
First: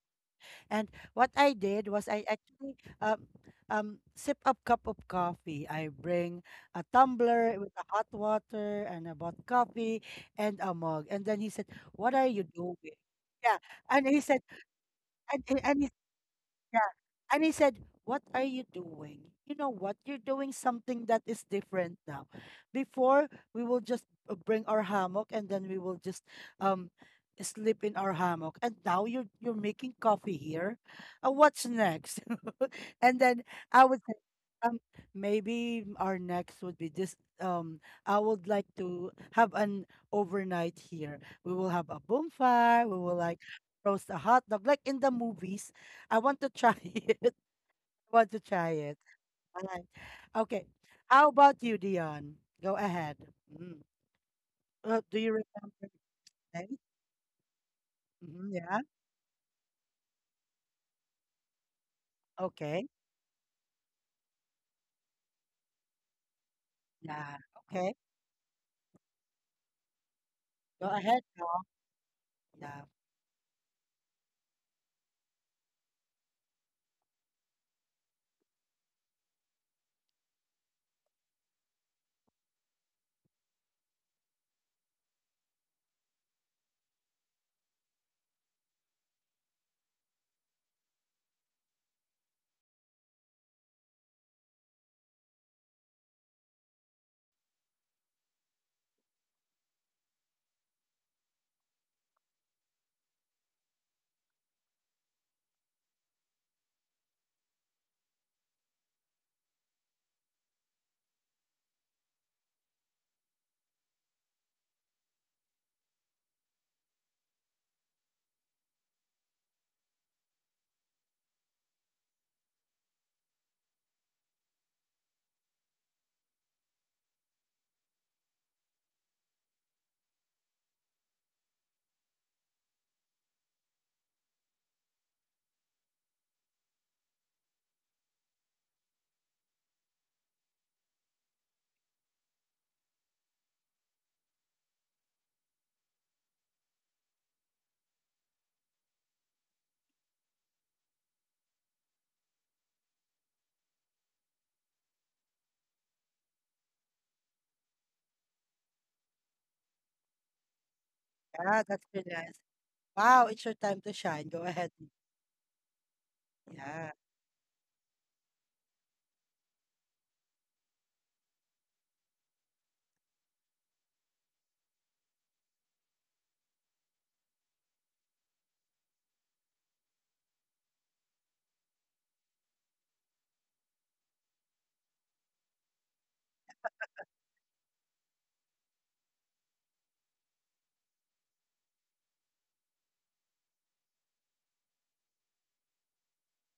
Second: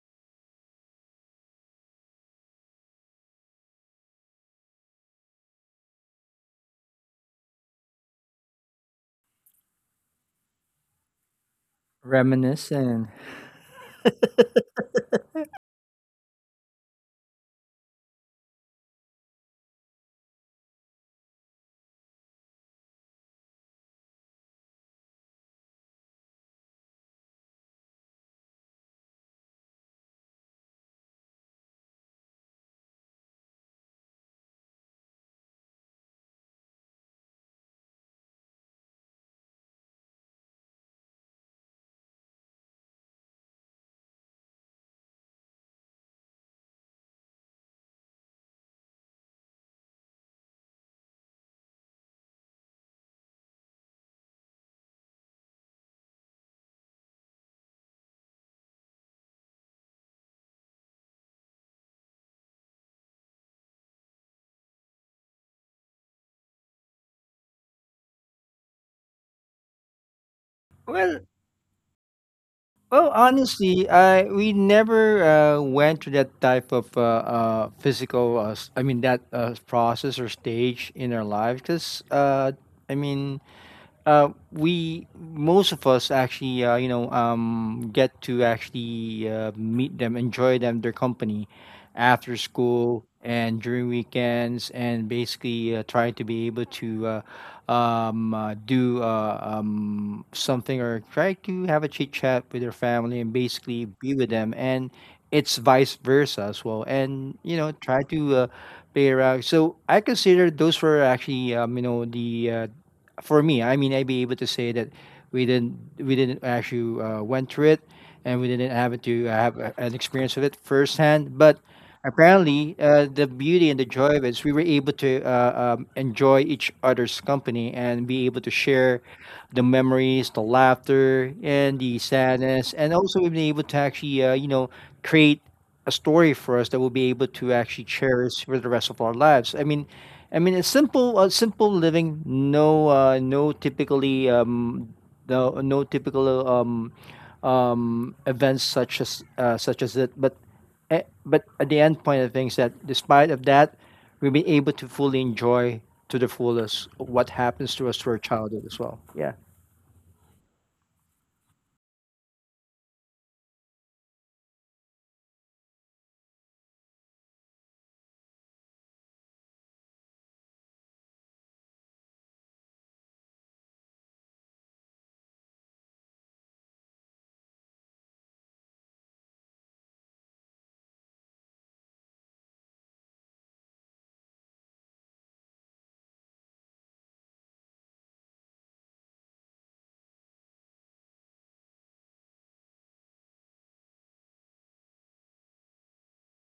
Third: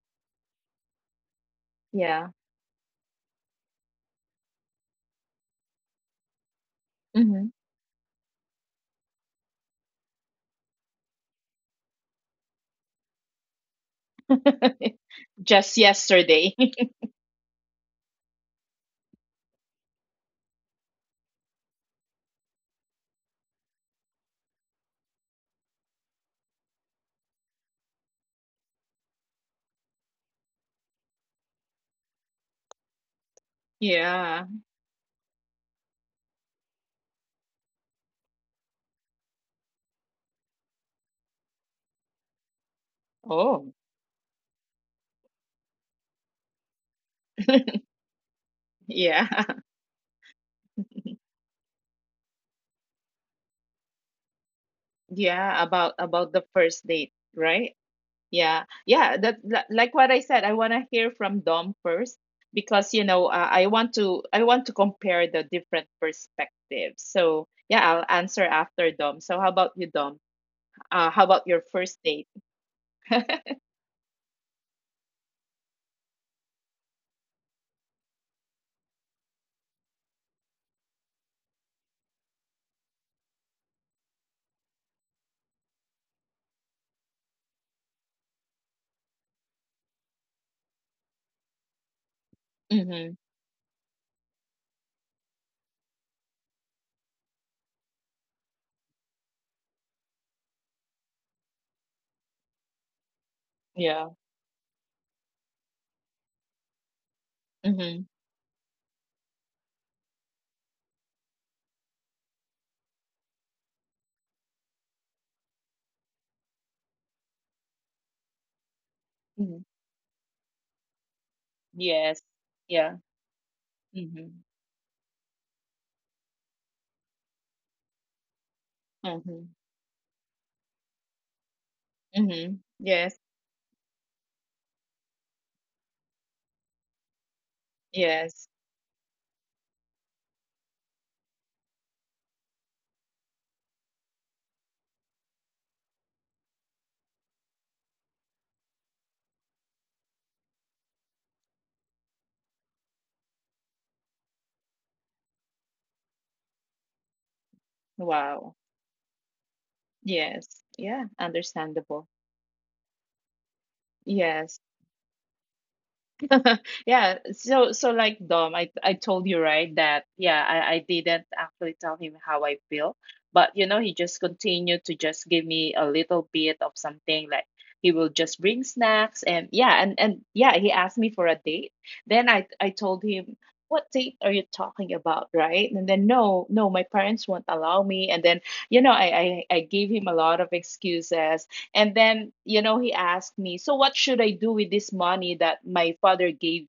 and what I did was I
Yeah.
actually sip a cup of coffee. I bring a
Mm-hmm.
tumbler with a hot water, and I bought coffee and a mug. And then he said, "What are you
Reminisce.
doing?"
And
Yeah, and he said,
Just
and he
yesterday.
yeah. And he said, "What are you doing? You know what? You're doing something that is different now. Before, we will just bring our hammock, and then we will just um sleep in our hammock. And now you're making coffee here. What's next?" And then I would say,
Yeah.
um, maybe our next would be this. I would like to have an overnight here. We will have a bonfire. We will like
Oh.
roast a hot dog, like in the movies. I want to try it. I want to try it.
Yeah.
All right. Okay. How about you, Dion? Go ahead. Mm. Do you
Yeah,
remember the
about the first
place?
date, right? Yeah.
Hmm, yeah.
Yeah, that like what I said, I want to hear from Dom first, because you
Okay.
know, I want to compare the different perspectives. So,
Yeah.
yeah, I'll
Okay.
answer after Dom. So, how about you, Dom?
Go
How about
ahead,
your
well,
Dion.
first date?
Yeah.
well, honestly, I we never went to that type of physical, I mean that process or stage in our lives, because I mean we, most of us actually, get to actually meet them, enjoy them, their company, after
Mm-hmm.
school and during weekends, and basically try to be able to do something or try to have a chit chat with their family and
Yeah.
basically be with them, and it's vice versa as well. And you
Mm-hmm.
know, try to play around. So I consider those were actually, the, for me, I mean, I'd be able to say that we didn't actually went through it, and we didn't have to
Hmm.
have an experience of it firsthand. But
Yes. Yeah.
apparently, the beauty and the
Mm-hmm.
joy of it is we were able to enjoy each other's company and be able to share
Mm-hmm.
the memories, the laughter, and the
Mm-hmm.
sadness.
Yes.
And also we've been able to actually, create a story for us that we'll be able to actually
Yes.
cherish for the rest of our lives. I mean, it's simple, simple living. No typical events such as, such as it. But but at the end point of things, that despite of that, we'll be able to fully enjoy to the fullest what happens to us through our
Wow.
childhood as well. Yeah,
Yes. Yeah.
Yeah, that's
Understandable.
really nice. Wow, it's your time to shine. Go
Yes.
ahead. Yeah.
Yeah. So so like Dom, I told you right that yeah, I didn't actually tell him how I feel, but you know he just continued to just give me a little bit of something like he will just bring snacks, and yeah, and yeah he asked me for a date. Then I told him, what date are you talking about, right? And then no, no, my parents won't allow me. And then you know, I gave him a lot of excuses. And then, you know, he asked me, so what should I do with this money that my father gave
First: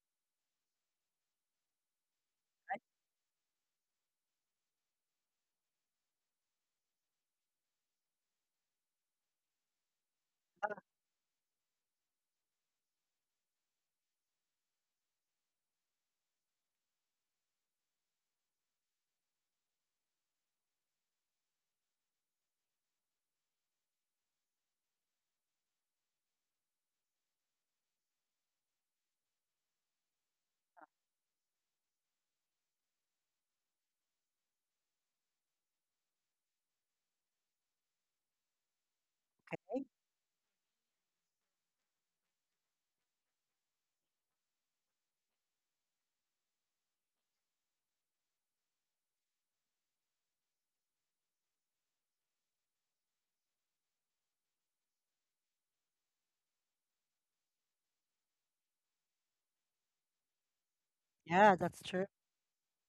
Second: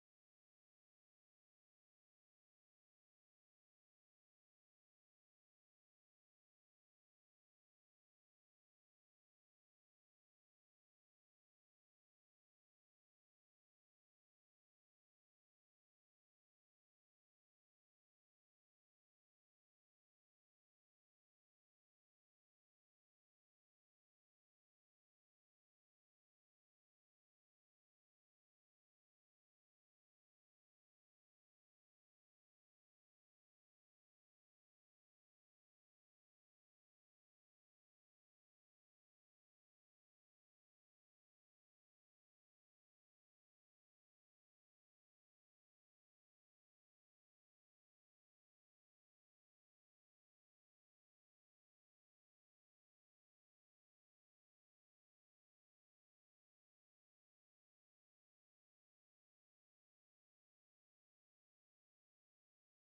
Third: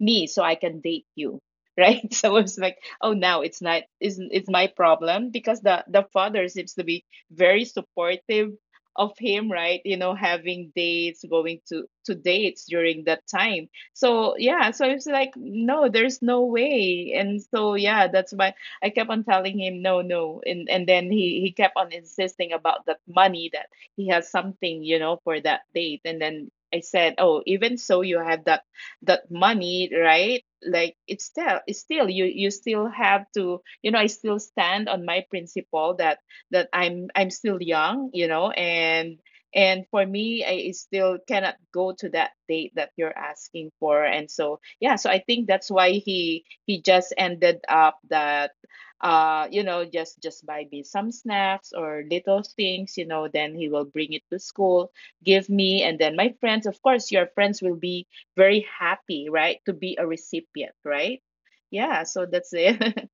me so I can date you? Right. So I was like, oh, now it's not, is, it's my problem, because the father seems to be very supportive of him, right? You know, having dates, going to dates during that time. So yeah, so it's like, no, there's no way. And so yeah, that's why I kept on telling him no, no, and then he kept on insisting about that money that he has something you know for that date. And then I said, oh, even so you have that that money right, like it's still, it's still, you still have to, you know, I still stand on my principle that that I'm still young, you know, and for me I still cannot go to that date that you're asking for. And so yeah, so I think that's why he just ended up that you know, just buy me some snacks or little things, you know, then he will bring it to school, give me, and then my friends, of course, your friends will be very happy, right, to be a recipient, right?
Yeah,
Yeah,
that's
so
true.
that's it.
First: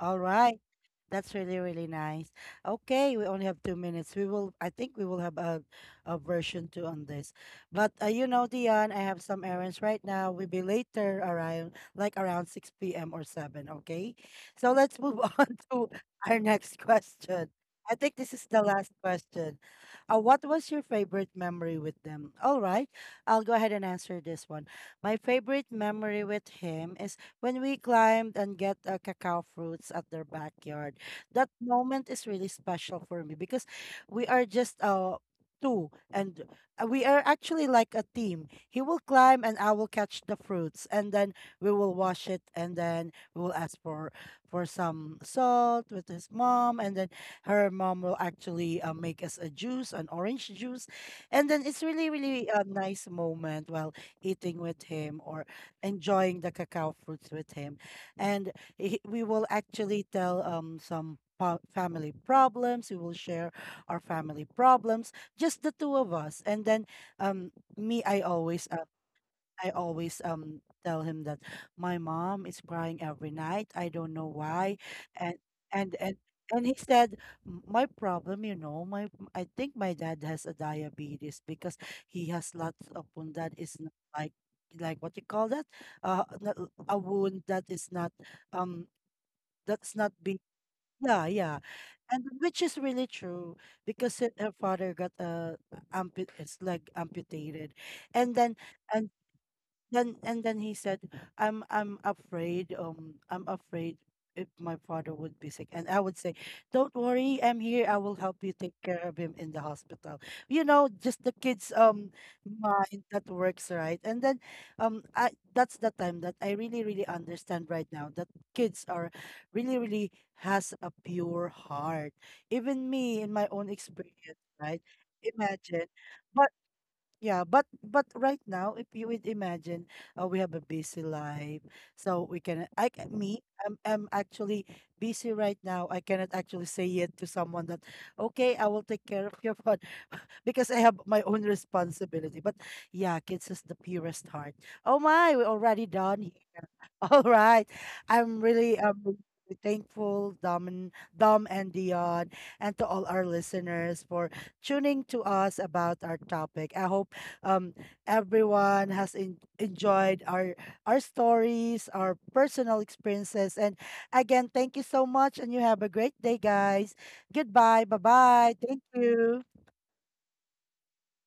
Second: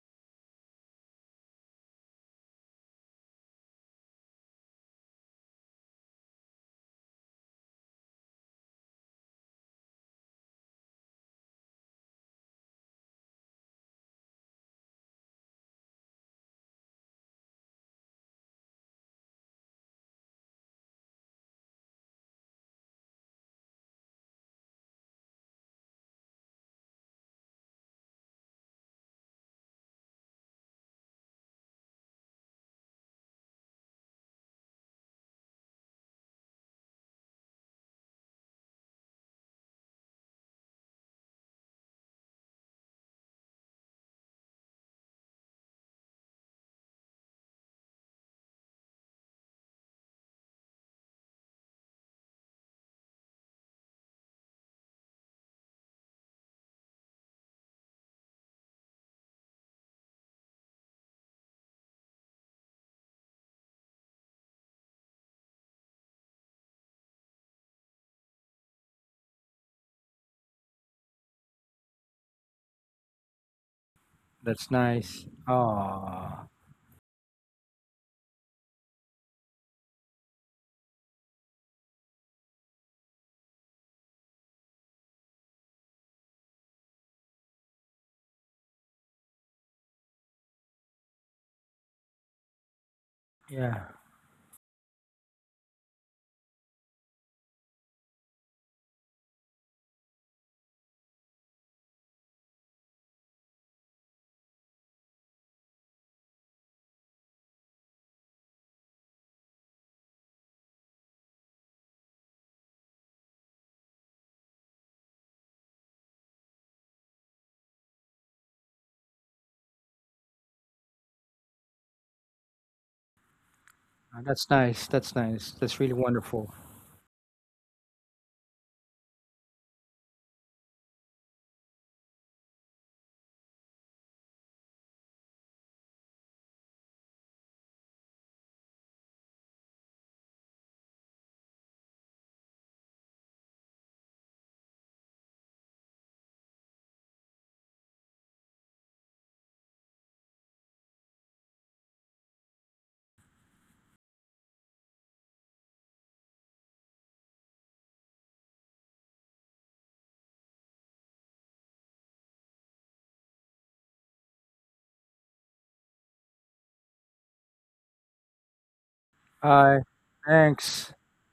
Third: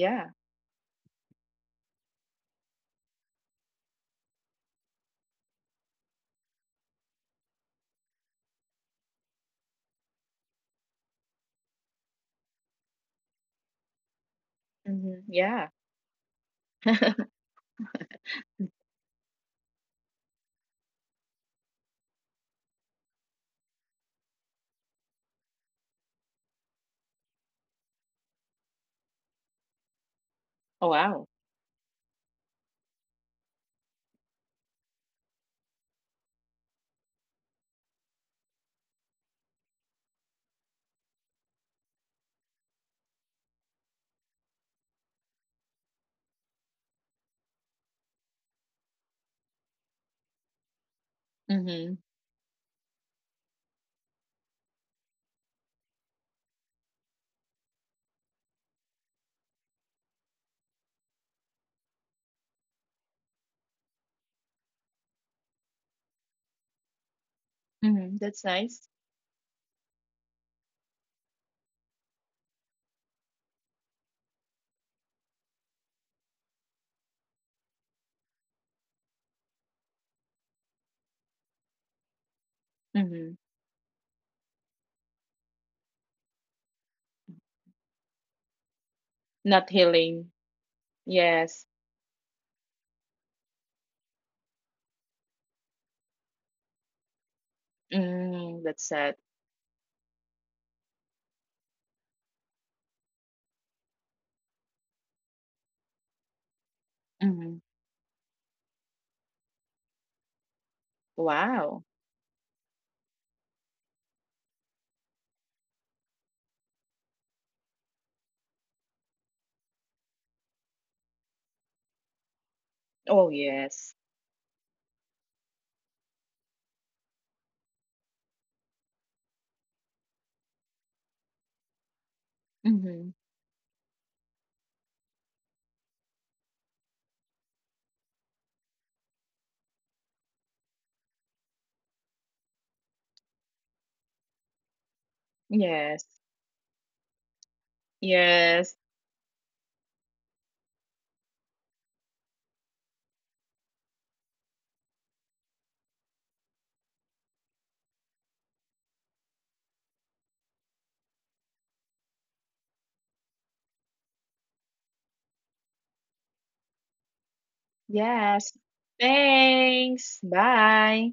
All
Yeah.
right. That's really, really nice. Okay, we only have 2 minutes. I think we will have a version two on this. But you know, Dion, I have some errands right now. We'll be later around, like around 6 p.m. or 7, okay? So let's move
Hmm,
on
yeah.
to our next question. I think this is the last question. What was your favorite memory with them? All right, I'll go ahead and answer this one. My favorite memory with him is when we climbed and get cacao fruits at their backyard.
Oh wow.
That moment is really special for me because we are just two, and we are actually like a team. He will climb, and I will catch the fruits, and then we will wash it, and then we will ask for some salt with his mom, and then her mom will actually make us a juice, an orange juice. And then it's really,
Mm-hmm.
really a nice moment while eating with him or enjoying the cacao fruits with him. And we will actually tell some po- family problems. We will share our family problems, just the two of us. And then me,
Mm-hmm. That's nice.
I always tell him that my mom is crying every night. I don't know
that's
why.
nice.
And and and
Ah,
he said, "M- my problem, you know, I think my dad has a diabetes because he has lots of wound that
Mm-hmm.
is not like, like what you call that? Not- a wound that is not um, that's
Not
not big."
healing.
"Yeah, yeah,"
Yes.
and which is really true
yeah,
because her father got ampu- it's like amputated, and then
Mm,
and
that's sad.
he said, I'm afraid I'm afraid if my father would be sick," and I would say, "Don't worry, I'm here.
Mm-hmm.
I will help you take care of him in the hospital," you know, just the kids
Wow.
mind that works, right? And then I that's the time that I really really understand right now that kids are really really has a pure heart, even me in my
Oh
own
yes.
experience,
that's
right?
nice. That's nice. That's
Imagine.
really wonderful.
But yeah, but right now, if you would imagine, we have a busy life, so we can. I ca-
Mm-hmm.
me, I'm actually busy right now. I cannot actually say yet to someone that, okay, I will take care of your phone because I have my own responsibility. But yeah, kids is the purest heart. Oh my, we're already
Yes.
done. All right. I'm really
Yes.
really thankful, Dom and Dion, and to all our listeners for tuning to us about our topic. I hope um everyone has en- enjoyed our stories, our personal experiences, and again, thank you so much, and you have a great day, guys. Goodbye. Bye bye.
Yes.
Thank you.
Uh,
Thanks.
thanks.
Bye.